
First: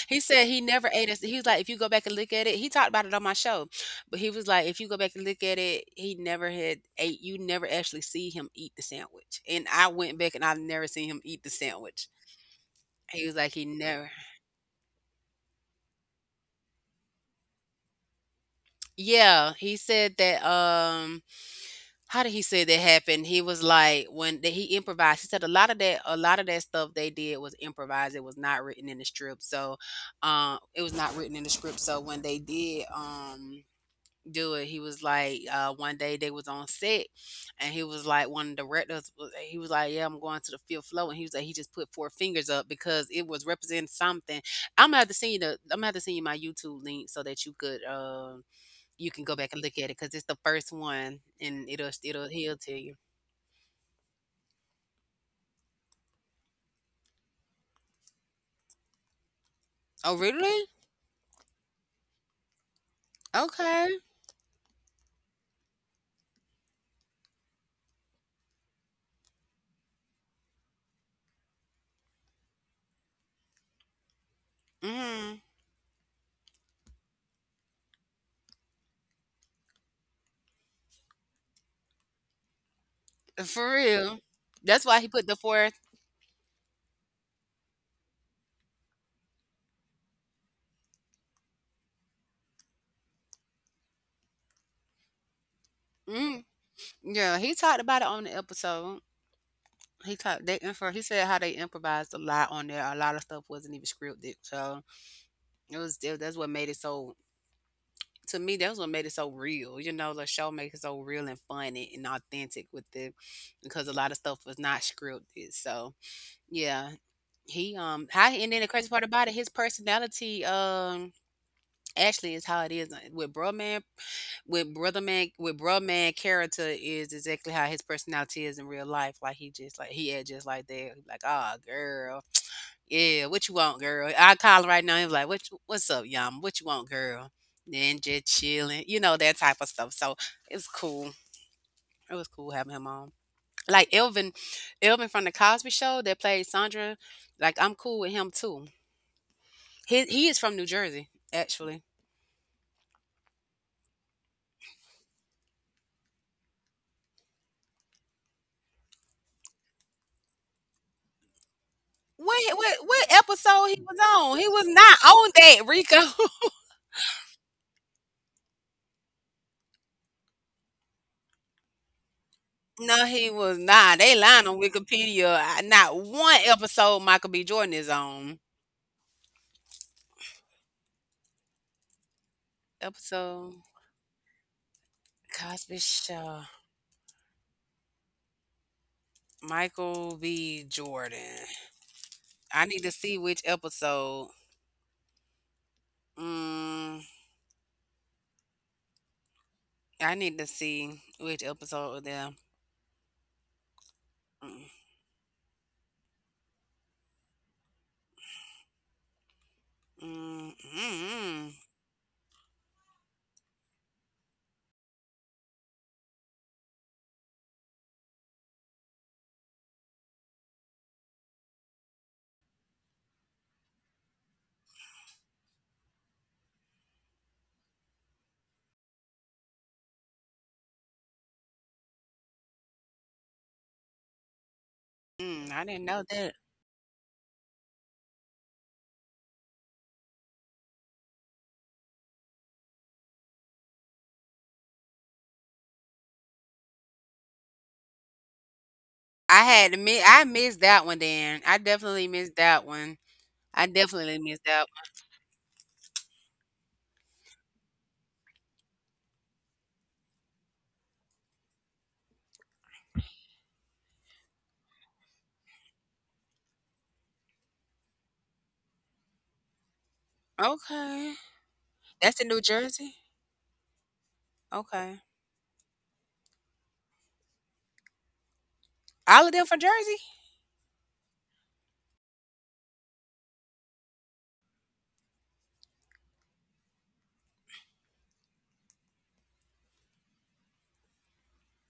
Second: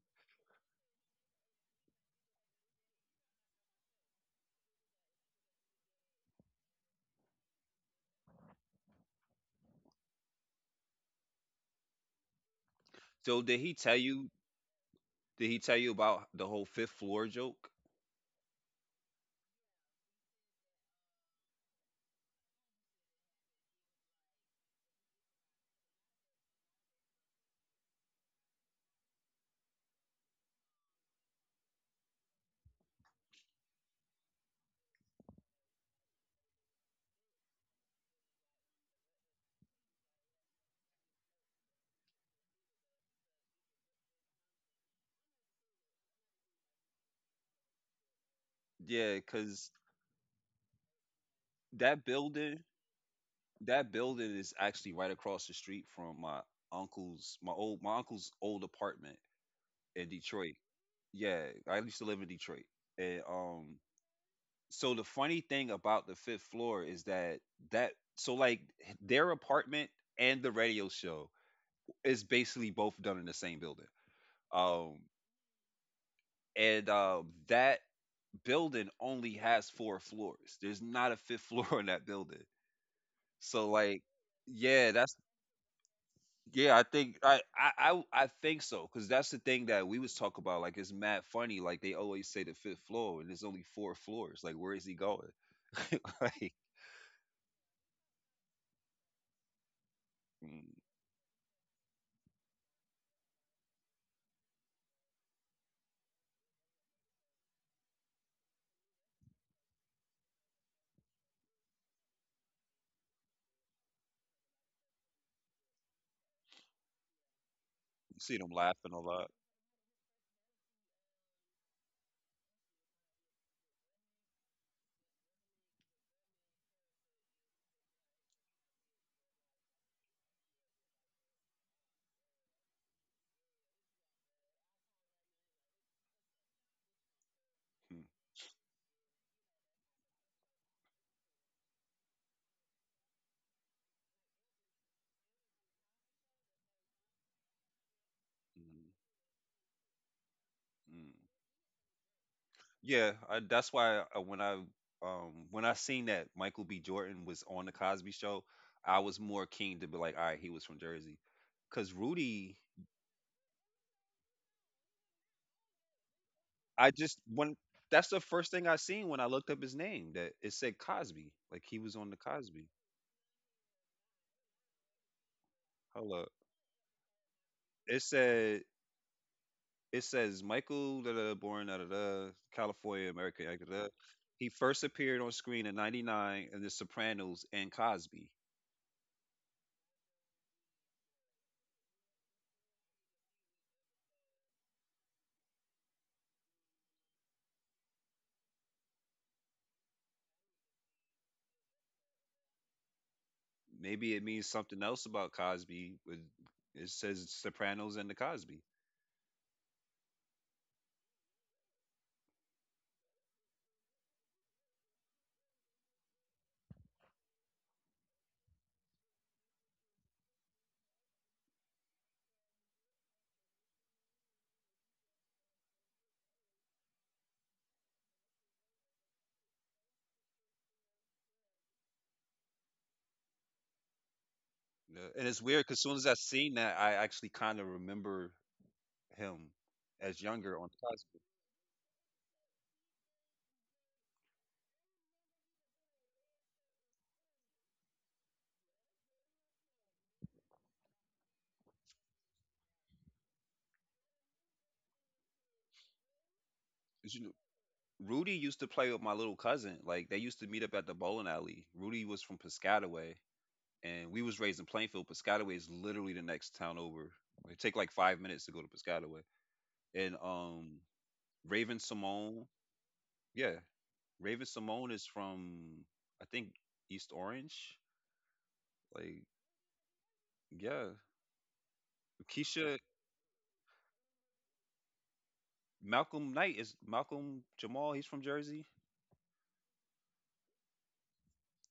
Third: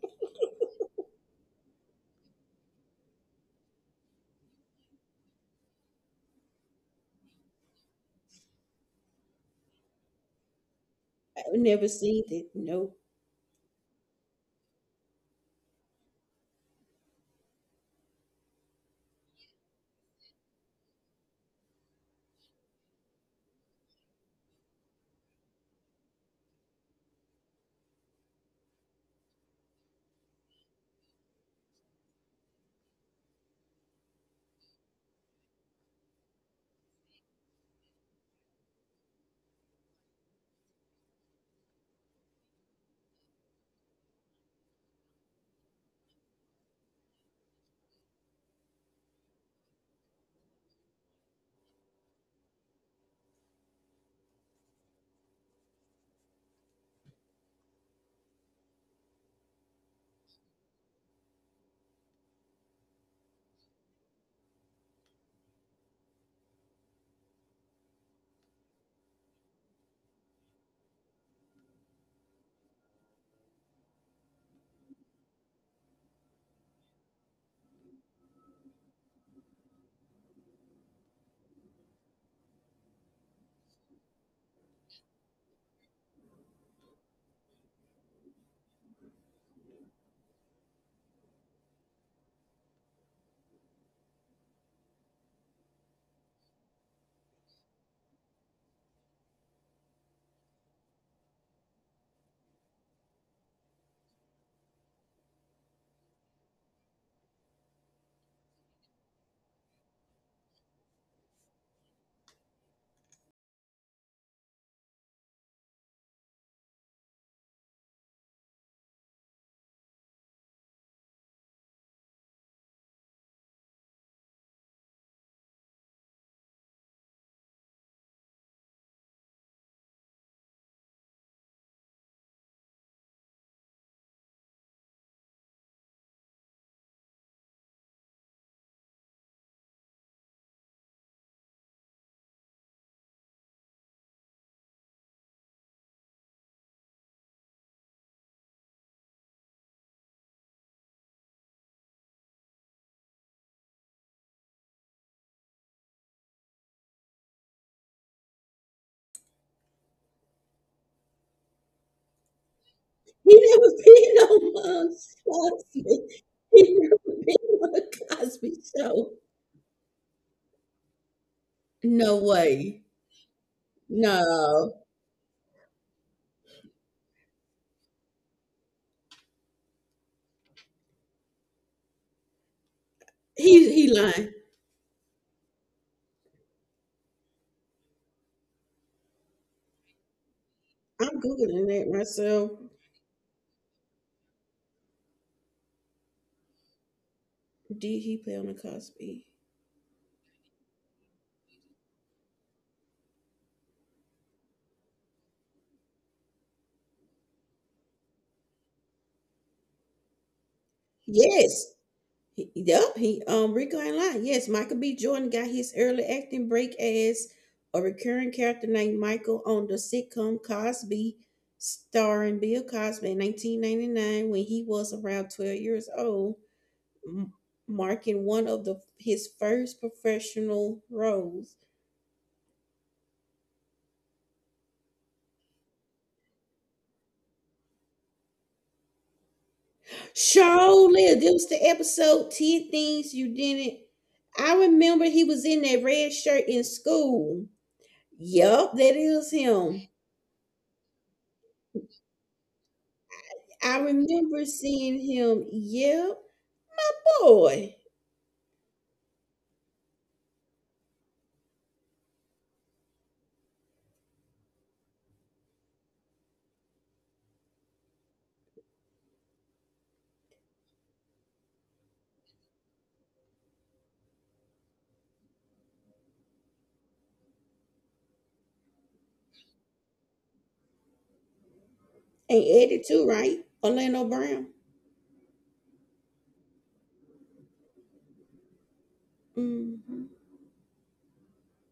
A: He said he never ate us. He was like, if you go back and look at it, he talked about it on my show, but he was like, if you go back and look at it, he never had ate. You never actually see him eat the sandwich. And I went back and I've never seen him eat the
B: I've never
A: sandwich.
B: seen that. No.
A: He was
C: So
A: like,
C: did
A: he
C: he tell
A: never.
C: you? Did he tell you about the whole fifth floor joke?
A: Yeah, he said that. Um, how did he say that happened? He was like when that he improvised. He said a lot of that, a lot of that stuff they did was improvised. It was not written in the script, so um, it was not written in the script. So when they did, um do it. He was like, uh, one day they was on set, and he was like, one of the directors, was- he was like, yeah, I'm going to the fifth floor, and he was like, he just put four fingers up because it was representing something. I'm gonna have to send you the, I'm gonna have to send you my YouTube link so that you could, um, you
C: Yeah,
A: can go back and
C: cause
A: look at it because it's the first one, and it'll,
C: that
A: it'll, he'll
C: building,
A: tell you.
C: that building is actually right across the street from my uncle's, my old, my uncle's old apartment in
A: Oh,
C: Detroit.
A: really?
C: Yeah, I used to live in Detroit, and um,
A: Okay.
C: so the funny thing about the fifth floor is that that so like their apartment and the radio show is basically both done in the same building um
A: Mm,
C: and uh, that building only has four floors, there's not a fifth floor in that building so
A: for
C: like
A: real. That's
C: yeah
A: why he
C: that's
A: put the fourth.
C: yeah I think I I I, I think so because that's the thing that we was talking about like it's mad funny like they always say the fifth floor and there's only four floors like where is he going
A: Mm,
C: like
A: yeah, he talked about it on the episode. He taught
C: mm,
A: they
C: you
A: info. He said how they improvised a lot on there. A lot of stuff wasn't even scripted, so it was. It, that's what made it so. To me, that's what made it so real. You know, the show makes it so real and funny and authentic with it, because a lot of stuff was not scripted. So yeah, he um how
C: see them
A: and then the crazy
C: laughing a
A: part about
C: lot.
A: it, his personality um actually is how it is uh, with bro man with brother man with bro man character is exactly how his personality is in real life. Like he just like he act just like that. He Like ah girl. Yeah, what you want, girl? I call him right now. He's like, "What? You- What's up, Yum? What you want, girl?" Then
C: Hmm.
A: just chilling, you know that type of stuff. So it's cool. It was cool having him on. Like Elvin, Elvin from the Cosby Show that played Sandra. Like I'm cool with him too.
C: Mm,
A: He he is from New Jersey
C: mm.
A: actually.
C: Yeah, I, that's why I, when I um when I seen that Michael B. Jordan was on the Cosby Show, I was more keen to be like, all right, he was from Jersey, because
A: What
C: Rudy,
A: what what
B: He
A: episode
B: never
A: he was
B: been
A: on? He
B: on
A: was
B: Mom
A: not on that
B: Cosby.
A: Rico.
B: He never
C: I just
B: been
C: when
B: on a
C: that's the
B: Cosby
C: first thing I
B: show.
C: seen when I looked up his name that it said Cosby, like he was on
B: No
C: the Cosby.
B: way.
A: no, he was not. They lying on
B: No.
A: Wikipedia. I- Not
C: Hold up,
A: one episode Michael B. Jordan is
C: it
A: on.
C: said it says Michael da, da, da, born da, da, da, California, America.
B: He
C: Da,
A: Episode
C: da,
B: he
C: da.
B: lying.
C: He first appeared on screen in
A: Cosby Show.
C: 'ninety-nine in The Sopranos and Cosby.
A: Michael B.
B: I'm
A: Jordan.
B: googling that myself.
A: I need to see which episode. Mm,
B: Did he play on the Cosby?
A: I need to see which episode of them.
C: Maybe it means
A: Mm,
C: something else about Cosby. With it says Sopranos and the Cosby,
A: mm, mm, mm,
B: Yes. He, yep. He um Rico ain't lying. Yes, Michael B. Jordan got his early acting break as a recurring character named Michael on the sitcom Cosby, starring Bill Cosby in nineteen ninety-nine when he was around twelve years old, m- marking one of the his first professional roles.
C: yeah, and it's
A: mm. I
C: weird because
A: didn't
C: soon
A: know
C: as I
A: that.
C: seen that, I actually kind of remember him as younger on
B: Surely,
C: Cosby.
B: this was the episode ten Things You Didn't. I remember he was in that red shirt in school. Yup, that is
A: I had to
B: him.
A: mi- I missed that one. Then I definitely missed that one. I
B: I
A: definitely missed
B: remember
A: that
B: seeing him, yell, my
C: 'Cause, you know,
B: boy.
C: Rudy used to play with my little cousin. Like they used to meet up at the bowling alley. Rudy was from Piscataway, and we was raised in Plainfield. Piscataway is literally the next town over. It take like five minutes to go to Piscataway. And
A: one.
C: um,
A: Okay,
C: Raven
A: that's in New
C: Simone,
A: Jersey.
C: yeah, Raven Simone
A: Okay,
C: is from I think East Orange. Like,
A: all of them from Jersey.
C: yeah,
B: And
C: Keisha,
B: Eddie too, right? Orlando Brown.
C: Malcolm Knight is Malcolm Jamal. He's from Jersey.
B: Mm-hmm.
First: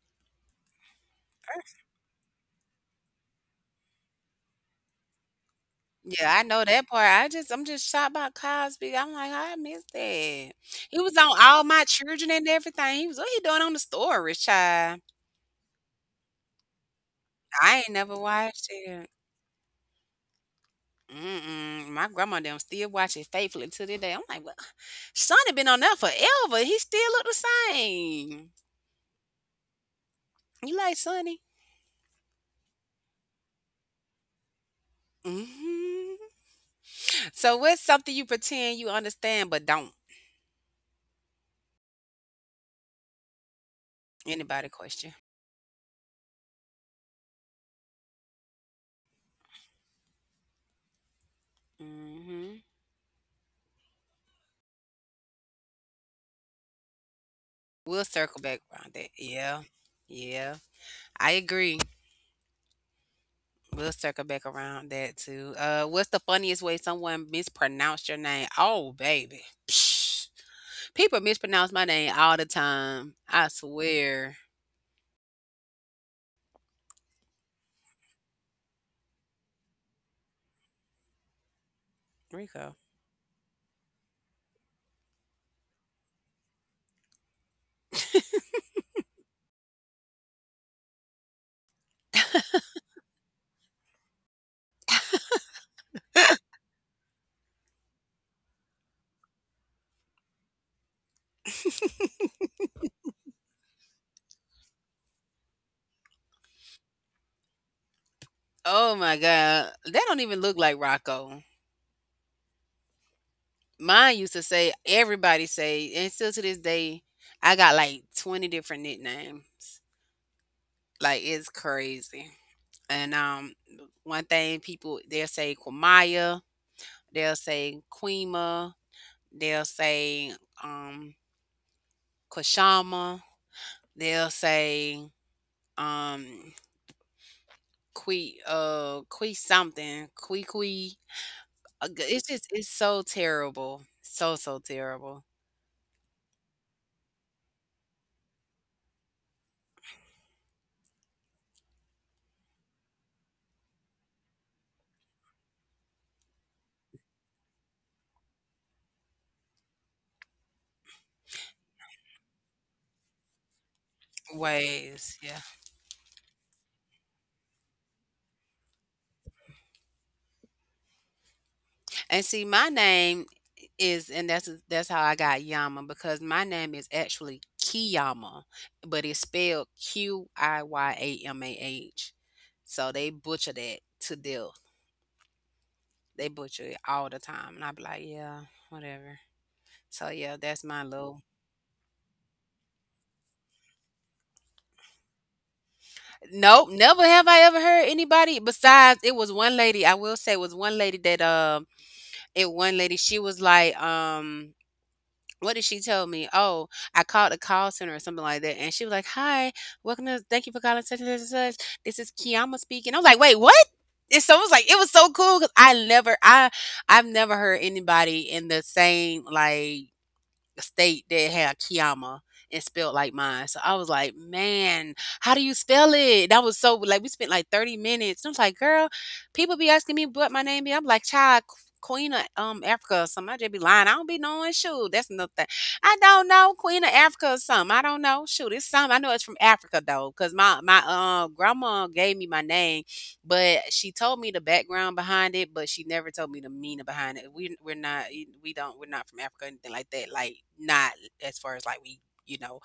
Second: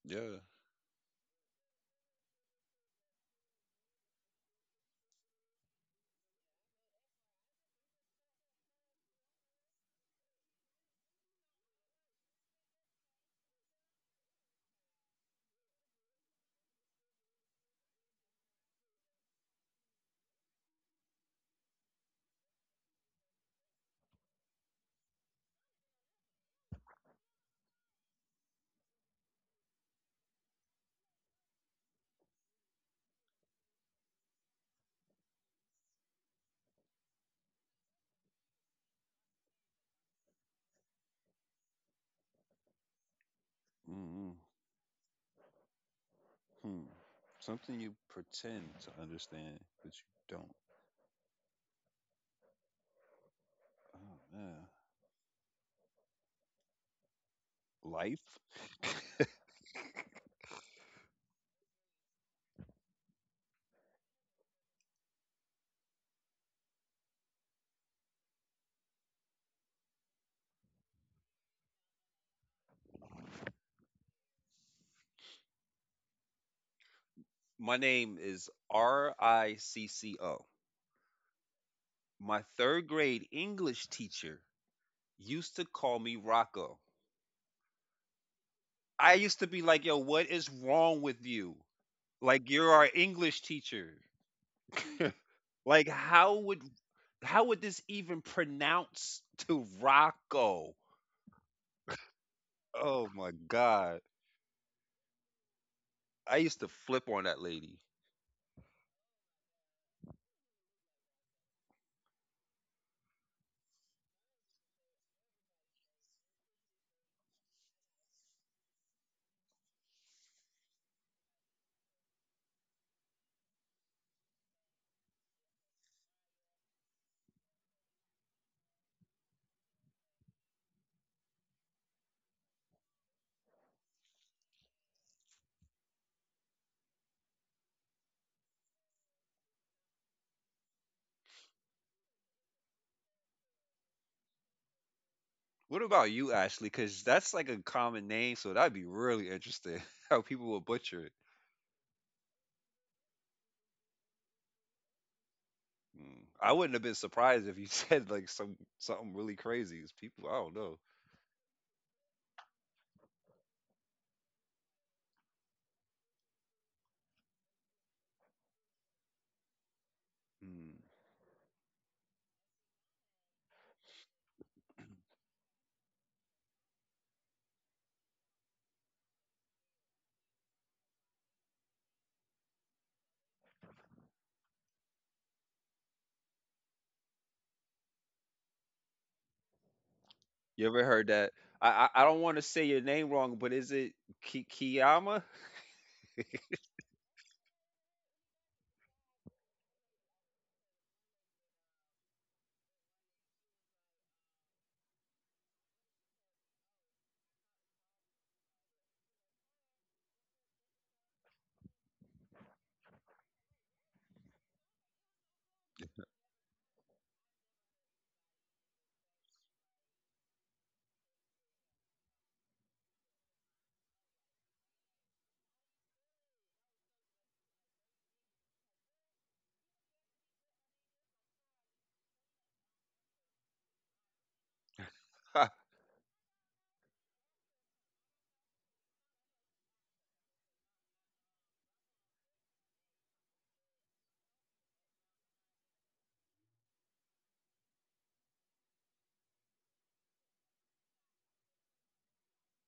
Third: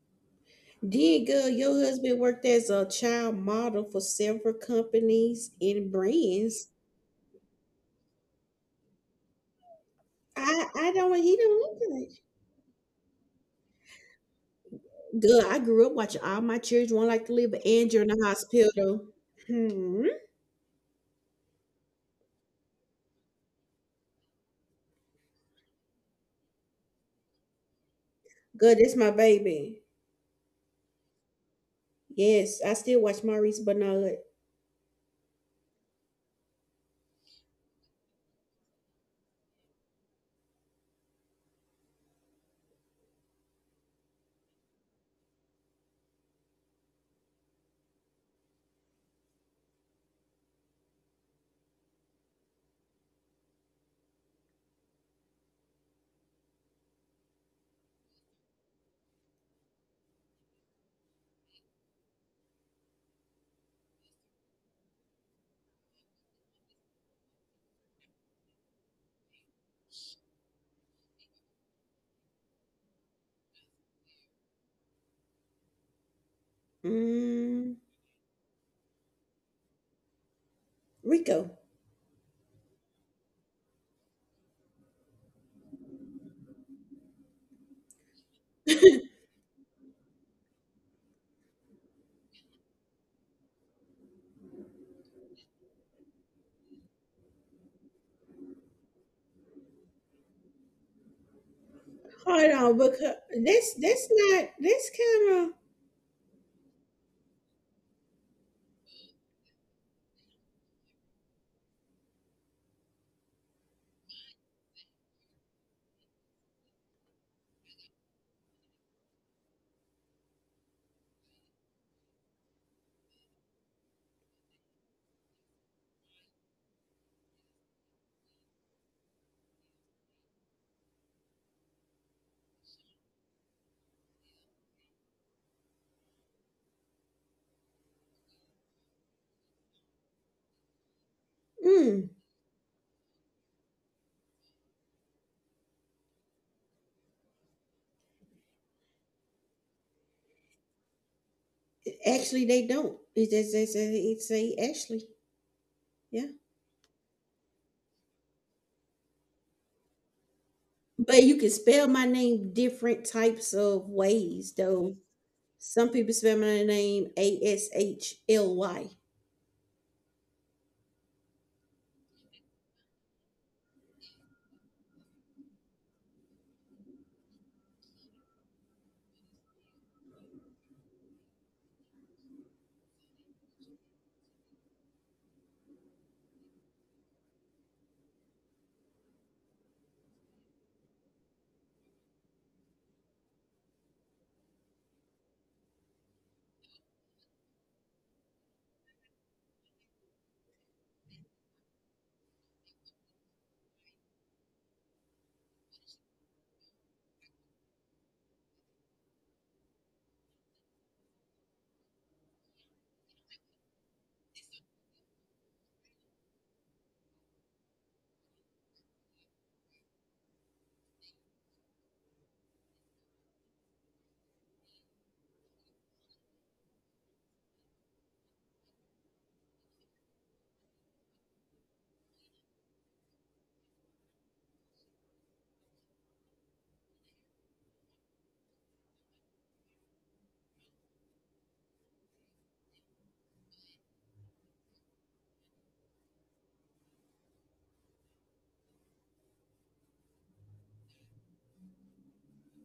C: Yeah.
B: Then, girl, your husband worked as a child model for several companies and
A: Yeah, I know
B: brands.
A: that part. I just I'm just shocked by Cosby. I'm like, I miss that.
B: I, I
A: He
B: don't,
A: was
B: he
A: on
B: don't
A: All My
B: look like
A: Children and everything. He was, what he doing on the story, child?
B: Girl, I grew up watching all my children want like to live with
A: I ain't
B: Andrew in
A: never
B: the
A: watched
B: hospital.
A: it.
B: Hmm.
A: Mm-mm. My grandma them still watch it faithfully to this day. I'm like, well, Sonny been on that forever. He still look the same.
B: Girl, that's my baby.
A: You like Sonny?
B: Yes, I still watch Maurice Bernard.
A: Hmm. So what's something you pretend you understand but don't?
C: Mm.
A: Anybody question?
C: Hmm. Something you pretend to understand, but you don't.
A: Hmm.
C: Oh, man.
A: We'll
C: Life.
A: circle back around that. Yeah. Yeah. I agree. We'll circle back around that too. Uh, what's the funniest way someone mispronounced your name? Oh, baby. Psh. People mispronounce my name all the time. I swear.
C: My
B: Mm,
C: name is R I C C O.
B: Rico.
C: My
A: Rico.
C: third grade English teacher used to call me Rocco. I used to be like, yo, what is wrong with you? Like, you're our English teacher. Like, how would how would this even pronounce to Rocco?
B: Hold on, because
C: Oh my
B: that's
C: god.
B: that's not that's kind
C: I used to flip on that lady.
A: Oh my God. That don't even look like Rocco. Mine used to say everybody say, and still to this day, I got like twenty different nicknames. Like it's crazy. And um one thing people they'll say Kwamaya, they'll say Quema, They'll say, um, Kashama. They'll say, um, Kui, uh, qui something, qui qui."
B: of
A: Uh, g-
B: mm,
A: It's just, it's so terrible. So, so terrible.
C: What about you, Ashley? Because that's like a common name, so that'd be really interesting how people will butcher it.
B: actually they don't. It just they say it say actually,
C: Mm.
B: yeah.
C: I wouldn't have been surprised if you said like some something really crazy. It's people, I don't know.
B: But you can spell my name different types of ways though.
A: Ways, yeah.
B: Some people spell my name A S H L Y.
C: Mm.
A: And see, my name is, and that's that's how I got Yama because my name is actually Kiyama, but it's spelled Q I Y A M A H. So they butcher that to death. They butcher it all the time, and I be like, yeah, whatever. So yeah, that's
C: You ever
A: my
C: heard
A: little.
C: that? I I, I don't want to say your name wrong, but is it Ki- Kiyama?
A: Nope, never have I ever heard anybody besides it was one lady. I will say it was one lady that um it one lady she was like um what did she tell me? Oh, I called the call center or something like that, and she was like, "Hi, welcome to thank you for calling such and such and such. This is Kiyama speaking." I was like, "Wait, what?" It's so it was like it was so cool because I never I I've never heard anybody in the same like state that had Kiama and spelled like mine. So I was like, "Man, how do you spell it?" That was so like we spent like thirty minutes. And I was like, "Girl, people be asking me what my name be." I'm like, "Child, Queen of um Africa or something." I just be lying. I don't be knowing. Shoot, that's nothing. I don't know Queen of Africa or something. I don't know. Shoot, it's something. I know it's from Africa though, cause my my uh, grandma gave me my name but she told me the background behind it, but she never told me the meaning behind it. We we're not e, we don't we're not from Africa or anything like that. Like not as far as like we you know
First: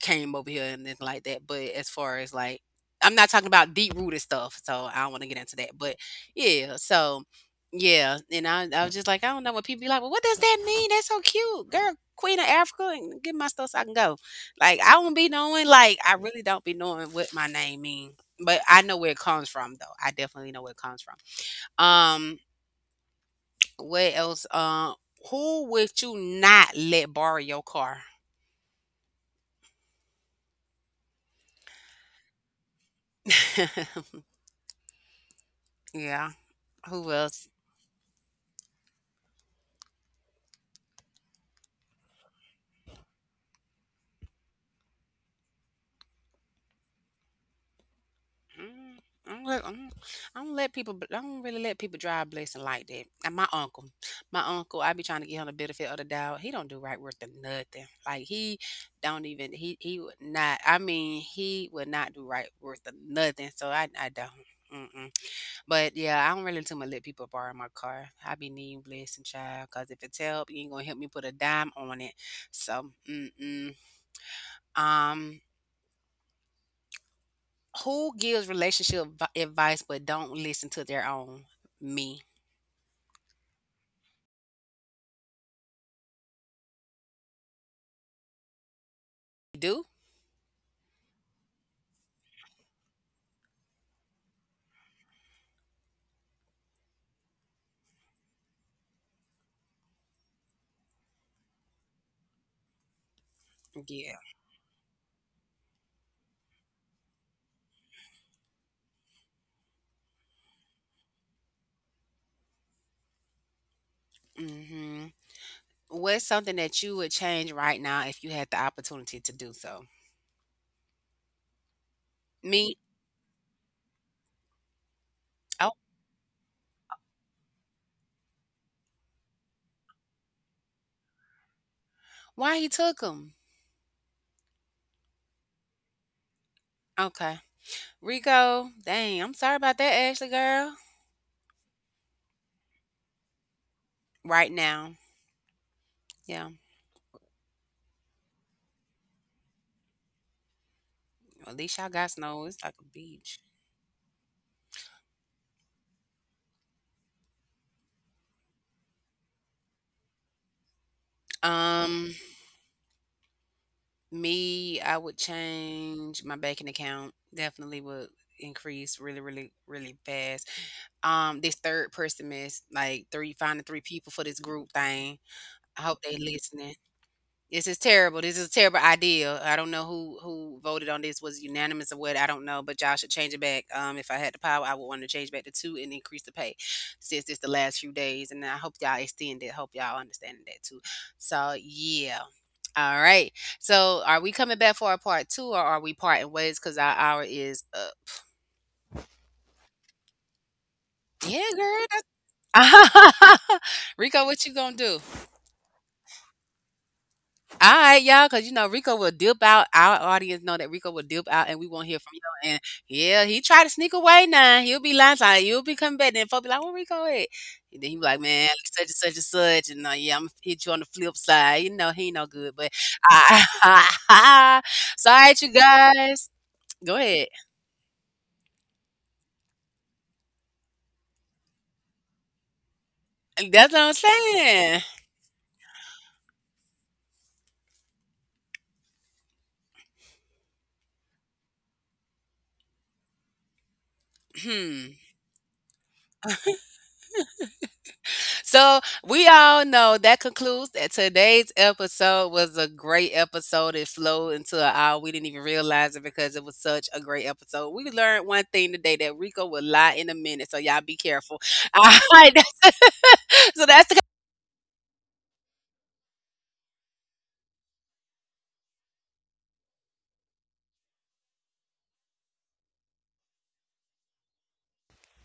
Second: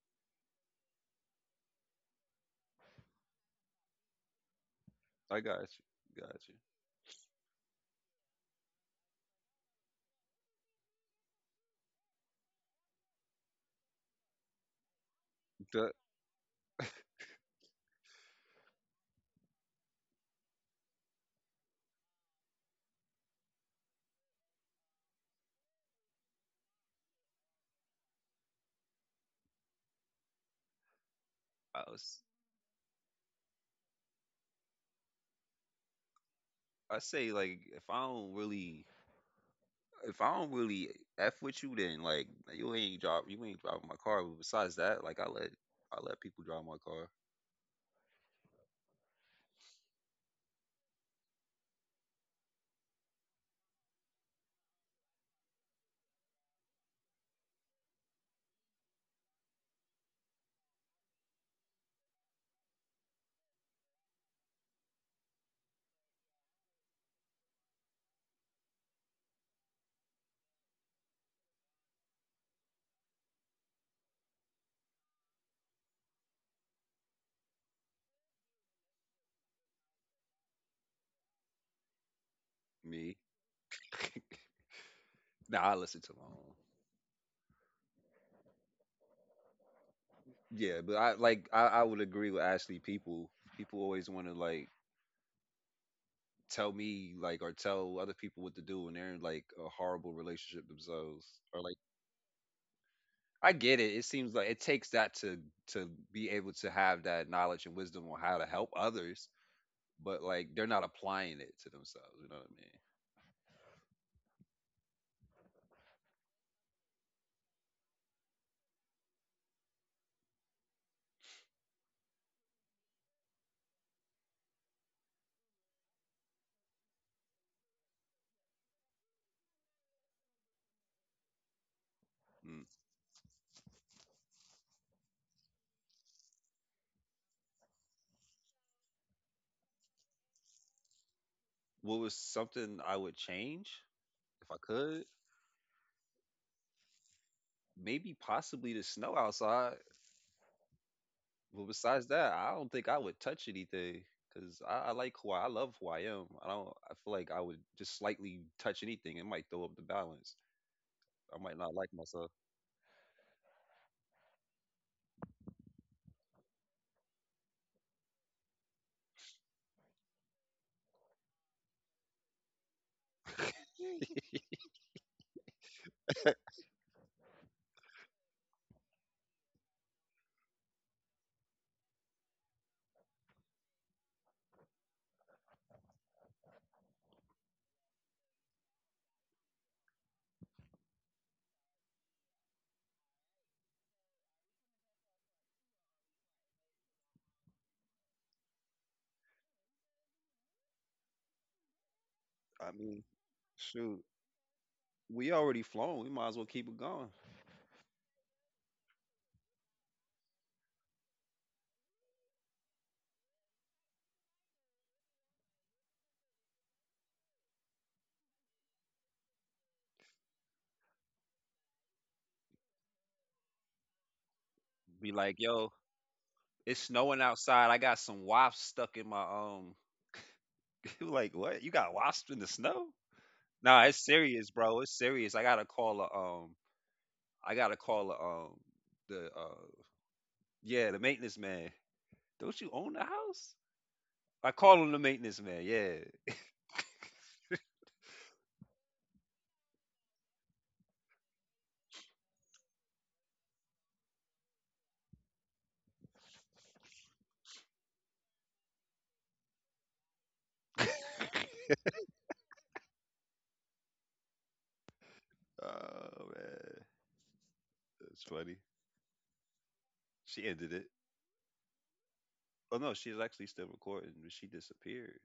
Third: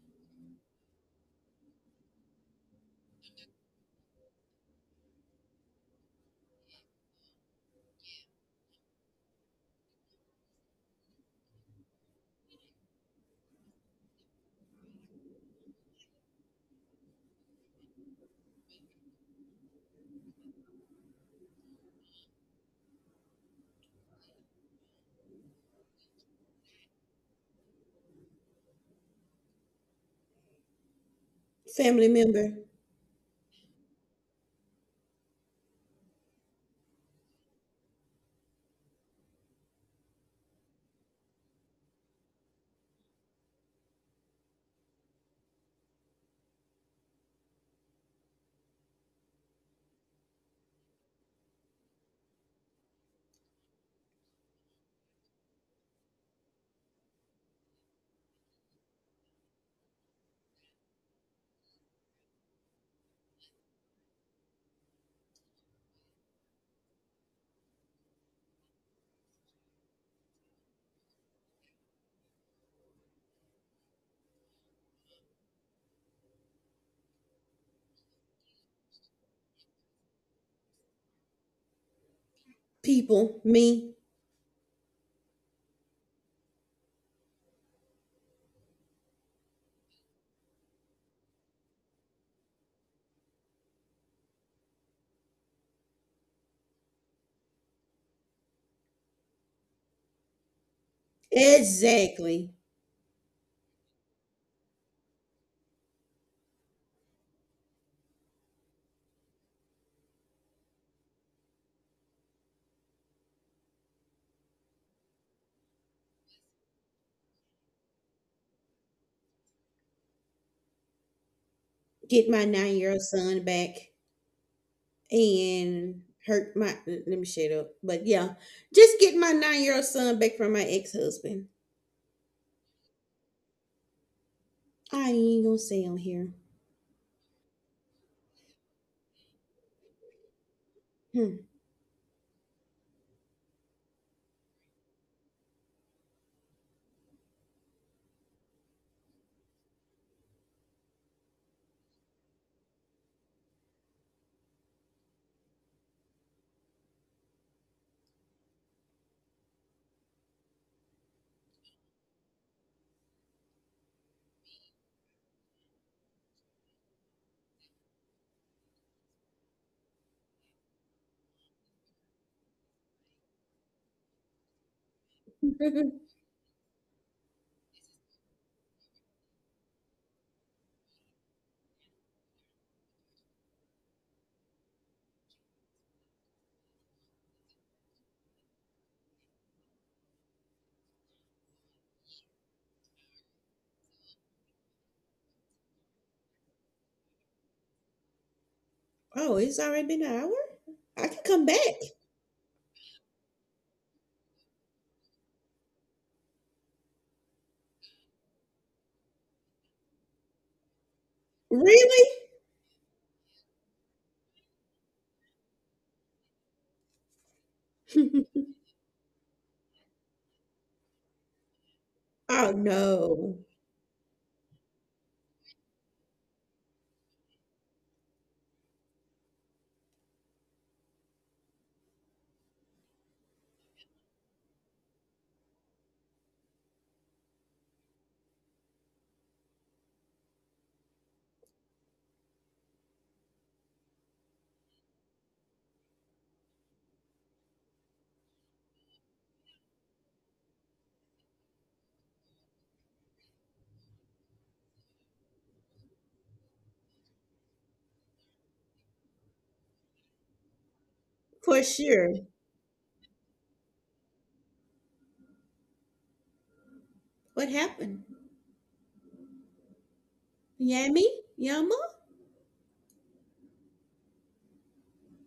A: came over here and anything like that. But as far as like I'm not talking about deep rooted stuff, so I don't want to get
C: I
A: into
C: got
A: that. But
C: you, got you.
A: yeah, so yeah, and I, I was just like, I don't know what people be like. Well, what does that mean? That's so cute, girl. Queen of Africa, and get my stuff so I can go. Like I don't be knowing.
C: The-
A: Like I really don't be knowing what my name mean but I know where it comes from though. I definitely know where it comes from. Um, what else? Uh, who would you not let borrow your car?
C: I
B: Family
C: was
B: member,
A: Yeah.
C: I
A: Who
C: say
A: else?
C: like if I don't really if I don't really f with you, then like you ain't drop you ain't driving my car. But besides that, like I let I let people drive my car.
A: Mm, I don't, let, I don't I don't let people. I don't really let people drive blessing like that. And my uncle, my uncle, I be trying to get him the benefit of the doubt. He don't do right worth of nothing. Like he don't even. He he would not. I mean, he would not do right worth of nothing. So I I don't. Mm-mm. But yeah, I don't really too much let people borrow my car. I be needing blessing, child, because if it's help, you ain't gonna help me put a dime on it. So, mm-mm. um, who gives relationship advi- advice but don't listen to their own? Me.
C: Me,
B: people, me.
C: nah, I listen to my own.
A: You do?
C: Yeah, but I like I, I would agree with Ashley. People people always want to like tell me like or tell other people what to do when they're in like a horrible relationship themselves or like
B: Exactly.
C: I get it. It
A: Yeah.
C: seems like it takes that to to be able to have that knowledge and wisdom on how to help others, but like they're not applying it to themselves. You know what I
A: Mm-hmm. What's something that you would change right now if you had the opportunity to do so?
B: Get my
A: Me?
B: nine year old son back
A: Oh,
B: and hurt my let me shut up. But yeah, just get my nine year old son back from my ex husband.
A: why
C: mean?
A: he took him?
B: I ain't gonna say on here.
A: Okay. Rico, dang, I'm sorry about that, Ashley girl.
B: Hmm.
C: What was something I would change if
A: Right
C: I
A: now.
C: could?
A: Yeah.
C: Maybe possibly the snow outside.
A: At
C: But
A: least y'all
C: besides
A: got
C: that,
A: snow.
C: I
A: It's
C: don't
A: like a
C: think I would
A: beach.
C: touch anything because I, I like who I love who I am. I don't. I feel like I would just slightly touch anything. It might throw up the balance. I might not like
A: Um,
C: myself.
A: Me, I would change my banking account. Definitely would increase really, really, really fast. Um, this third person is like three, finding three people for this group thing. I hope they listening. This is terrible. This is a terrible idea. I don't know who who voted on this. Was it unanimous or what? I don't know. But y'all should change it back. Um, if I had the power, I would want to change back to two and increase the pay, since it's the last few days. And I hope y'all extend it. Hope y'all understand that too. So yeah. All right. So are we coming back for a part two, or are we parting ways because our hour is up?
B: Oh, it's already been an hour? I can
A: Yeah,
B: come back.
A: girl,
C: I mean,
A: that's—
C: shoot,
A: Rico, what you gonna do?
C: we already flown. We might as well keep it going.
A: All right, y'all, because you know Rico will dip out. Our audience know that Rico will dip out, and we won't hear
B: Really?
A: from you. And yeah, he tried to sneak away. Now he'll be lying, like you'll be coming back. Then folks be like, "Where Rico at?" And then he be like, "Man, such and such and such," and uh, yeah, I'm gonna hit you on the flip side. You know he ain't no
B: Oh
A: good, but
B: no.
C: Be
A: so, all
C: like,
A: right, you
C: yo,
A: guys.
C: it's
A: Go
C: snowing
A: ahead.
C: outside. I got some wasps stuck in my um. Like, what? You got wasps in the snow?
A: That's
C: Nah,
A: what I'm
C: it's serious, bro.
A: saying.
C: It's serious. I gotta call a um I gotta call um the uh yeah the maintenance man. Don't you own the house? I call him the maintenance man. Yeah.
A: So we all know that concludes that today's episode was a great episode. It flowed into an hour. We didn't even realize it because it was such a great episode. We learned one thing today, that Rico will lie in a minute. So y'all be careful.
B: For
A: All
B: sure.
A: right. So that's the—
C: oh man,
B: What happened?
C: that's funny. She ended it.
B: Yami? Yama?
C: Oh no, she's actually still recording, but she disappeared.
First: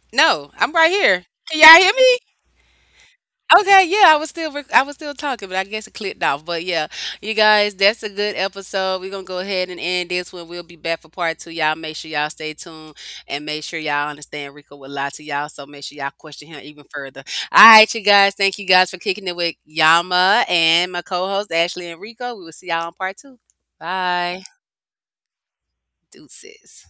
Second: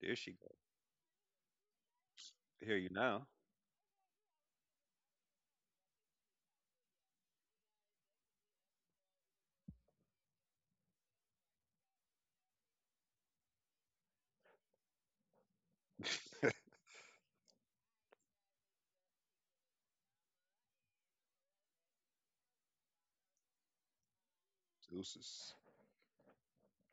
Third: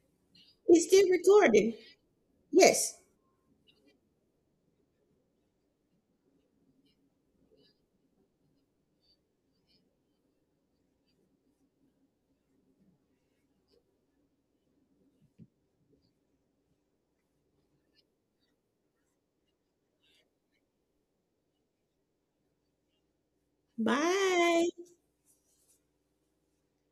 C: There she go.
A: no, I'm
B: It's
A: right
B: still
A: here. Can
B: recording.
A: y'all hear me?
C: I hear you
B: Yes.
C: now.
A: Okay, yeah, I was still rec- I was still talking, but I guess it clicked off. But yeah, you guys, that's a good episode. We're gonna go ahead and end this one. We'll be back for part two. Y'all make sure y'all stay tuned and make sure y'all understand Rico will lie to y'all. So make sure y'all question him even further. All right, you guys. Thank you guys for kicking it with Yama and my co-host Ashley and Rico. We will see y'all on part two. Bye.
B: Bye.
C: Deuces.
A: Deuces.